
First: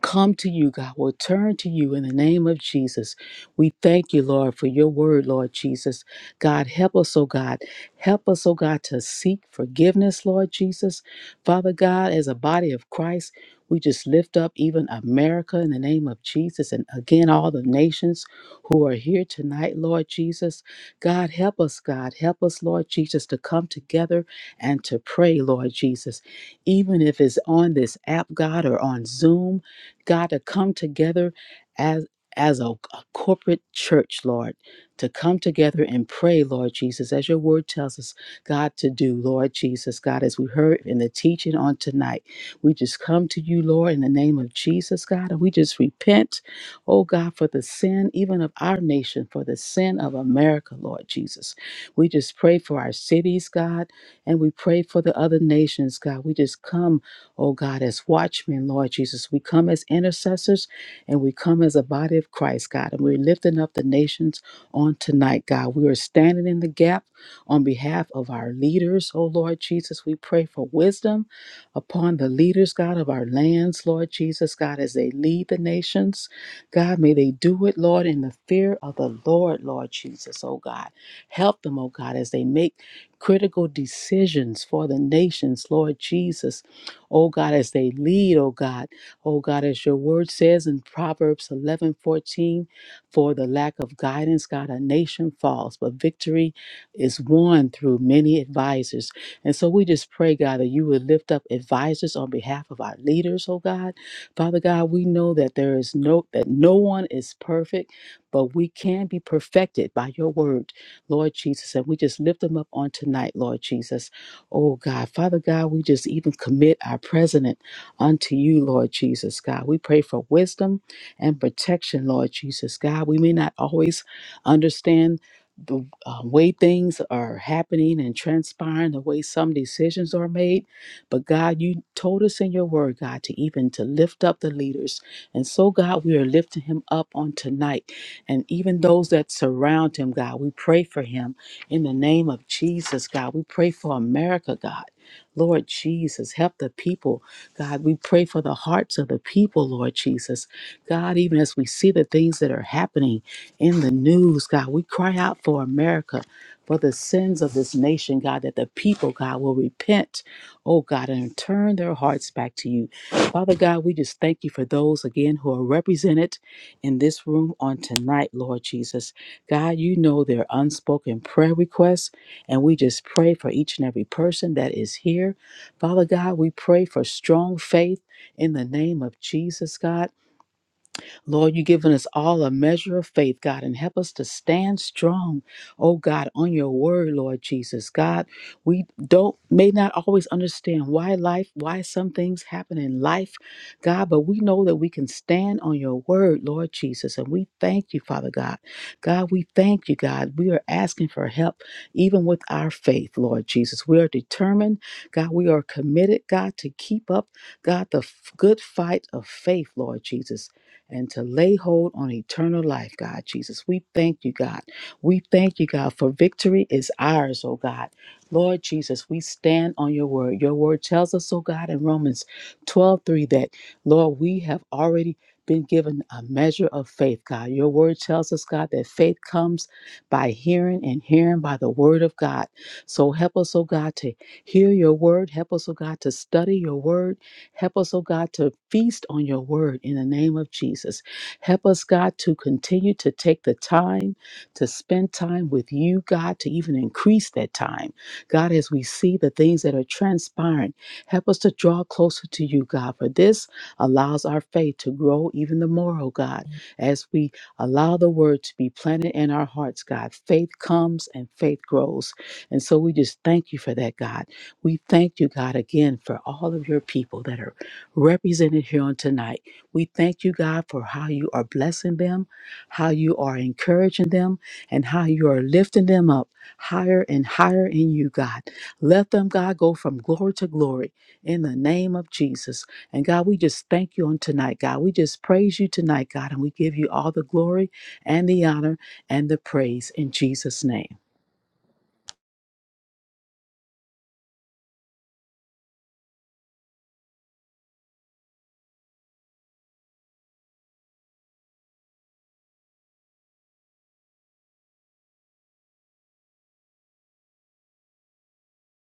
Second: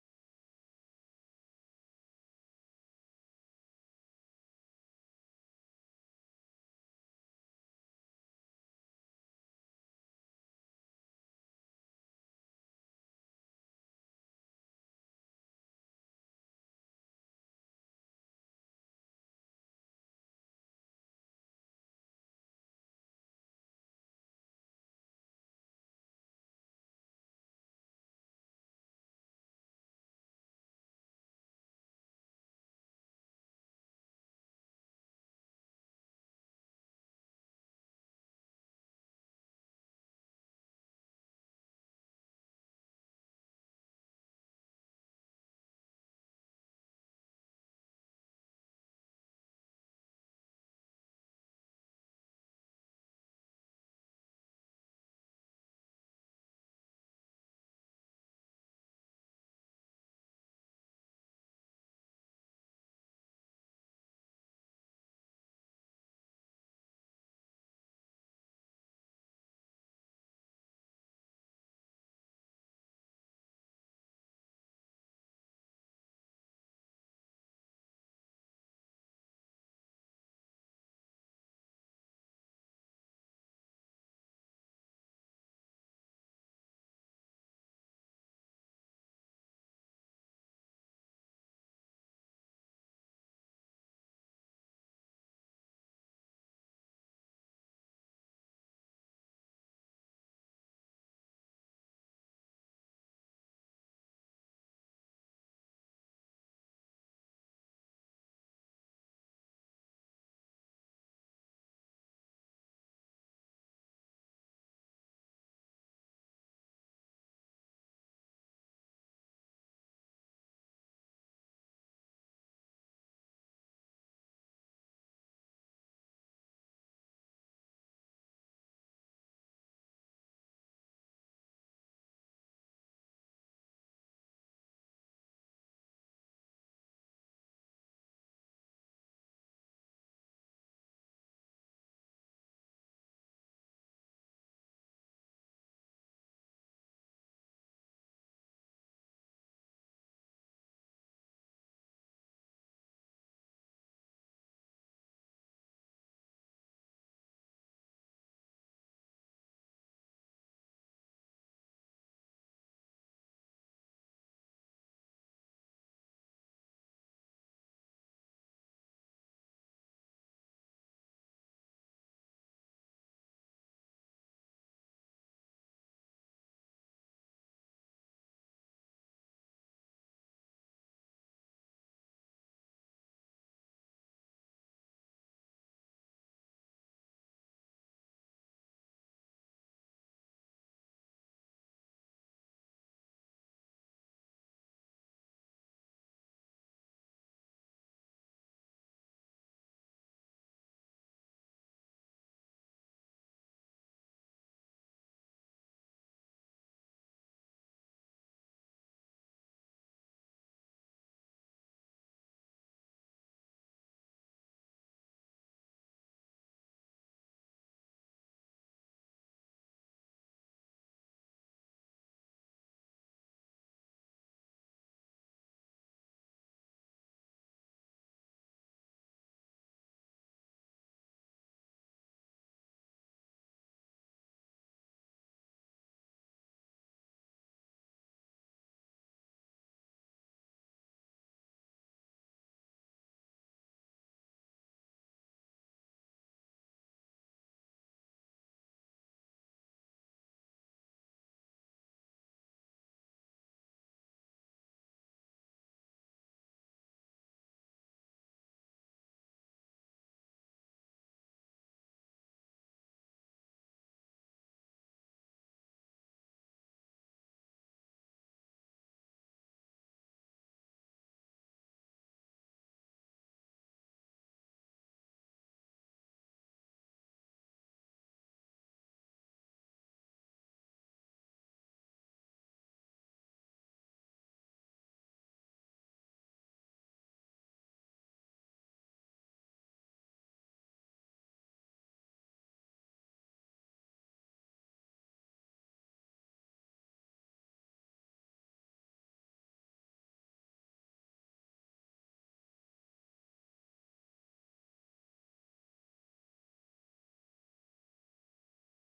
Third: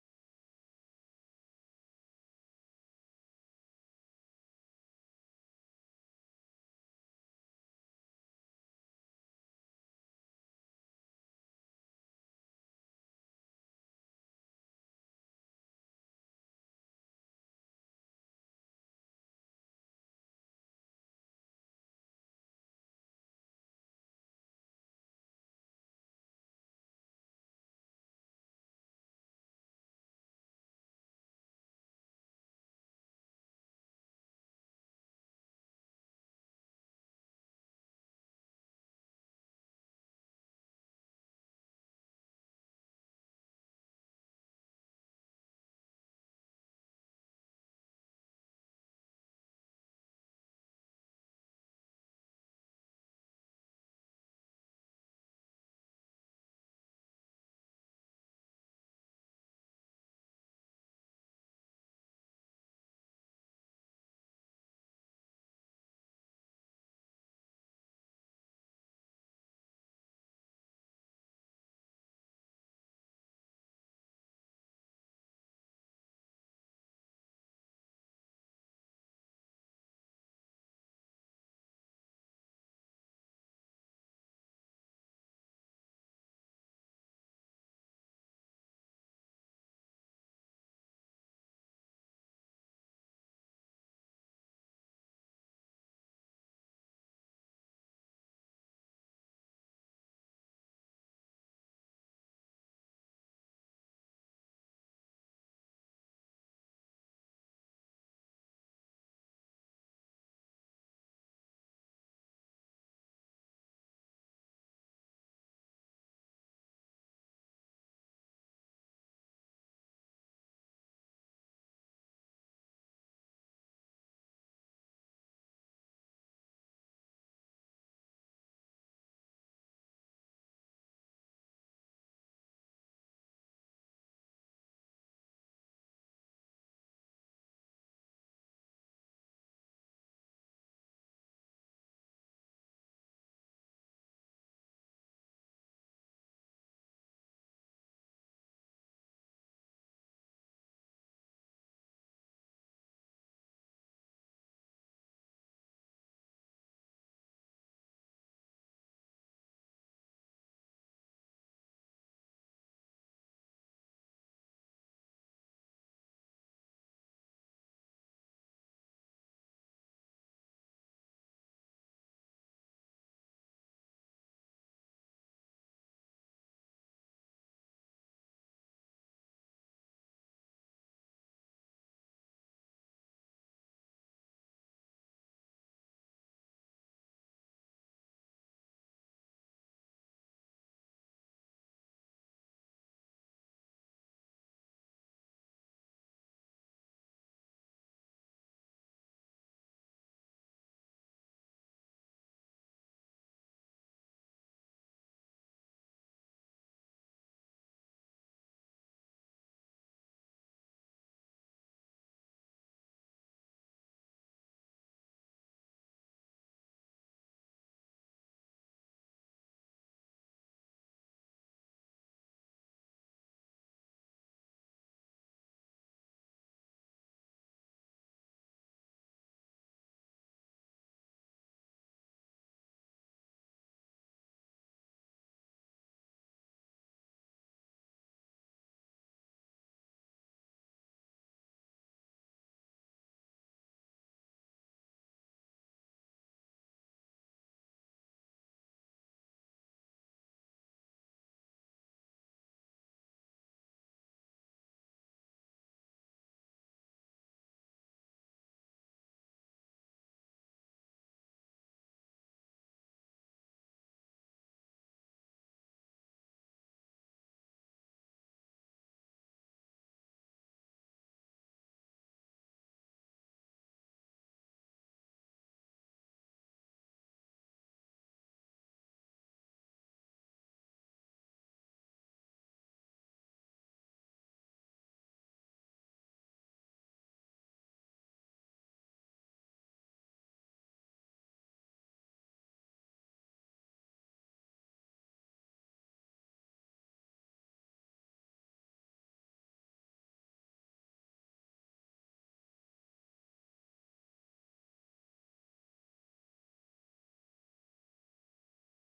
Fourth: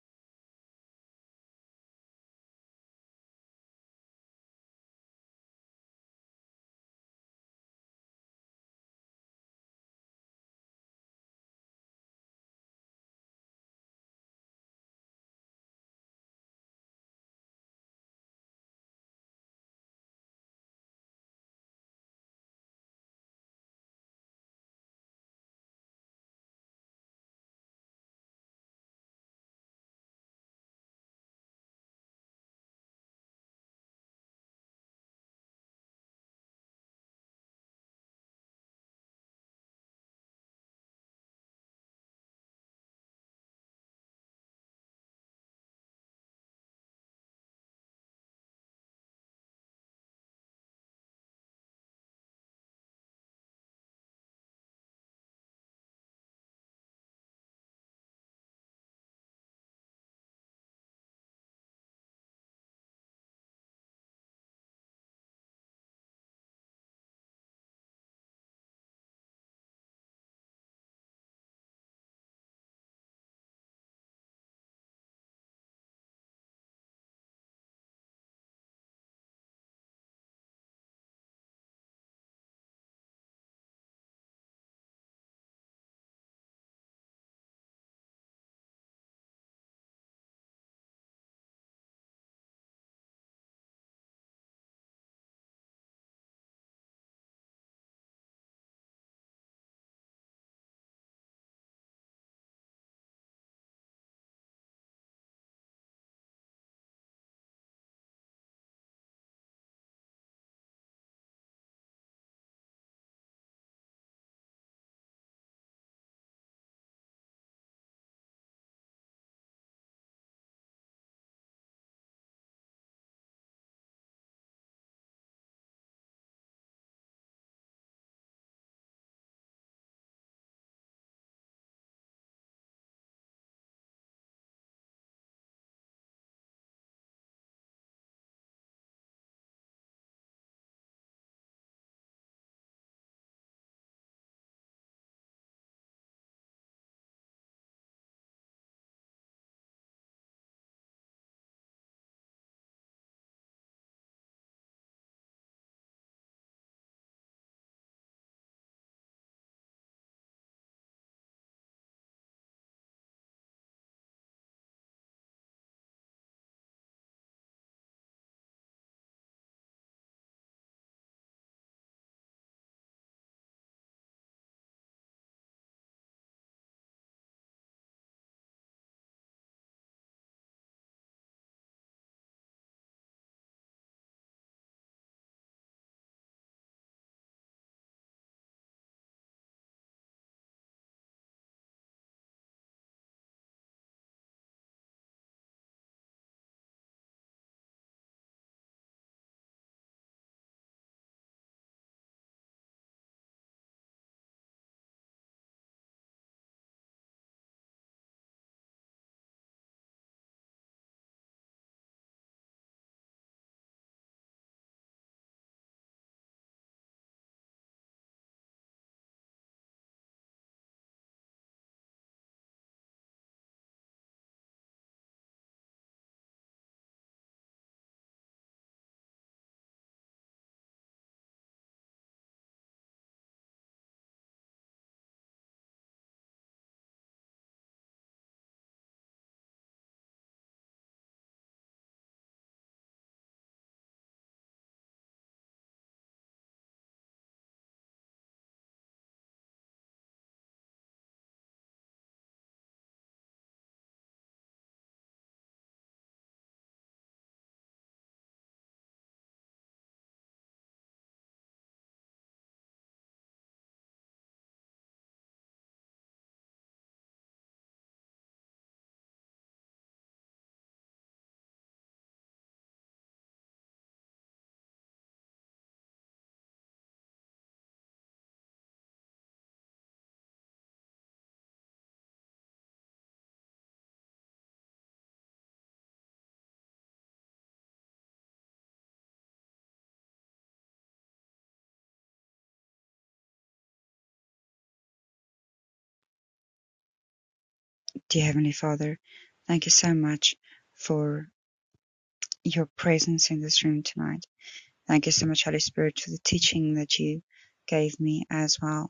come to you, God. We'll turn to you in the name of Jesus. We thank you, Lord, for your word, Lord Jesus. God, help us, oh God. Help us, oh God, to seek forgiveness, Lord Jesus. Father God, as a body of Christ, we just lift up even America in the name of Jesus and again all the nations who are here tonight, Lord Jesus. God, help us, God. Help us, Lord Jesus, to come together and to pray, Lord Jesus. Even if it's on this app, God, or on Zoom, God, to come together as as a, a corporate church, Lord, to come together and pray, Lord Jesus, as your word tells us, God, to do, Lord Jesus, God, as we heard in the teaching on tonight. We just come to you, Lord, in the name of Jesus, God, and we just repent, oh God, for the sin, even of our nation, for the sin of America, Lord Jesus. We just pray for our cities, God, and we pray for the other nations, God. We just come oh God, as watchmen, Lord Jesus. We come as intercessors and we come as a body of Christ, God, and we're lifting up the nations on tonight, God. We are standing in the gap on behalf of our leaders, oh Lord Jesus. We pray for wisdom upon the leaders, God, of our lands, Lord Jesus, God, as they lead the nations. God, may they do it, Lord, in the fear of the Lord, Lord Jesus, oh God. Help them, oh God, as they make critical decisions for the nations, Lord Jesus. Oh God, as they lead, oh God. Oh God, as your word says in Proverbs 11 14, for the lack of guidance, God, a nation falls, but victory is won through many advisors. And so we just pray, God, that you would lift up advisors on behalf of our leaders, oh God. Father God, we know that there is no that no one is perfect, but we can be perfected by your word, Lord Jesus. And we just lift them up on tonight, Lord Jesus. Oh God, Father God, we just even commit our president unto you, Lord Jesus God. We pray for wisdom and protection, Lord Jesus God. We may not always understand the uh, way things are happening and transpiring, the way some decisions are made, but God, you told us in your word, God, to even to lift up the leaders, and so God, we are lifting him up on tonight, and even those that surround him, God, we pray for him. In the name of Jesus, God, we pray for America, God. Lord Jesus, help the people. God, we pray for the hearts of the people, Lord Jesus. God, even as we see the things that are happening in the news, God, we cry out for America, for the sins of this nation, God, that the people, God, will repent, oh God, and turn their hearts back to you. Father God, we just thank you for those, again, who are represented in this room on tonight, Lord Jesus. God, you know their unspoken prayer requests, and we just pray for each and every person that is here. Father God, we pray for strong faith in the name of Jesus, God. Lord, you've given us all a measure of faith, God, and help us to stand strong, oh God, on your word, Lord Jesus. God, we don't may not always understand why life, why some things happen in life, God, but we know that we can stand on your word, Lord Jesus. And we thank you, Father God. God, we thank you, God. We are asking for help, even with our faith, Lord Jesus. We are determined, God, we are committed, God, to keep up, God, the f- good fight of faith, Lord Jesus and to lay hold on eternal life, God Jesus. We thank you, God. We thank you, God, for victory is ours, oh God. Lord Jesus, we stand on your word. Your word tells us, oh God, in Romans 12 3 that, Lord, we have already been given a measure of faith, God. Your word tells us, God, that faith comes by hearing and hearing by the word of God. So help us, oh God, to hear your word. Help us, oh God, to study your word. Help us, oh God, to feast on your word in the name of Jesus. Help us, God, to continue to take the time to spend time with you, God, to even increase that time. God, as we see the things that are transpiring, help us to draw closer to you, God, for this allows our faith to grow even the more, oh God, as we allow the word to be planted in our hearts, God. Faith comes and faith grows. And so we just thank you for that, God. We thank you, God, again for all of your people that are represented here on tonight. We thank you, God, for how you are blessing them, how you are encouraging them, and how you are lifting them up higher and higher in you, God. Let them, God, go from glory to glory in the name of Jesus. And God, we just thank you on tonight, God. We just praise you tonight, God, and we give you all the glory and the honor and the praise in Jesus' name.
Dear Heavenly Father, thank you so much for your presence in this room tonight. Thank you so much, Holy Spirit, for the teaching that you gave me as well.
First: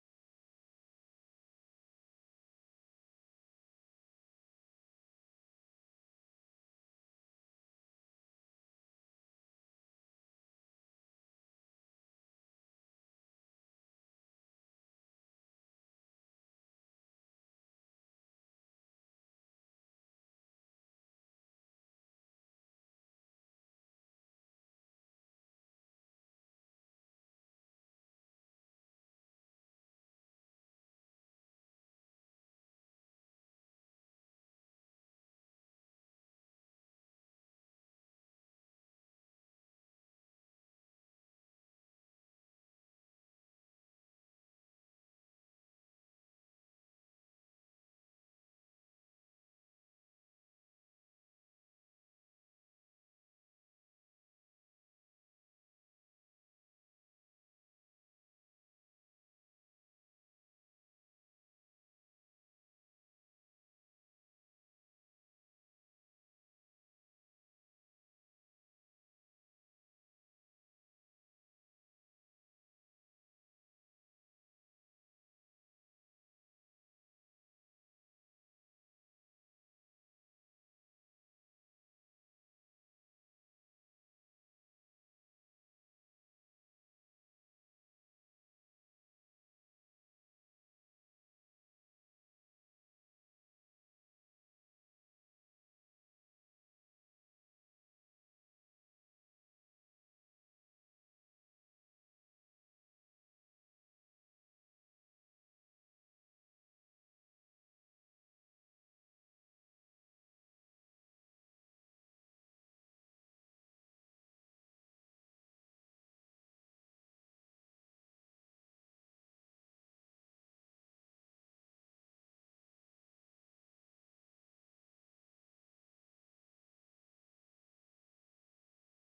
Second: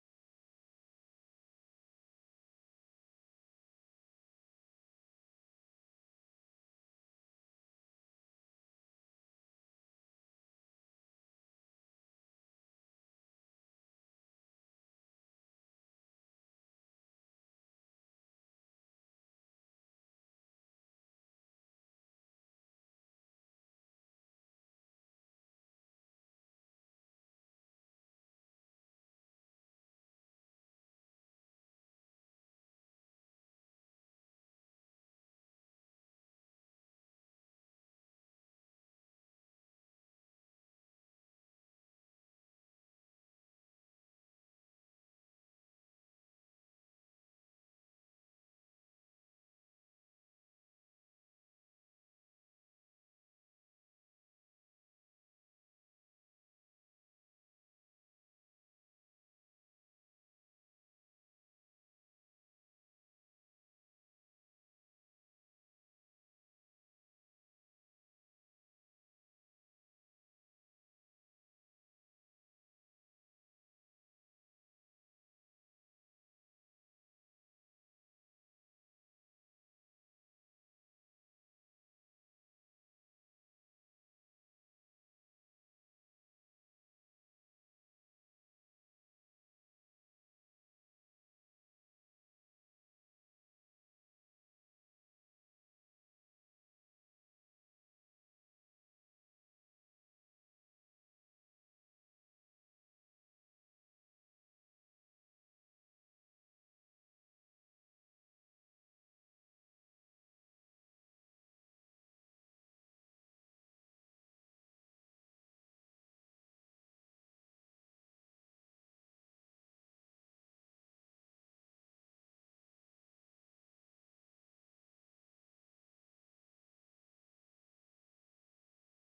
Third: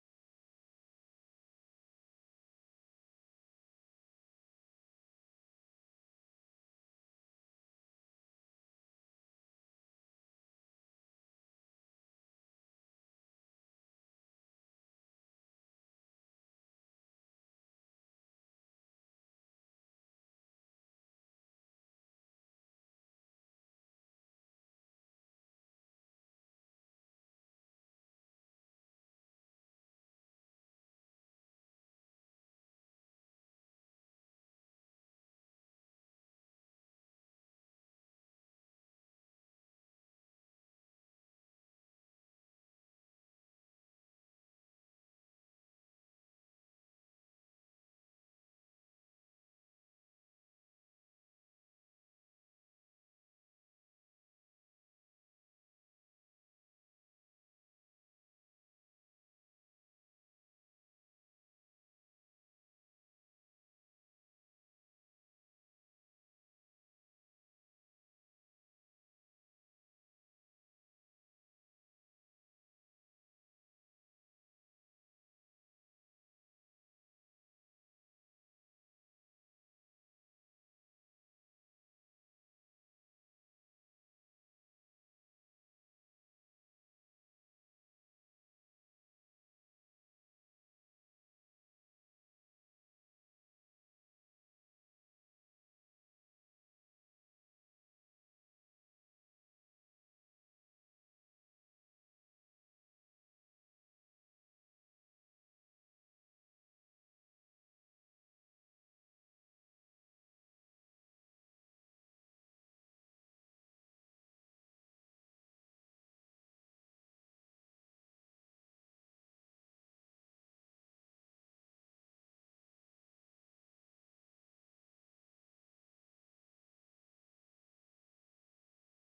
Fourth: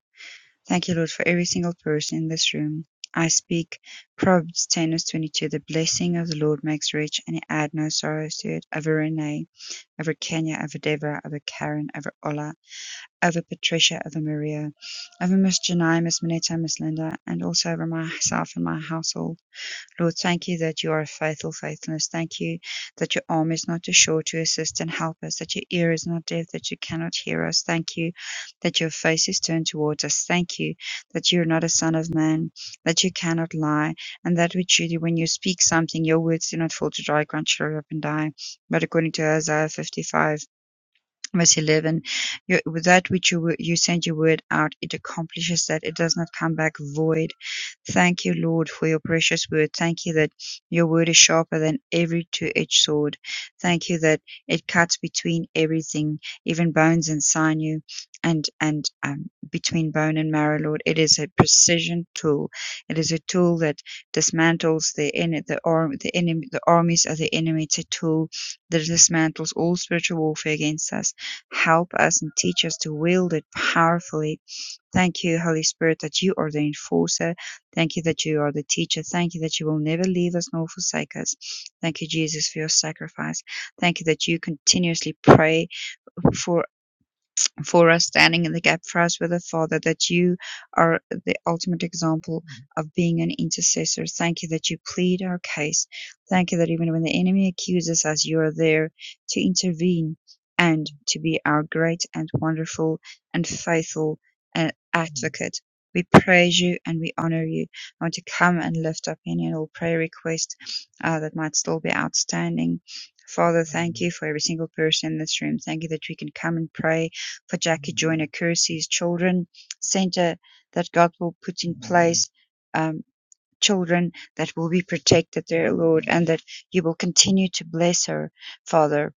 Thank you, Lord, for every single person in this room. I speak Proverbs 10 verse 22. The blessing of the Lord makes rich and it add no sorrows to it. Over Renee, over Kenya, over Deborah, over Karen, over Ola, over Patricia, over Maria, over Miss Janai, Miss Minetta, Miss Linda, and also over myself and my household. Lord, thank you that you are faithful, faithfulness. Thank you that your arm is not too short to assist and help us, that your ear is not deaf, that you cannot hear us. Thank you that your face is turned towards us. Thank you that you are not a son of man, that you cannot lie, and that we truly, when you speak something, your words do not fall to dry ground, shrivel up and die. But according to Isaiah 55, verse 11 you, with that which you wo- you send your word out it accomplishes that it does not come back void thank you lord for your precious word thank you that your word is sharper than every two-edged sword thank you that it cuts between everything even bones and sinew and and um, between bone and marrow lord it is a precision tool it is a tool that dismantles the en- the arm the enemy the armies of the enemy it's a tool that dismantles all spiritual warfare against us Help us and teach us to wield it powerfully. Thank you, Holy Spirit, that you are the enforcer. Thank you that you are the teacher. Thank you that you will never leave us nor forsake us. Thank you, Jesus, for your sacrifice. Thank you that you continuously pray for for us, standing in the gap for us with the Father, that you are the ultimate example of being an intercessor. Thank you that you plead our case. Thank you that even when the enemy accuses us, you are there to intervene and to be our great and wonderful and faithful uh, advocate. We praise you and we honor you. I want to come and lift up any and all prayer requests uh, that might still be outstanding. Father, thank you for every single person in this room. Thank you that we can come and pray for Jackie Joyner Kersey's Children Center that God will put in place um, children that will be protected, dear Lord, and that you will continue to bless her, Father,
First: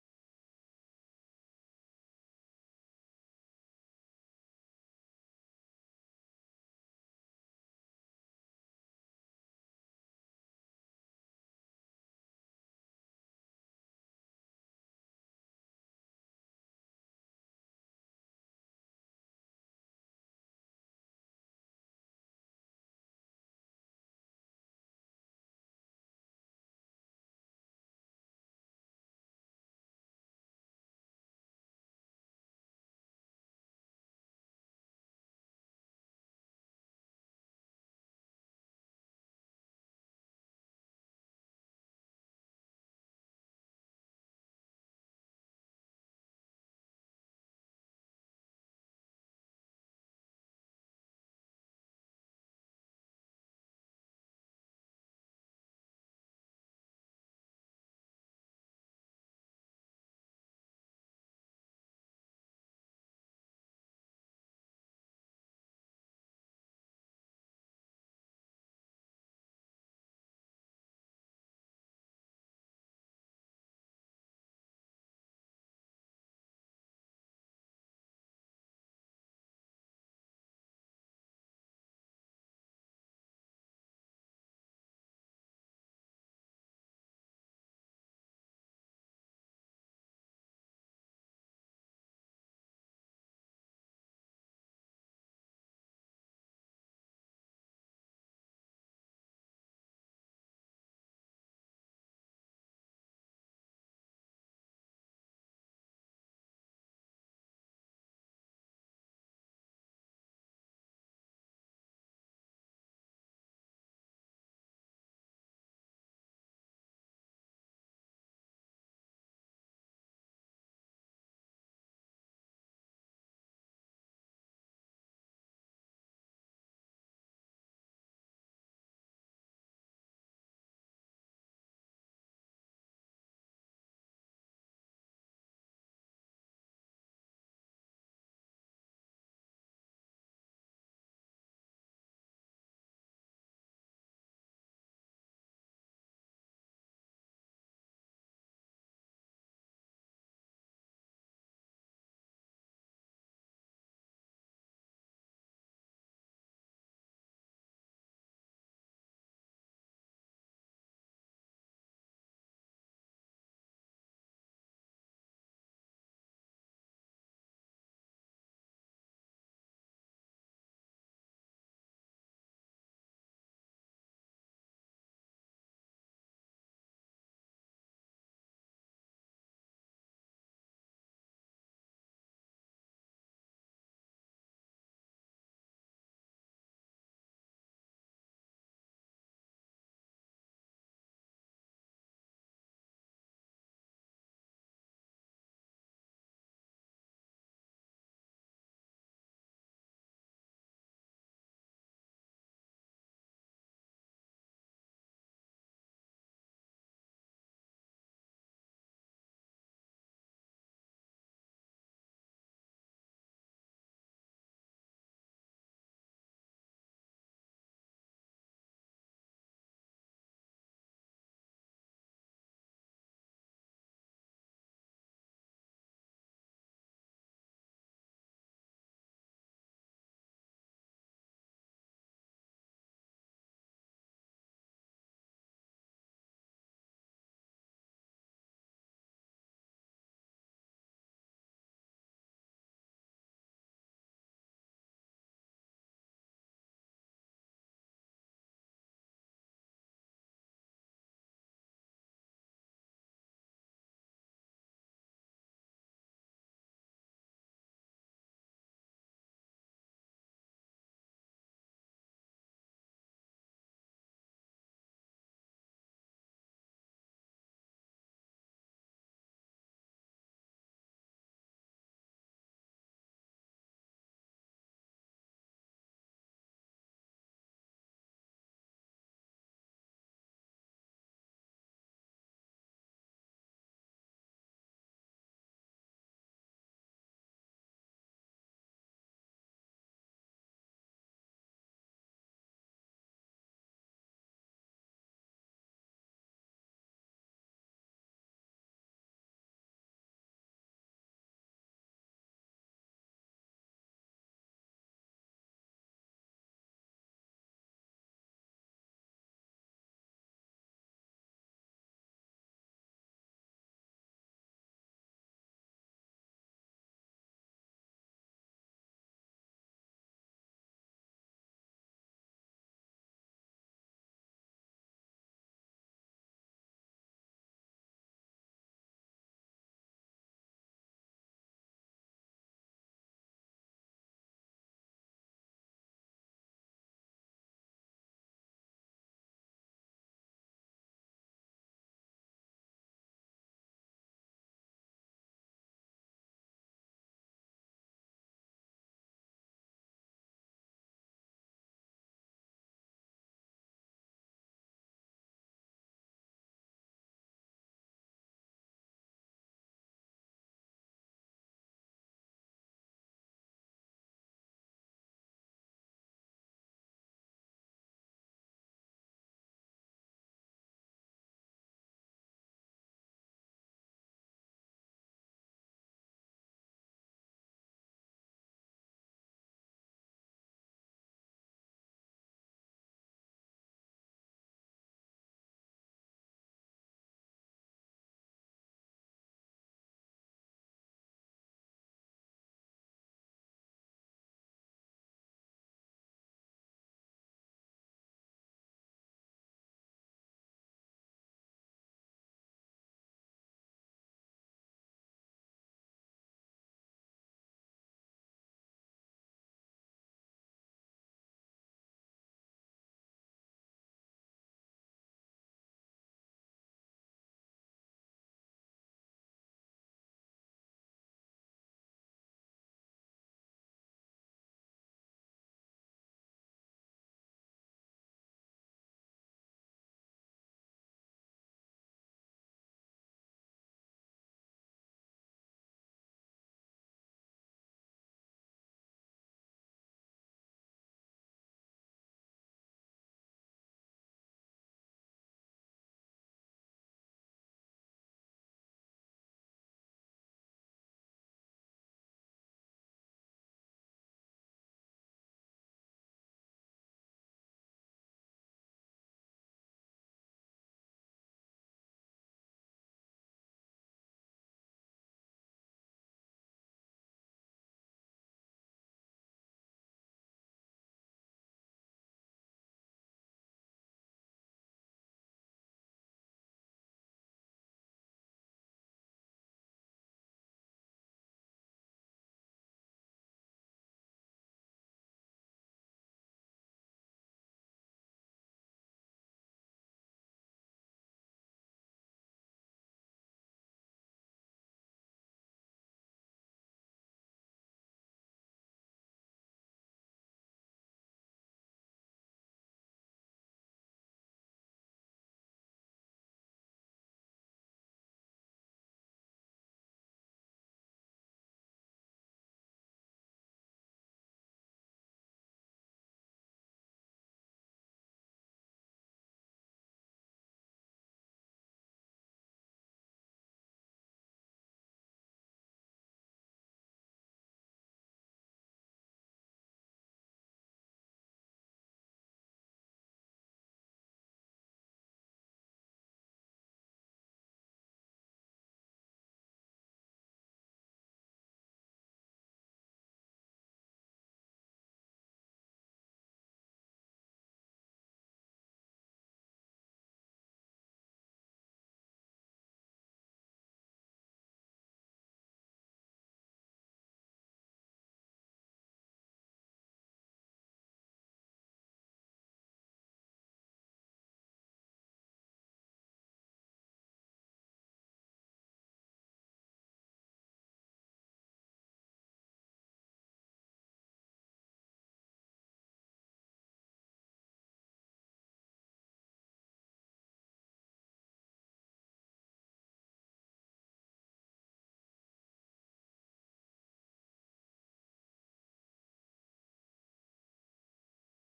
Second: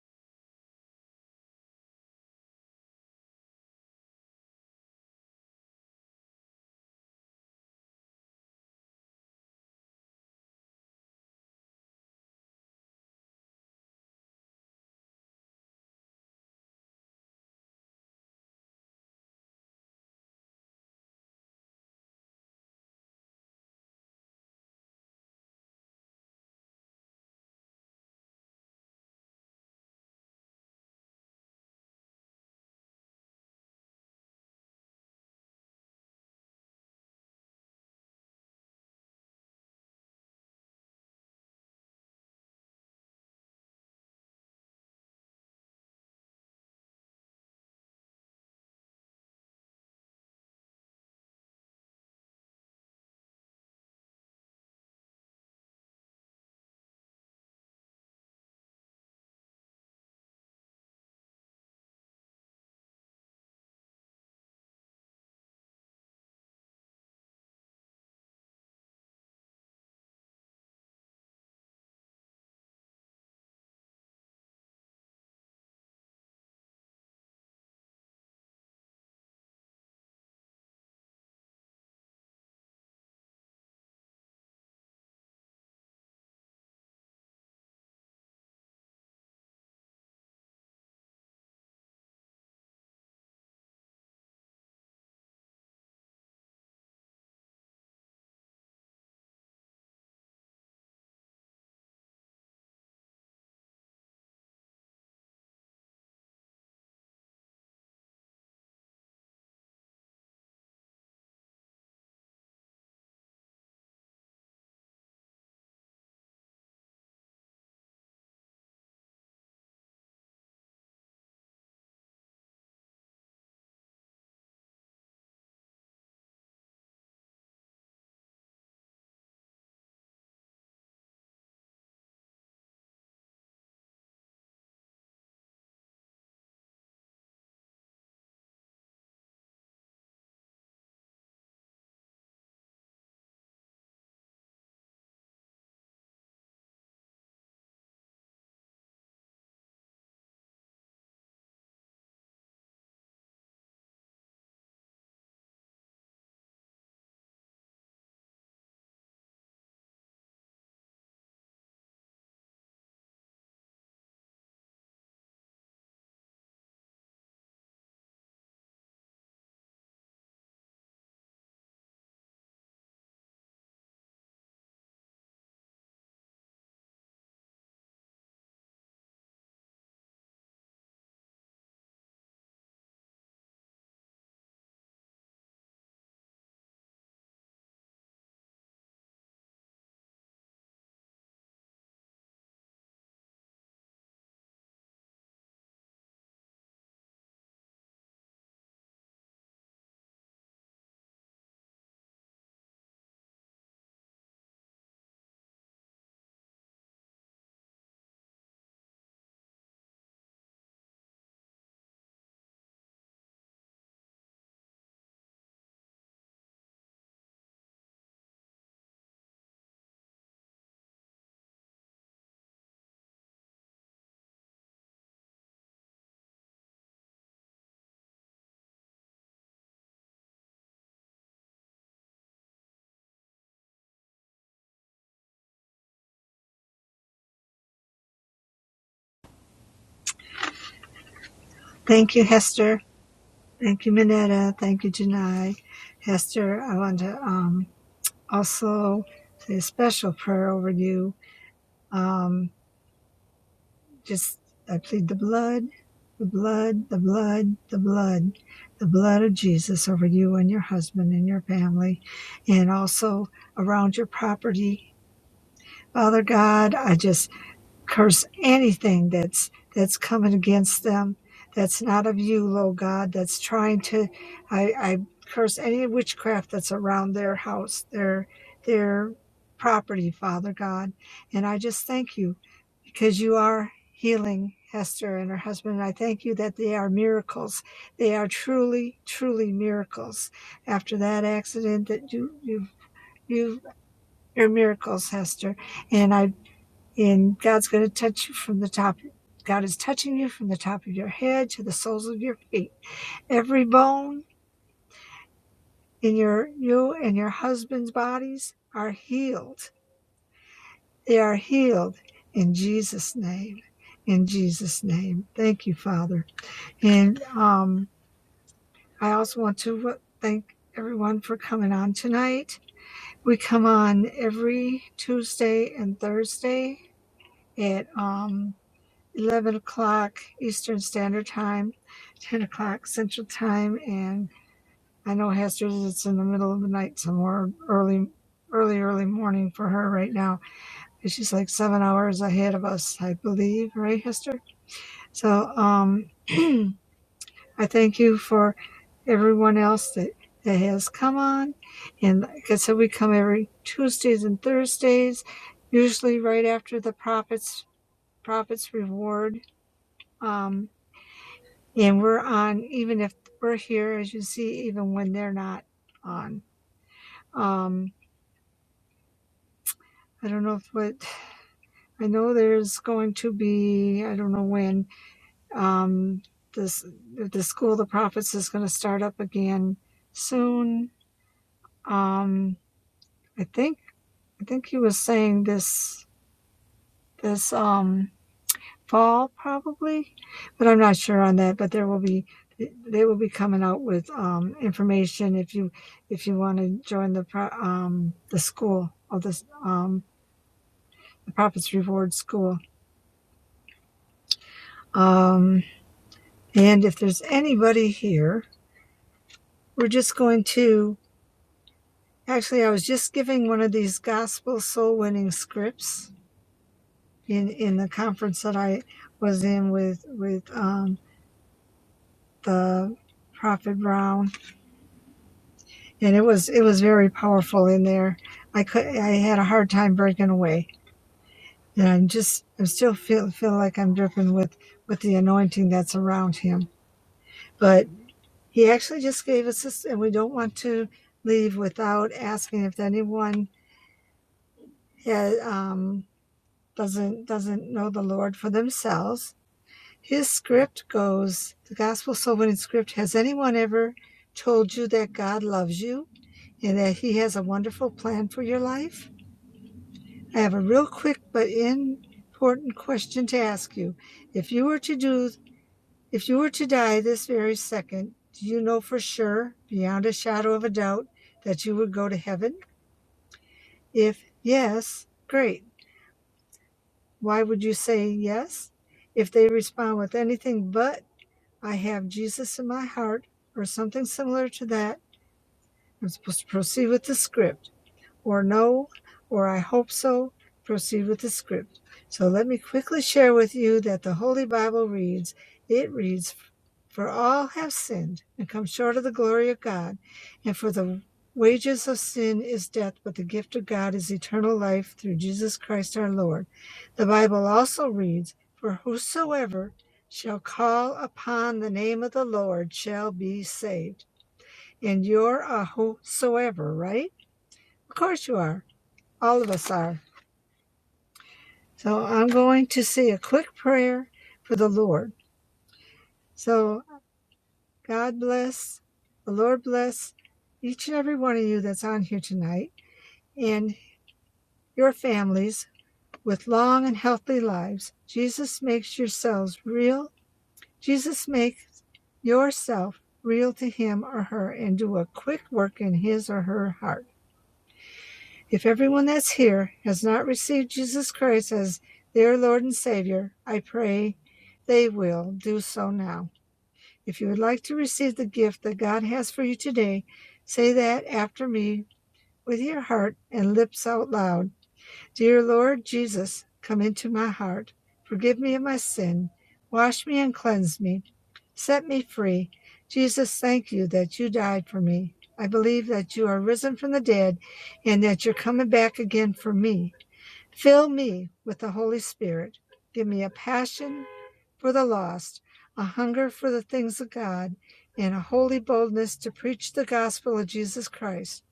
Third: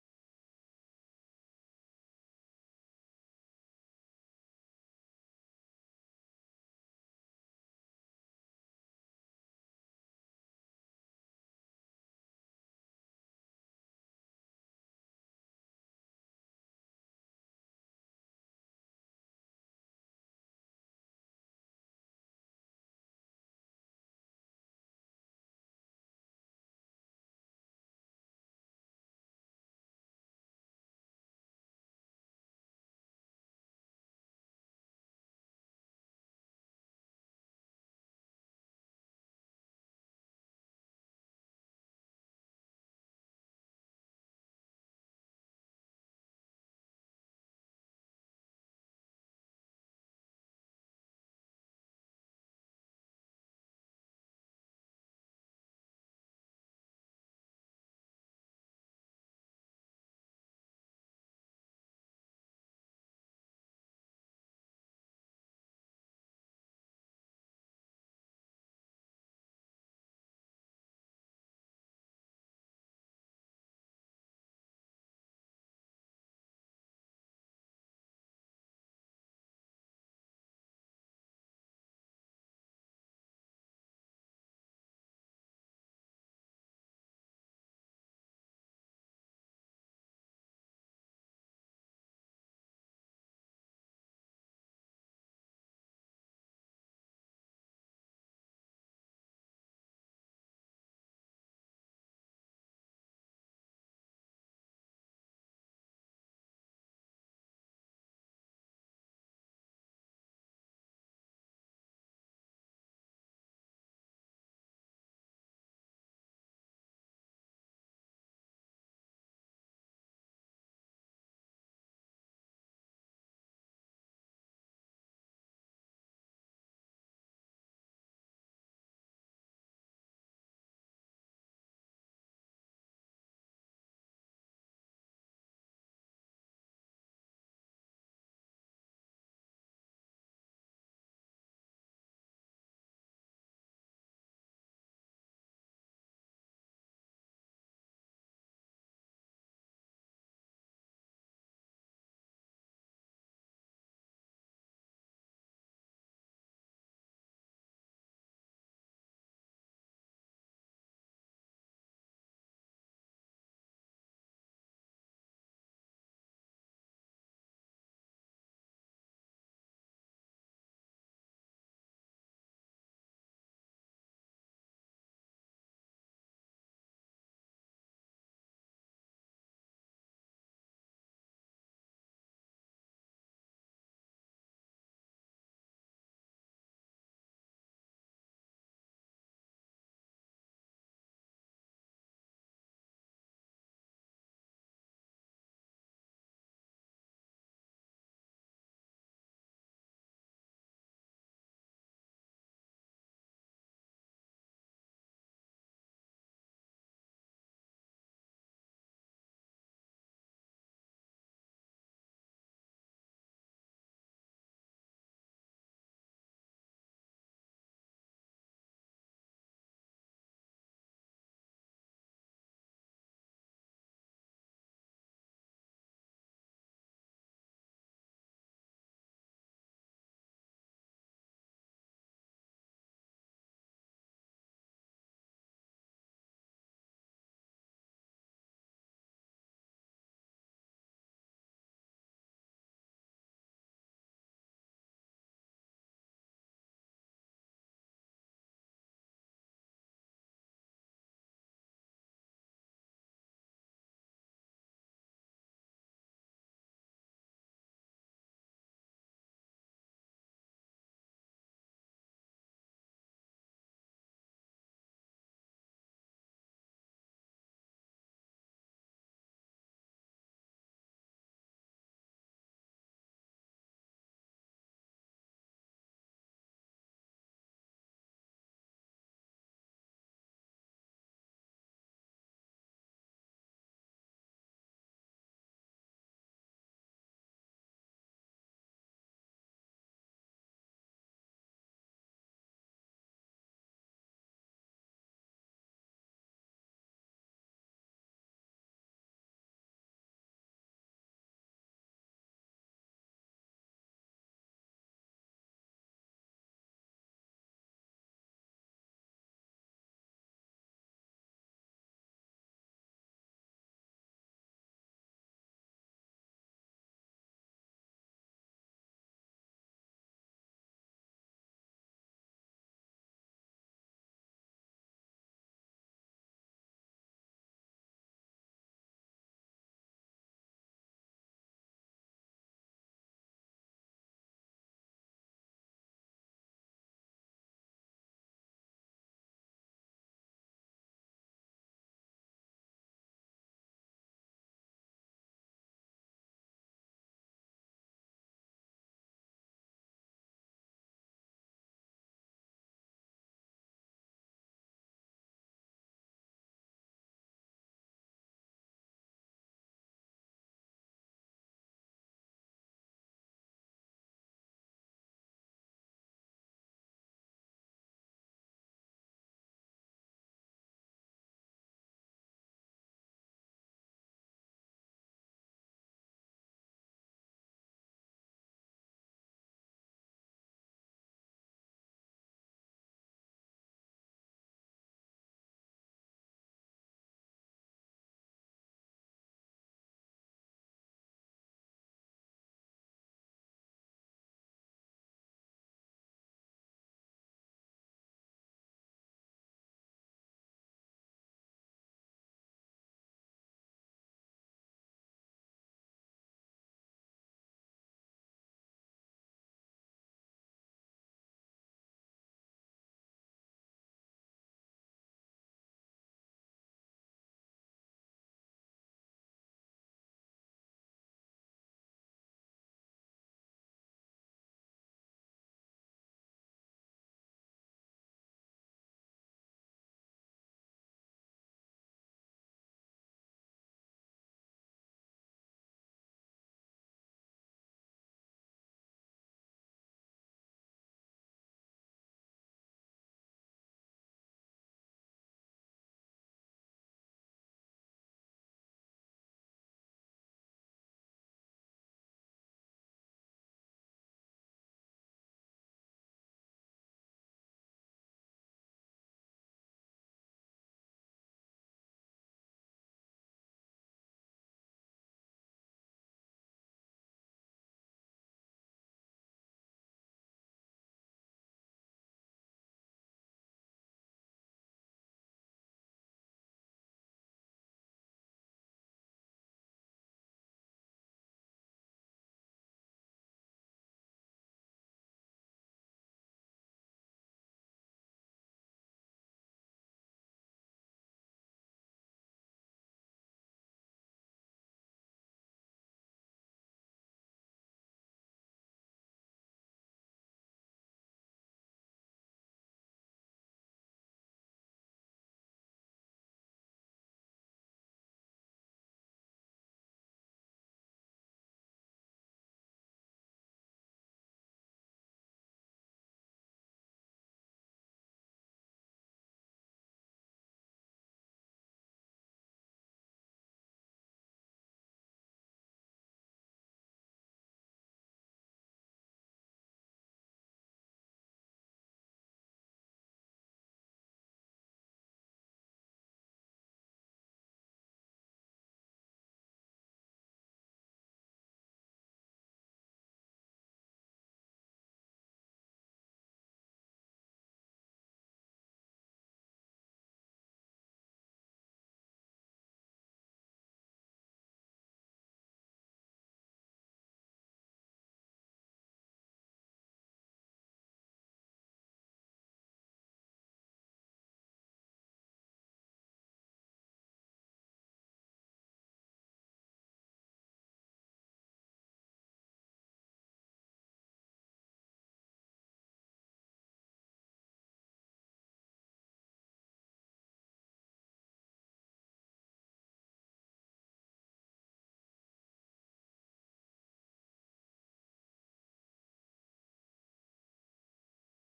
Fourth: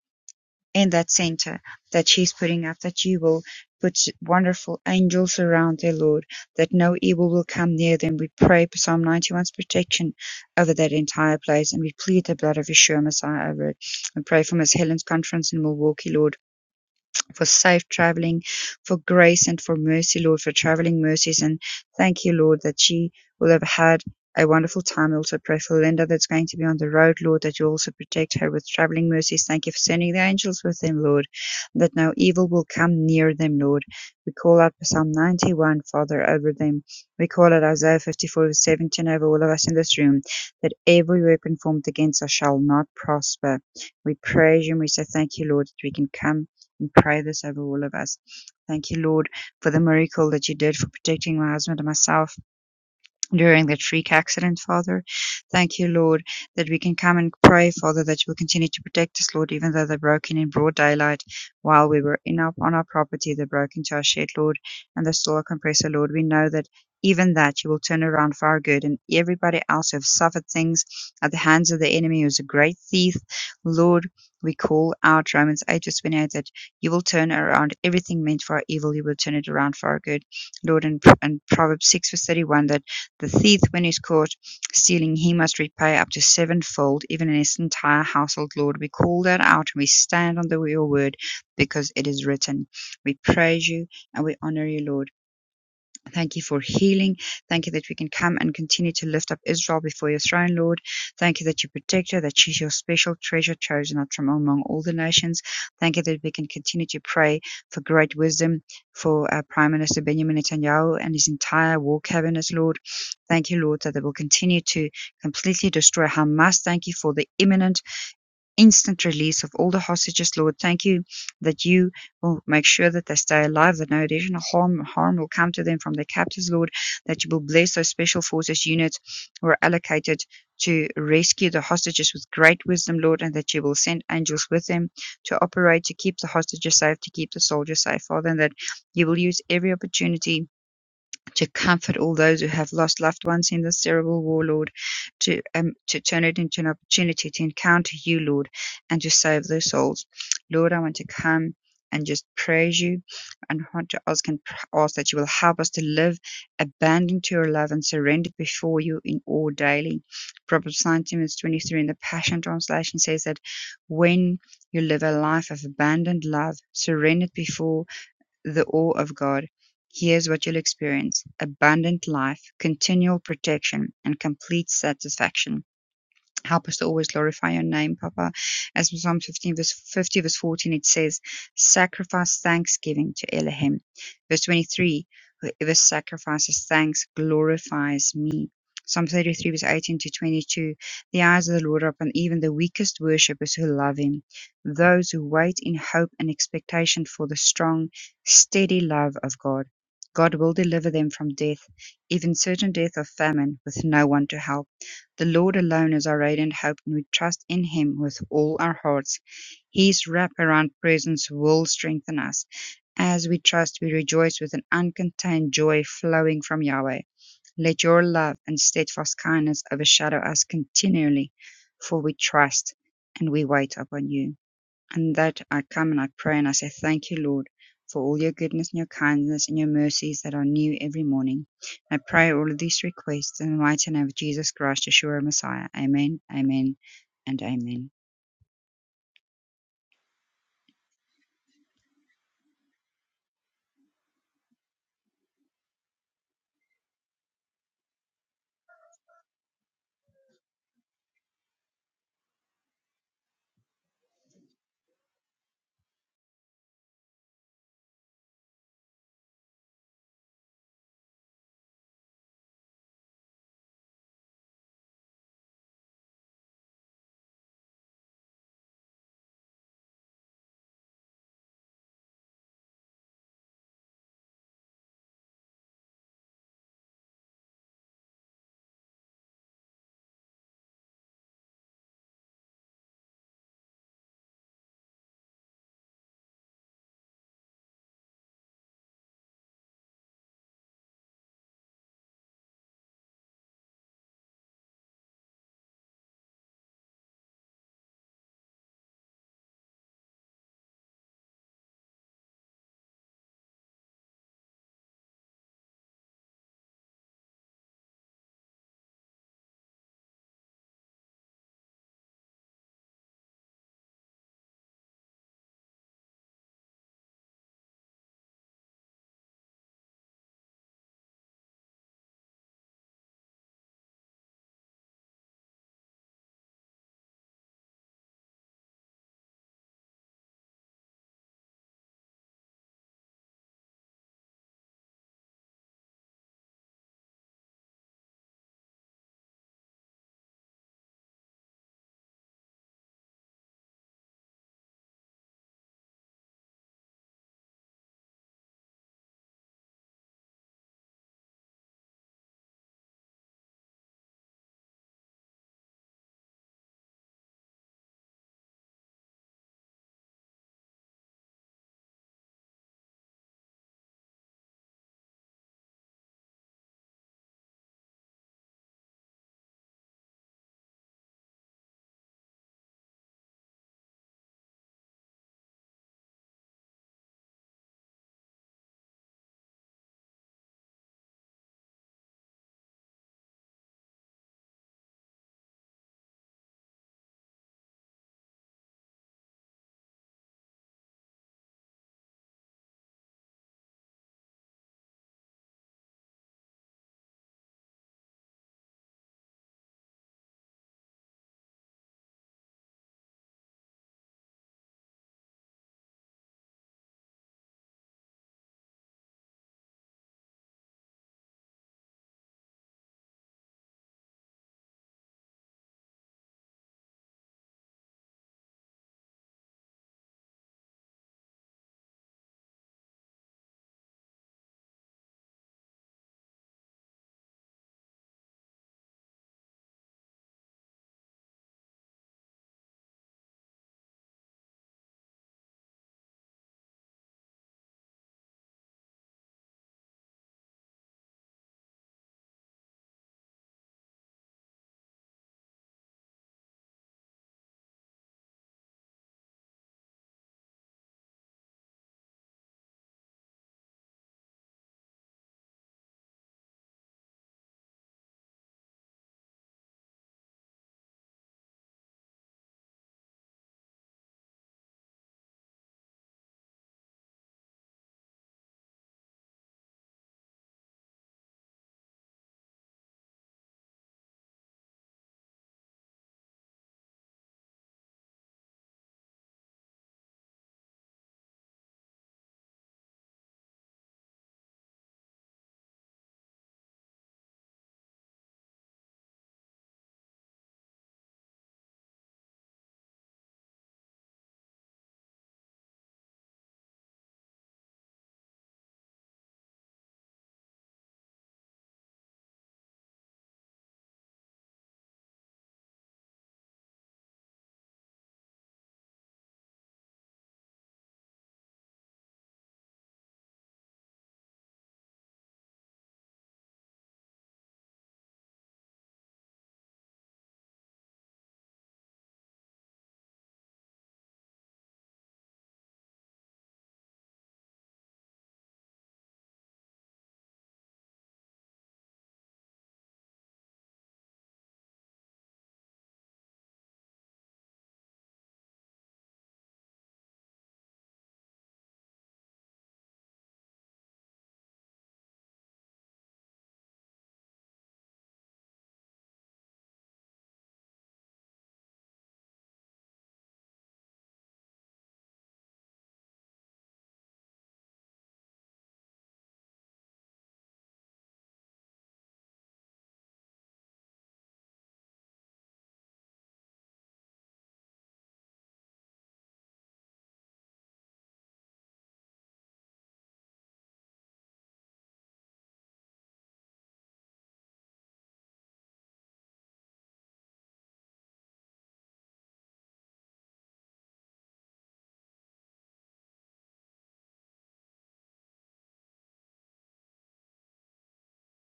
in that center that she's putting up, that you will put wonderful angels around, their Lord, that no evil will come near them. We pray for Psalm 91's protection over that entire place, and we plead the blood of Yeshua Messiah over it. We pray for Miss Helen's conference in Milwaukee, Lord for safe traveling, for grace and for mercy, Lord, for traveling mercies. And thank you, Lord, that she will have had a wonderful time. I also pray for Linda that's going to be on the road, Lord, that you also protect her with traveling mercies. Thank you for sending the angels with them, Lord, that no evil will come near them, Lord. We call out Psalm 91, Father, over them. We call out Isaiah 54 17 over all of us in this room, that every weapon formed against us shall not prosper. We praise you and we say thank you, Lord, that we can come and pray this over all of us. Thank you, Lord, for the miracle that you did for protecting my husband and myself during that freak accident, Father. Thank you, Lord, that we can come and pray, Father, that you will continue to protect us, Lord, even though they broke in in broad daylight while we were in our, on our property. They broke into our shed, Lord, and the solar compressor, Lord. We know that even that you will turn around for our good and everybody else who have suffered things at the hands of the enemy who's a great thief, Lord. We call out Romans 8 verse 28 that you will turn around everything meant for our evil, you will turn it around for our good. Lord, and, and Proverbs 6 verse 31 that the thief, when he is caught stealing, he must repay up to sevenfold, even in his entire household. Lord, we call that out. and We stand on the, your word because it is written. We praise you and we honor you, Lord. Thank you for healing. Thank you that we can come and continue to lift up Israel before your throne, Lord. Thank you that you protect her, that she's your special treasure chosen out from among all the nations. Thank you that we can continue to pray for great wisdom for our Prime Minister Benjamin Netanyahu and his entire war cabinet, Lord. Thank you, Lord, that they will continue to completely destroy Hamas. Thank you for the imminent instant release of all the hostages, Lord. Thank you that you will make sure that they stay alive, that no additional harm, harm will come to them from their captors, Lord, that you will bless those special forces units who are allocated to rescue the hostages with great wisdom, Lord, and that you will send angels with them to operate to keep the hostages safe, to keep the soldiers safe, Father, and that you will use every opportunity to comfort all those who have lost loved ones in this terrible war, Lord, to um, to turn it into an opportunity to encounter you, Lord, and to save their souls. Lord, I want to come and just praise you and want to ask and ask that you will help us to live abandoned to your love and surrendered before you in all daily. Proverbs 19 verse 23 in the Passion Translation says that when you live a life of abandoned love, surrendered before the awe of God, here's what you'll experience abundant life, continual protection, and complete satisfaction. Help us to always glorify your name, Papa. As in Psalm 15, verse 50, verse 14, it says, Sacrifice thanksgiving to Elohim. Verse 23, Whoever sacrifices thanks glorifies me. Psalm 33, verse 18 to 22, The eyes of the Lord are upon even the weakest worshippers who love him, those who wait in hope and expectation for the strong, steady love of God. God will deliver them from death, even certain death of famine, with no one to help. The Lord alone is our aid and hope, and we trust in Him with all our hearts. His wraparound presence will strengthen us. As we trust, we rejoice with an uncontained joy flowing from Yahweh. Let your love and steadfast kindness overshadow us continually, for we trust and we wait upon you and that I come and I pray and I say, Thank you, Lord, for all your goodness and your kindness and your mercies that are new every morning. I pray all of these requests in the mighty name of Jesus Christ, Yeshua, Messiah. Amen, amen, and amen.
Thank you, Hester. Thank you, Minetta. Thank you, Janai. Hester, I want to um, also say a special prayer over you. Um, just, I plead the blood, the blood, the blood, the blood, the blood of Jesus over you and your husband and your family, and also around your property. Father God, I just curse anything that's that's coming against them that's not of you lord god that's trying to i i curse any witchcraft that's around their house their their property father god and i just thank you because you are healing Hester and her husband. And I thank you that they are miracles. They are truly, truly miracles. After that accident, that you, you, you're miracles, Hester. And I and God's going to touch you from the top. God is touching you from the top of your head to the soles of your feet. Every bone in your you and your husband's bodies are healed. They are healed in Jesus' name. In Jesus' name. Thank you, Father. And um, I also want to thank everyone for coming on tonight. We come on every Tuesday and Thursday at um, 11 o'clock Eastern Standard Time, 10 o'clock Central Time, and I know Hester's it's in the middle of the night somewhere, early, early, early morning for her right now. She's like seven hours ahead of us, I believe, right, Hester? So um, I thank you for everyone else that, that has come on. And like I said, we come every Tuesdays and Thursdays, usually right after the Prophet's, Prophet's Reward. Um, and we're on even if we're here as you see even when they're not on um i don't know if what i know there's going to be i don't know when um this the school of the prophets is going to start up again soon um i think i think he was saying this this um fall probably, but I'm not sure on that, but there will be they will be coming out with um information if you if you want to join the pro- um the school of this um the Prophets Reward School. Um and if there's anybody here, we're just going to actually I was just giving one of these gospel soul winning scripts in in the conference that I was in with with um the Prophet Brown and it was it was very powerful in there. I could I had a hard time breaking away, and I'm just I still feel feel like I'm dripping with with the anointing that's around him. But he actually just gave us this, and we don't want to leave without asking if anyone has, um, doesn't doesn't know the Lord for themselves. His script goes the gospel soul winning script. Has anyone ever told you that God loves you and that He has a wonderful plan for your life? I have a real quick but important question to ask you. If you were to do, if you were to die this very second, do you know for sure, beyond a shadow of a doubt, that you would go to heaven? If yes, great. Why would you say yes? If they respond with anything but, I have Jesus in my heart, or something similar to that, I'm supposed to proceed with the script. or no, or I hope so, proceed with the script. So let me quickly share with you that the Holy Bible reads, it reads, For all have sinned and come short of the glory of God, and for the wages of sin is death, but the gift of God is eternal life through Jesus Christ our Lord. The Bible also reads, For whosoever shall call upon the name of the Lord shall be saved. And you're a whosoever, right? Of course you are all of us are. So I'm going to say a quick prayer for the Lord. So God bless, the Lord bless each and every one of you that's on here tonight and your families with long and healthy lives. Jesus makes yourselves real. Jesus makes yourself real to him or her and do a quick work in his or her heart. If everyone that's here has not received Jesus Christ as their Lord and Savior, I pray they will do so now. If you would like to receive the gift that God has for you today, say that after me with your heart and lips out loud. Dear Lord Jesus, come into my heart. Forgive me of my sin. Wash me and cleanse me. Set me free. Jesus, thank you that you died for me. I believe that you are risen from the dead and that you're coming back again for me. Fill me with the Holy Spirit. Give me a passion for the lost, a hunger for the things of God, and a holy boldness to preach the gospel of Jesus Christ.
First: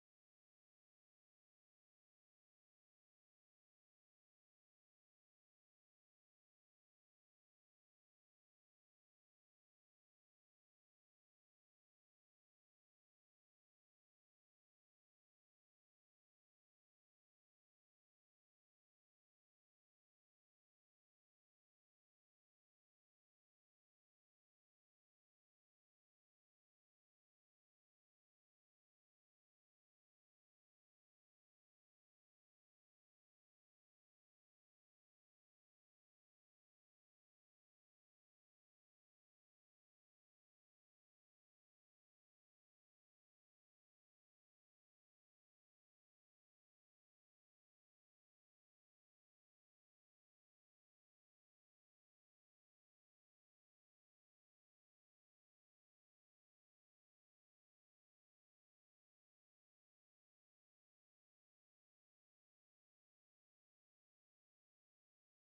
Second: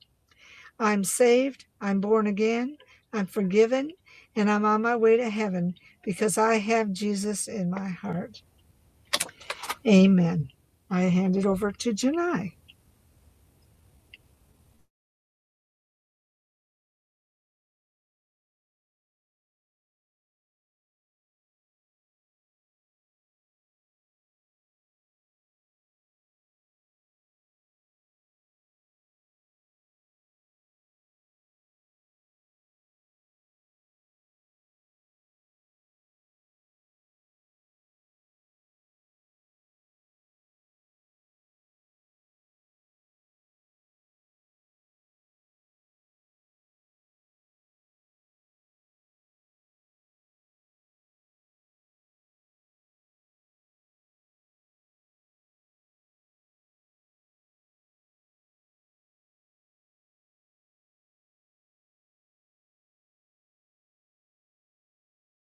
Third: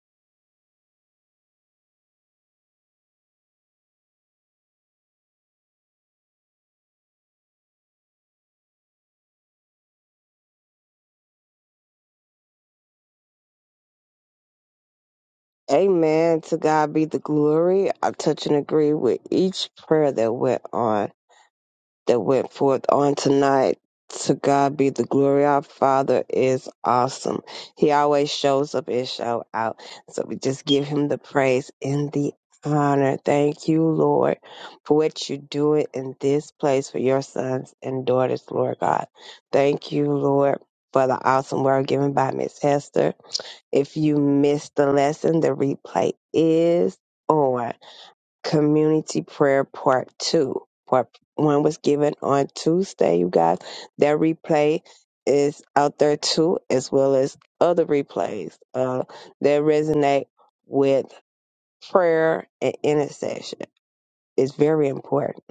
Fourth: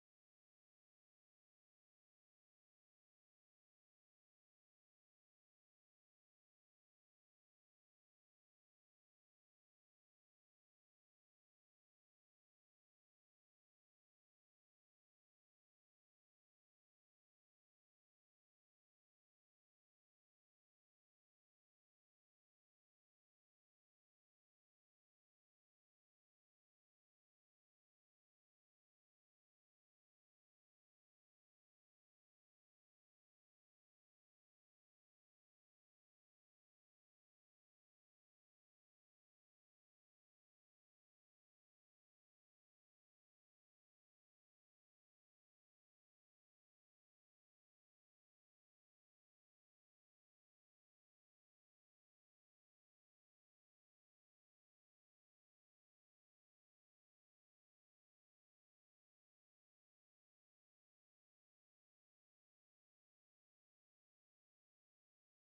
I'm saved, I'm born again, I'm forgiven, and I'm on my way to heaven because I have Jesus in my heart. Amen. I hand it over to Janai.
Amen. To God be the glory. I touch and agree with each prayer that went on. that went forth on tonight. To God be the glory. Our Father is awesome. He always shows up and show out. So we just give him the praise and the honor. Thank you, Lord, for what you're doing in this place for your sons and daughters, Lord God. Thank you, Lord. For the awesome word given by Miss Hester. If you missed the lesson, the replay is on community prayer part two. Part one was given on Tuesday, you guys. That replay is out there too, as well as other replays uh, that resonate with prayer and intercession. It's very important.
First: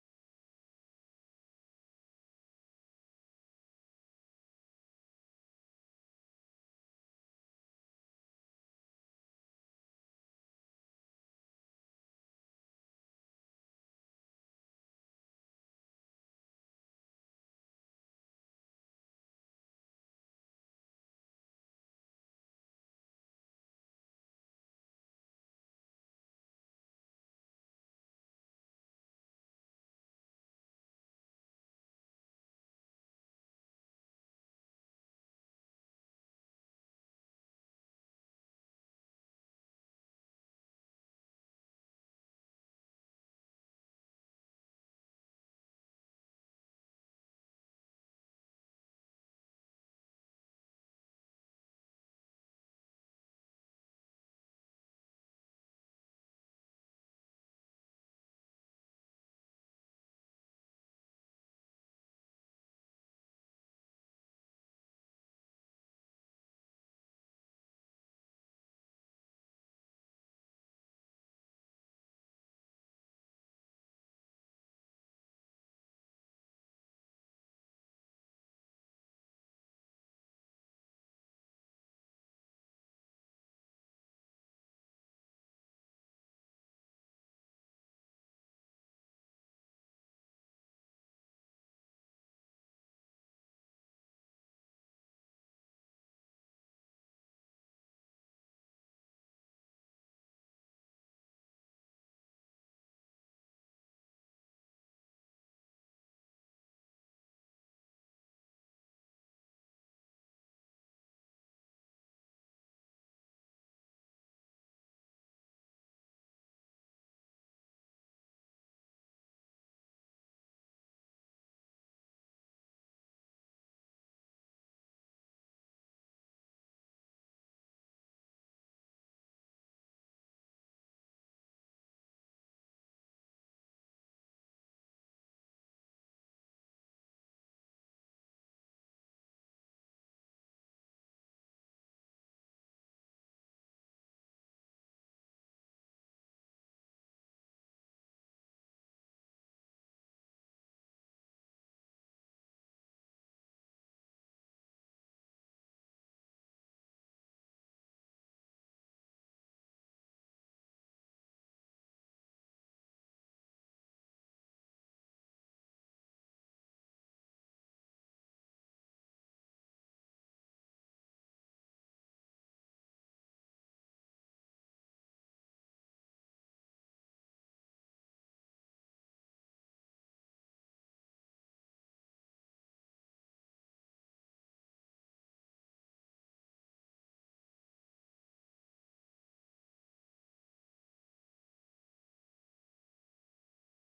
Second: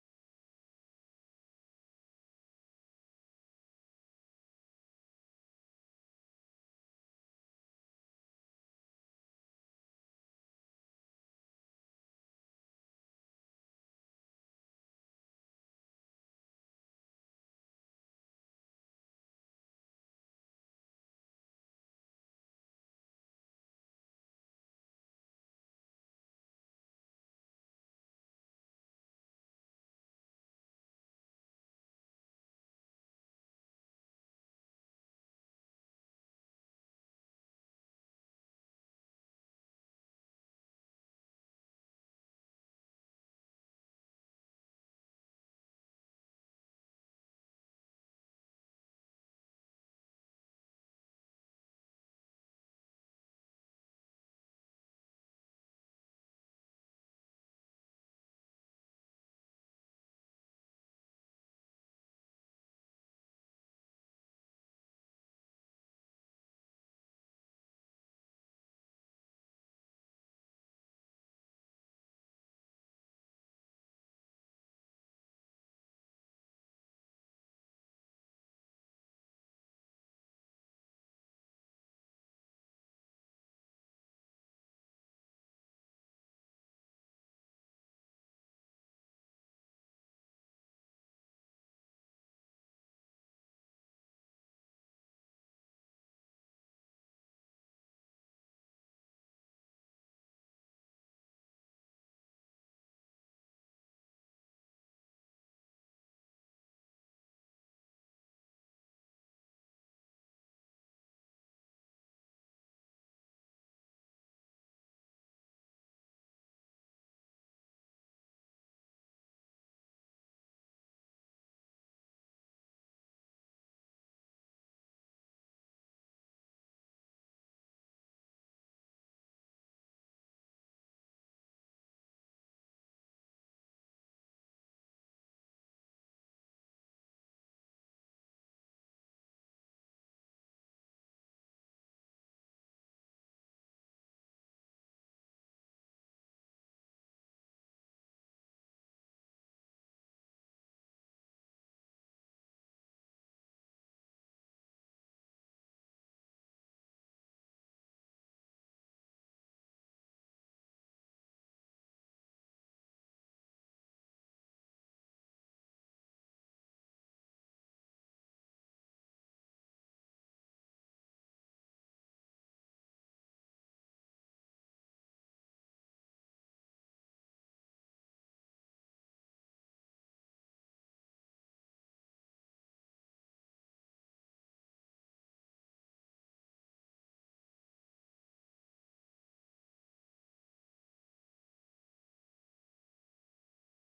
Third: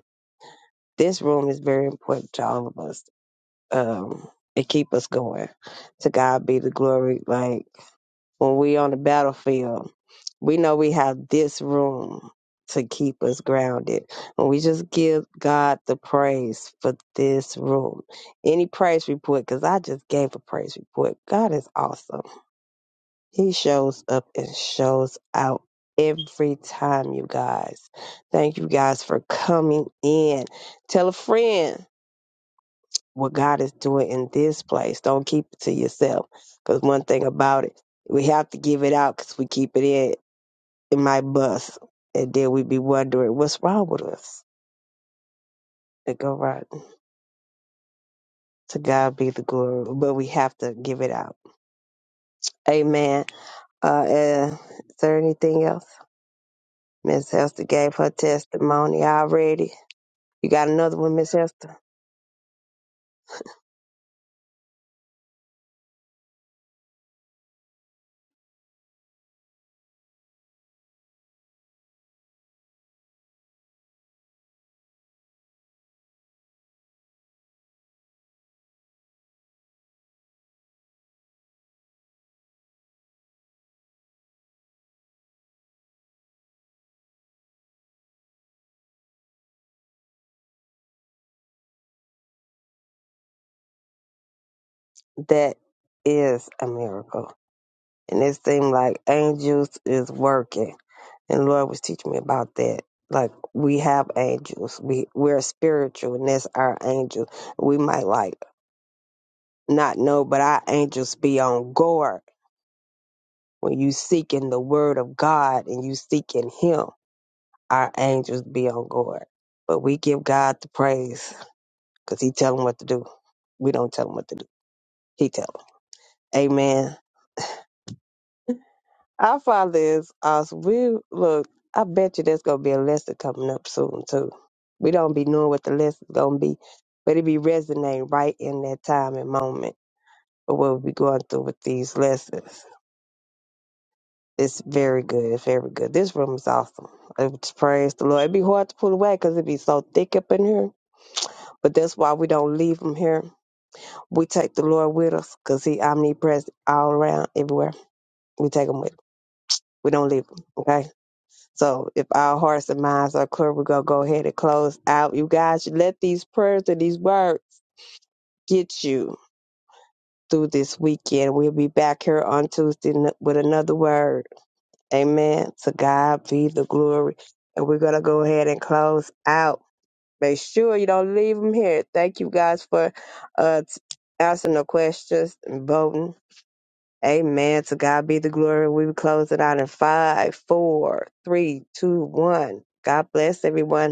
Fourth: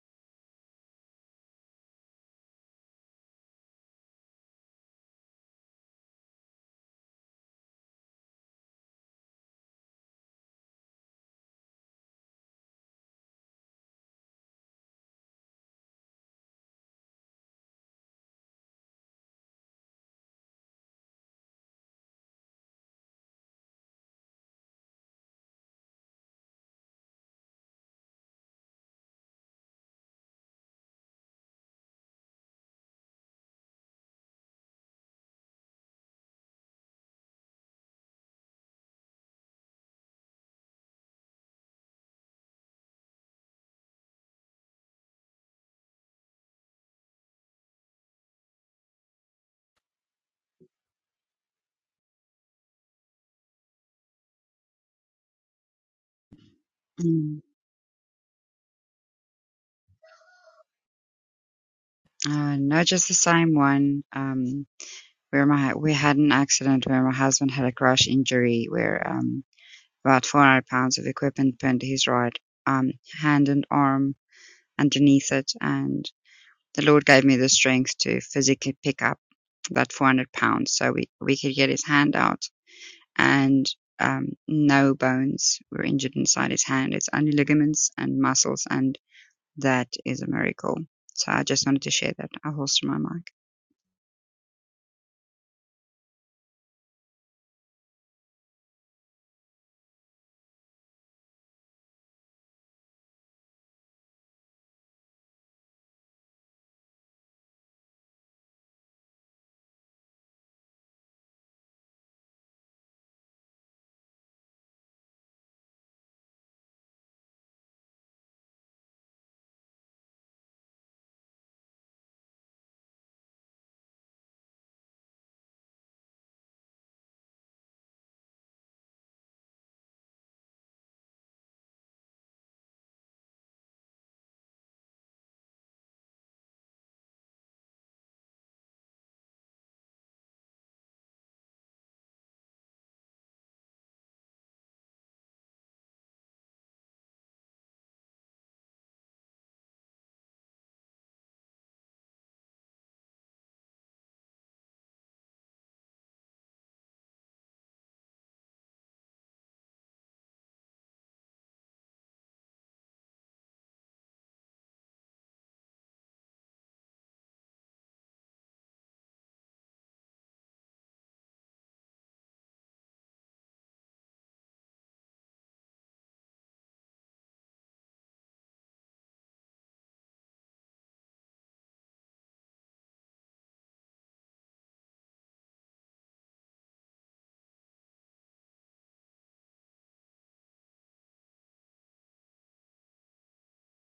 This room is very important to all of us. Um, it keep us going. To God be the glory. Like when we on the battlefield, we know we have this room to keep us grounded. And we just give God the praise for this room. Any praise report, because I just gave a praise report. God is awesome. He shows up and shows out every time, you guys. Thank you guys for coming in. Tell a friend what God is doing in this place. Don't keep it to yourself. Because one thing about it, we have to give it out because we keep it in, it might bust. And then we be wondering what's wrong with us. It go right. To God be the glory. But we have to give it out. Amen. Uh, uh is there anything else? Miss
Mm.
Hester gave her testimony already. You got another one, Miss Hester?
Uh, no, just the same one. Um, where my we had an accident where my husband had a crash injury where um about 400 pounds of equipment pinned to his right um hand and arm underneath it, and the Lord gave me the strength to physically pick up that 400 pounds. So we, we could get his hand out and um, no bones were injured inside his hand. It's only ligaments and muscles, and that is a miracle. So I just wanted to share that. i holster my mic.
That is a miracle. And it seems like angels is working and Lord was teaching me about that. Like we have angels, we we're spiritual, and that's our angel. We might like not know, but our angels be on guard when you seeking the word of God and you seeking Him. Our angels be on guard, but we give God the praise because He tell them what to do. We don't tell them what to do. He tell them. Amen. Our Father is awesome. We look. I bet you there's gonna be a lesson coming up soon too. We don't be knowing what the lesson's gonna be, but it be resonating right in that time and moment of what we going through with these lessons. It's very good. It's very good. This room is awesome. It's praise the Lord. It'd be hard to pull away because it be so thick up in here, but that's why we don't leave him here. We take the Lord with us because he omnipresent all around, everywhere. We take him with. We don't leave him. Okay. So if our hearts and minds are clear, we're going to go ahead and close out. You guys, let these prayers and these words get you through this weekend. We'll be back here on Tuesday n- with another word. Amen. To God be the glory. And we're going to go ahead and close out. Make sure you don't leave them here. Thank you guys for uh, t- answering the questions and voting. Amen. To God be the glory. We will close it out in five, four, three, two, one. God bless everyone.